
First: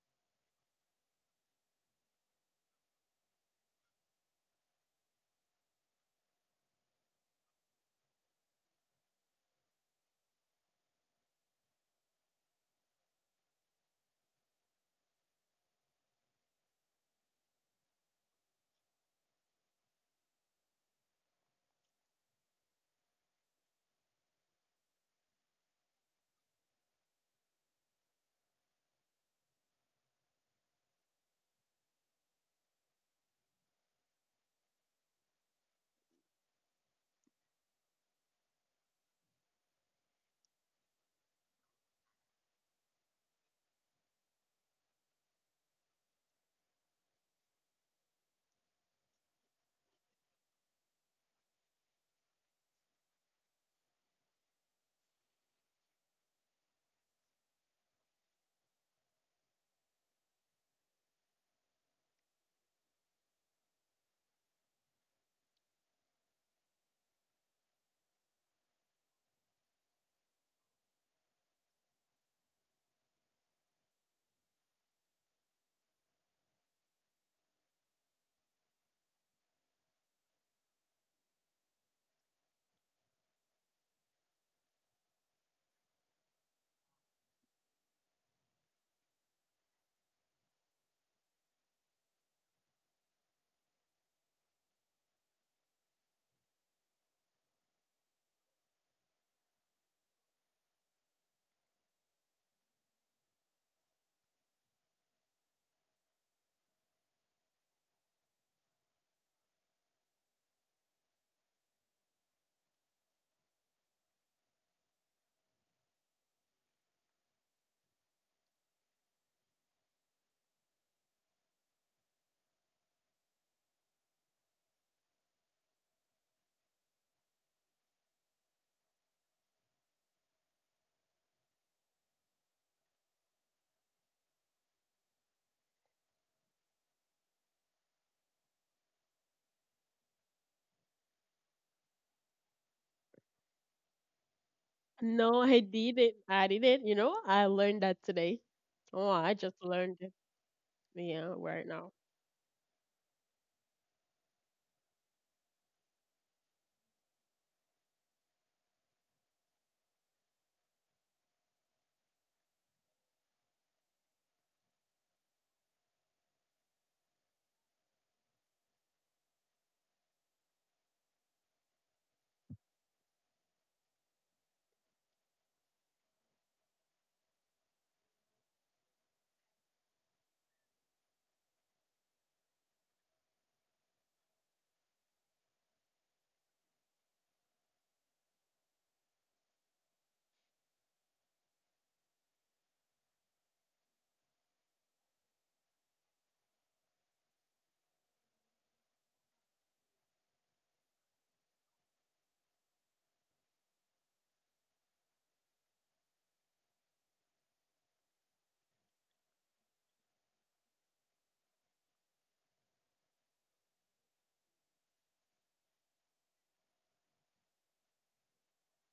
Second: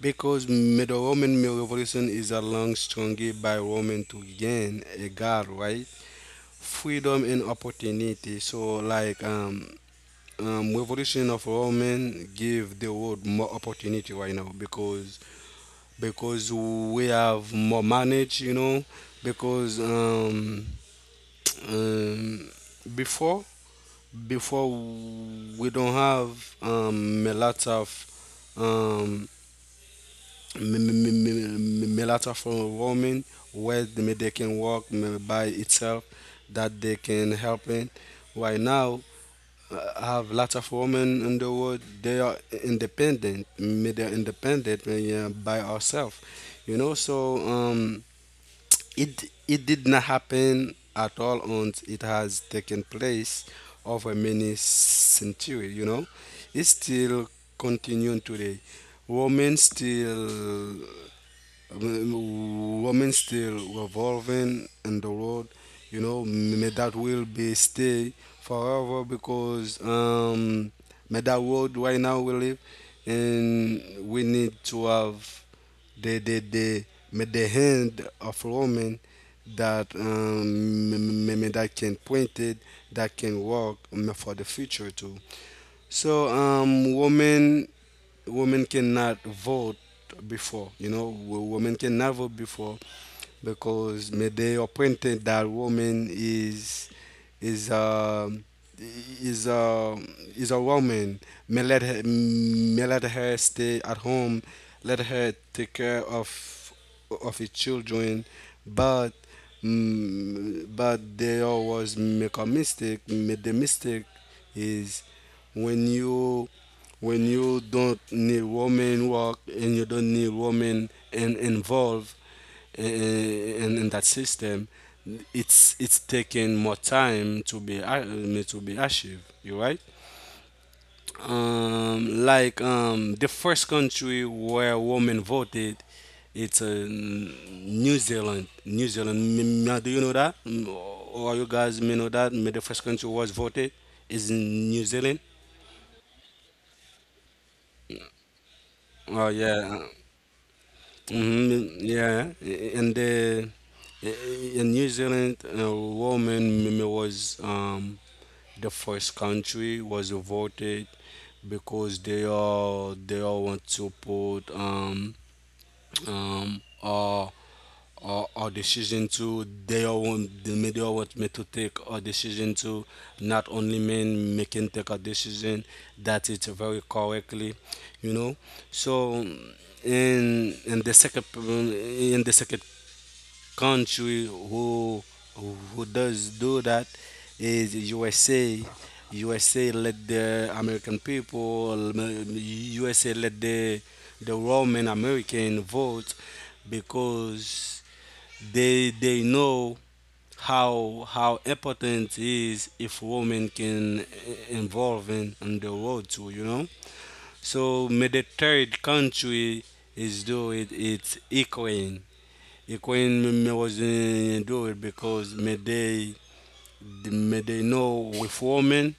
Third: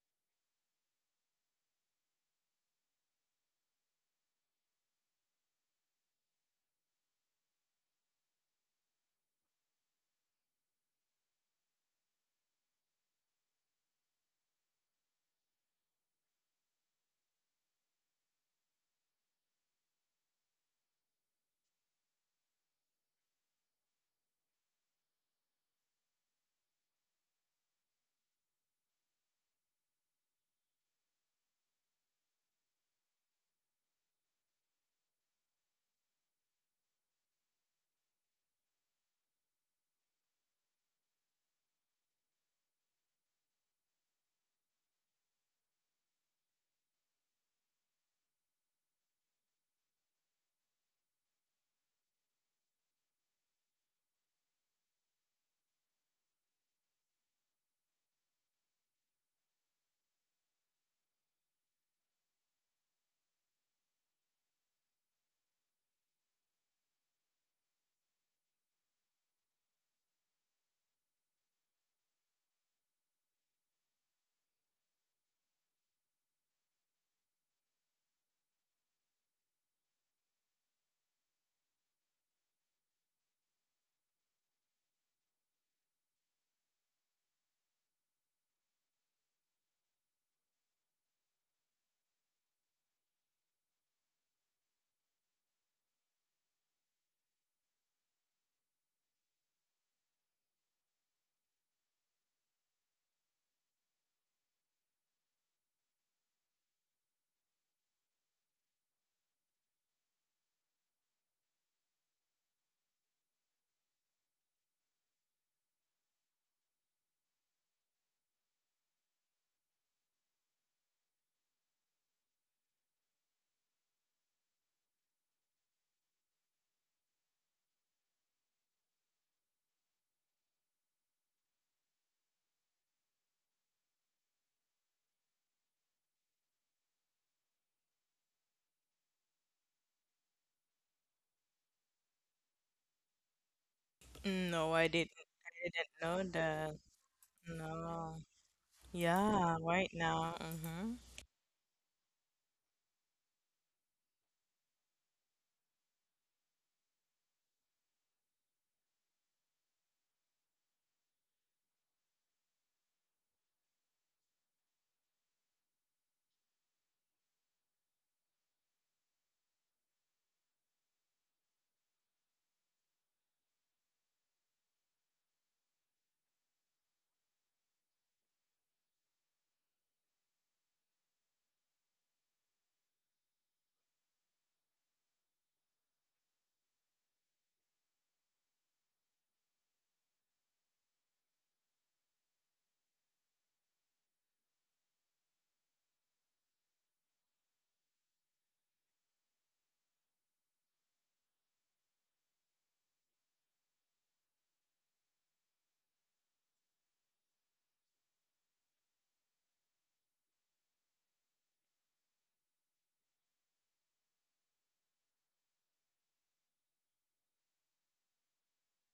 S3: Because the Roman male revolution is a long struggle by women to gain a god, right? Freedom and opportunity. So like revolution of women give the world more opportunity right now because we have more manage, you know, because um, before before we don't have a lot of a lot of women where they can work by itself that they can help in. Right now, have lots of women in the world. They are independent. May they're independent yeah, by ourselves, you know. So. It it did not happen at all and it has taken place over many centuries, you know. It's still continuing today. Women still women still revolving in the world you know may that will be stay forever because may that world right now we live and we need to have the may the hand of women that may that can point it that can work for the future too so women cannot vote before. You know, wo- women cannot vote before, because Medei appointed that woman is is um is a is a woman. May let her stay at home. Let her take care of her children, but but they always make a mistake. Made the mistake is when you when you don't need woman work and you don't need woman and involve in that system, it's taking more time to be to be achieved. You right? Like the first country where women voted, it's New Zealand. New Zealand. Do you know that? Mm, or you guys may know that? May the first country was voted is in
S1: No,
S3: New
S1: I didn't.
S3: Zealand.
S2: No, I
S1: I didn't
S2: didn't.
S1: know
S2: I
S1: that.
S2: didn't. You know, I learned that
S1: No.
S2: today. Oh,
S3: Oh
S2: I just
S1: Yeah,
S3: yeah,
S1: right
S2: learned it.
S1: now. Mm-hmm.
S2: Yeah, right
S3: mm
S2: now.
S3: yeah. And the in New Zealand, a woman was the first country was voted because they all want to put um our our decision to they all want the media want me to take a decision to not only men making take a decision that it's very correctly you know so in the second country who does do that is USA. USA let the American people, USA let the Roman American vote because they know how important is if women can involve in on the world too, you know. So may the third country is do it. It's Ukraine. It when me wasn't do it because may they may they know with women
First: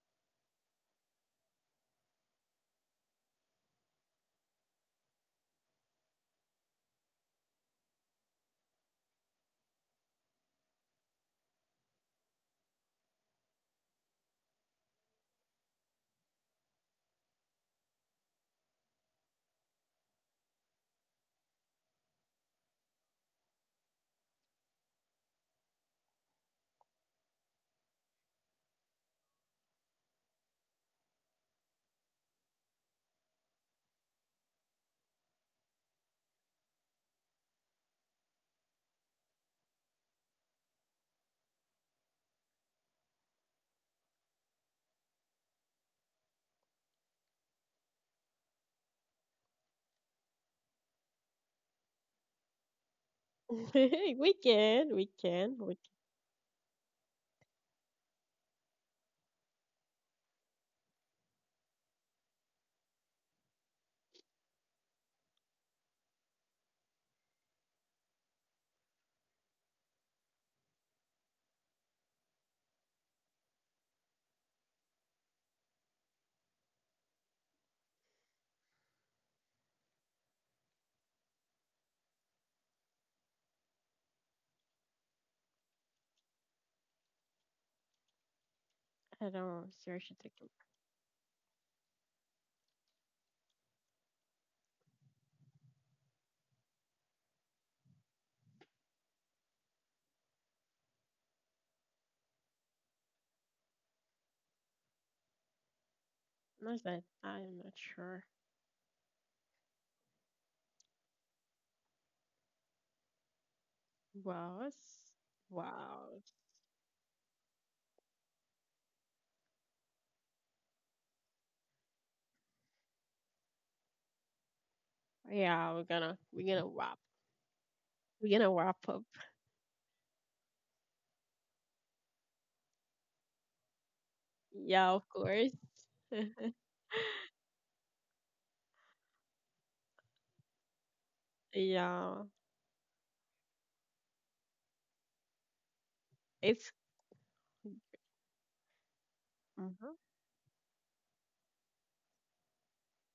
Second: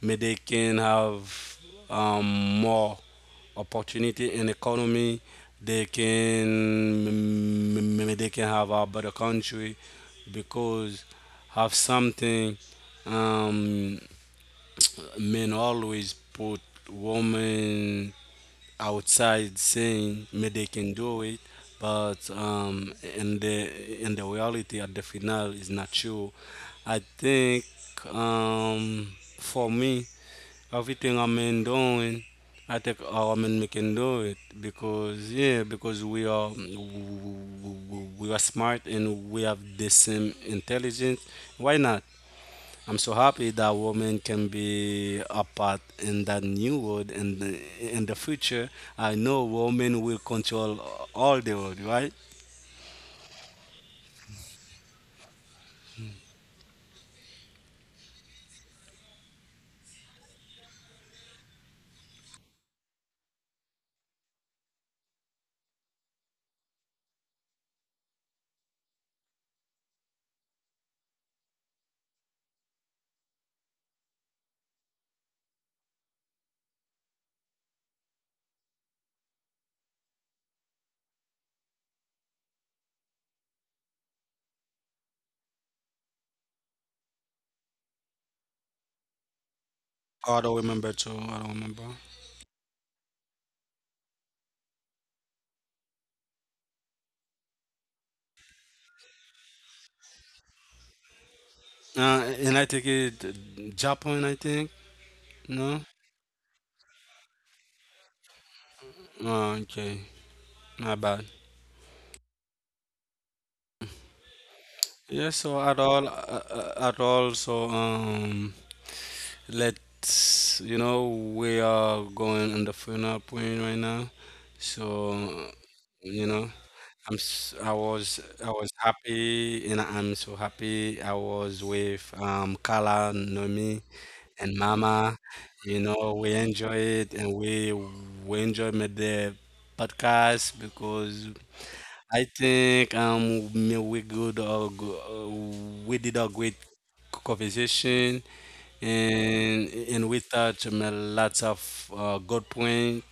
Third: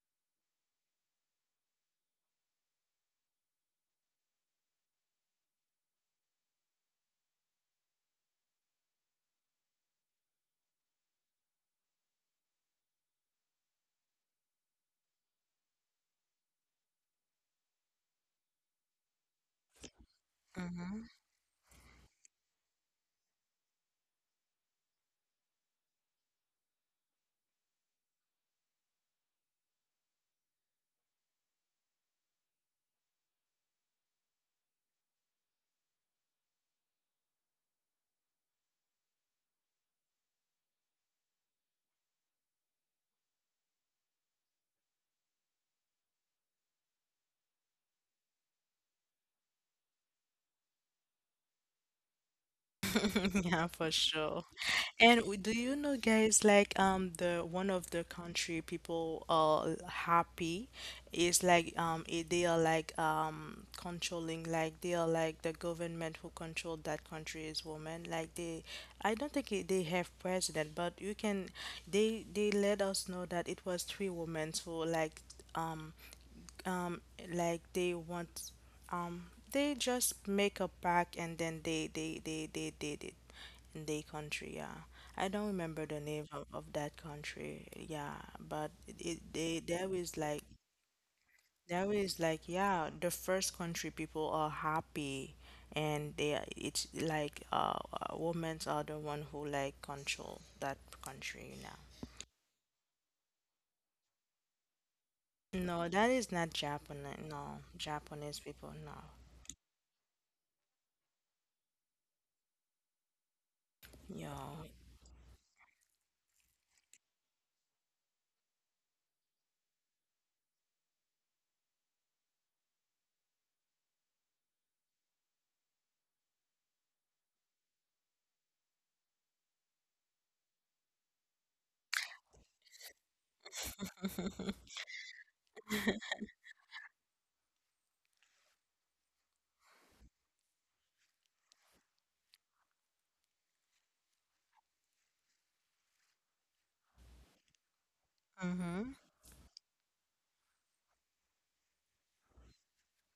S3: may they can have more opportunity in economy. They can maybe they can have a better country because have something um, men always put women outside saying maybe they can
S1: Mm-hmm.
S3: do it, but in the reality at the final is not true. I think um, for me, everything I'm in doing, I think our men we can do it because yeah, because we are smart and we have the same intelligence. Why not? I'm so happy that women can be a part in that new world and in the future. I know women will control all the world, right?
S1: Yeah, for
S2: We
S1: sure.
S2: can, we
S1: And do
S2: can,
S1: you
S2: we can.
S1: know, guys, like the one of the country people are happy is like they are like controlling, like they are like the government who control that country is women, like they I don't think it, they have president, but you can they let us know that it was 3 women who um um like they want um they just make a pact, and then they did it in their country, yeah. I don't remember the name of that country, yeah, but it
S2: I don't
S1: they
S2: know. Seriously,
S3: I
S2: taking.
S3: don't remember too. I don't
S1: there
S3: remember.
S1: is like yeah the first country people are happy, and they are- it's like women are the one who like control that country now.
S3: And I take it Japan. I think no.
S1: No, that is not
S2: What's
S1: Japan.
S2: that?
S1: No,
S2: I'm not sure.
S1: Japanese people, no.
S3: Okay, my bad.
S1: Yo.
S2: Wow.
S3: Yeah. So at all,
S2: Wow.
S3: at all. So. Let's, you know, we are going on the final point right now. So,
S2: Yeah, we're gonna
S3: you know,
S2: wrap.
S3: I'm, s- I was,
S2: We're gonna
S3: I was
S2: wrap up.
S3: happy, and I'm so happy. I was with Kala, Nomi, and
S2: Yeah, of
S3: Mama.
S2: course.
S3: You know, we enjoy it, and we enjoy made the podcast because
S2: Yeah,
S3: I think we good or go- we did a great
S2: it's.
S3: conversation
S1: Mm-hmm.
S2: Mm-hmm.
S3: and we touch lots of good point.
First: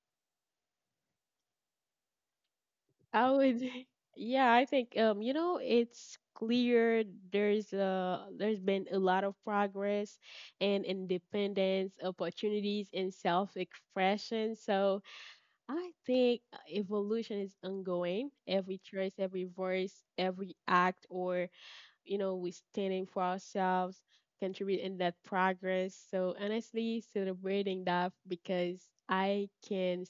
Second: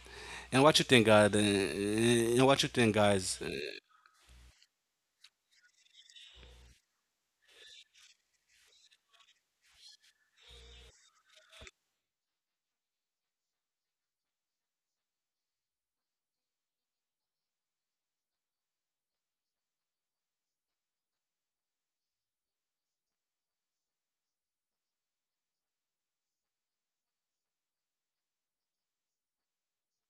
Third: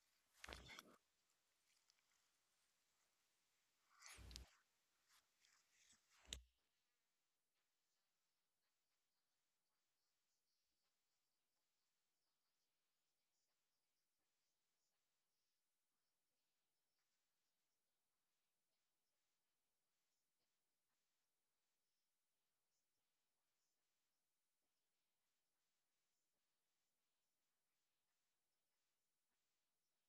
S3: And what you think, God? And what you think,
S2: I
S3: guys?
S2: would, yeah, I think you know, it's clear there's been a lot of progress and independence, opportunities and self-expression. So I think, evolution is ongoing. Every choice, every voice, every act, or you know, we standing for ourselves, contributing that progress. So honestly, celebrating that because I can,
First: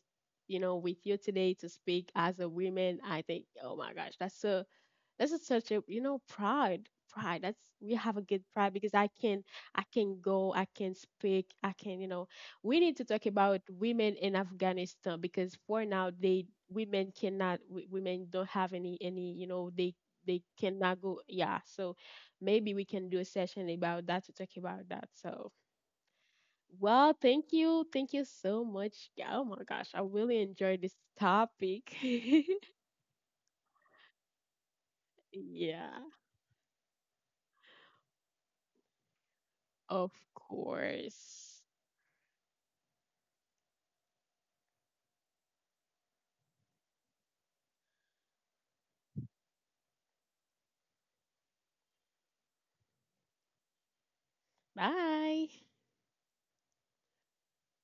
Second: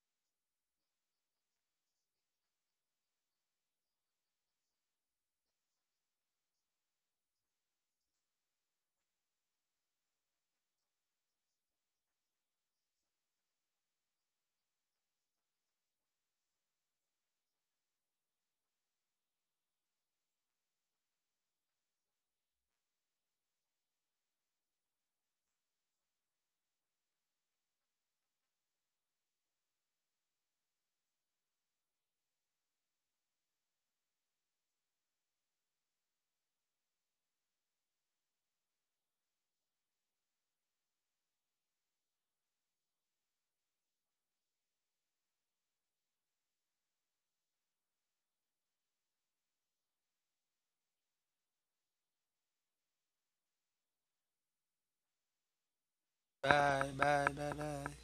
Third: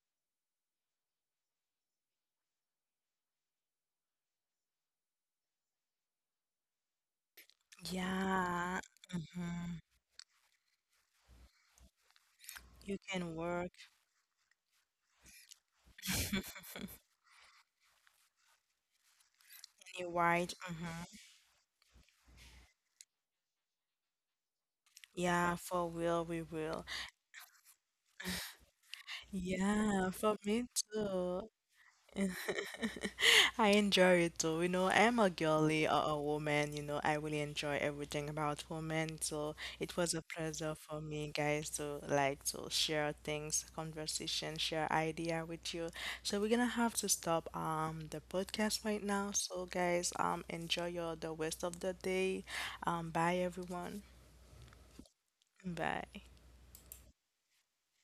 S2: you know, with you today to speak as a woman, I think, oh my gosh, that's so this is such a, you know, pride. That's we have a good pride
S1: Yeah.
S2: because
S1: Hmm.
S2: I can go, I can speak, I can you know. We need
S1: You
S2: to talk
S1: can
S2: about
S1: work
S2: women in Afghanistan because for now they women cannot women don't have any you know
S1: and you
S2: they
S1: write.
S2: cannot
S1: Hmm.
S2: go yeah. So maybe we can do a session about that to talk about that. So.
S1: Yeah, for real, we will.
S2: Well, thank you. Thank you so much. Yeah, oh my gosh, I
S1: Yeah, for
S2: really
S1: me
S2: enjoyed this
S1: too.
S2: topic.
S1: I enjoy it too. You know, I'm a girly,
S2: Yeah,
S1: or a woman. You know, I really enjoy everything about women. So it was
S2: of
S1: a pleasure for me,
S2: course.
S1: guys, to like to share things, conversation, share idea with you. So we're gonna have to stop the podcast right now. So guys, enjoy your the rest of the day. Bye everyone.
S2: Bye
S1: Bye.
S3: Bye, bye, bye, bye.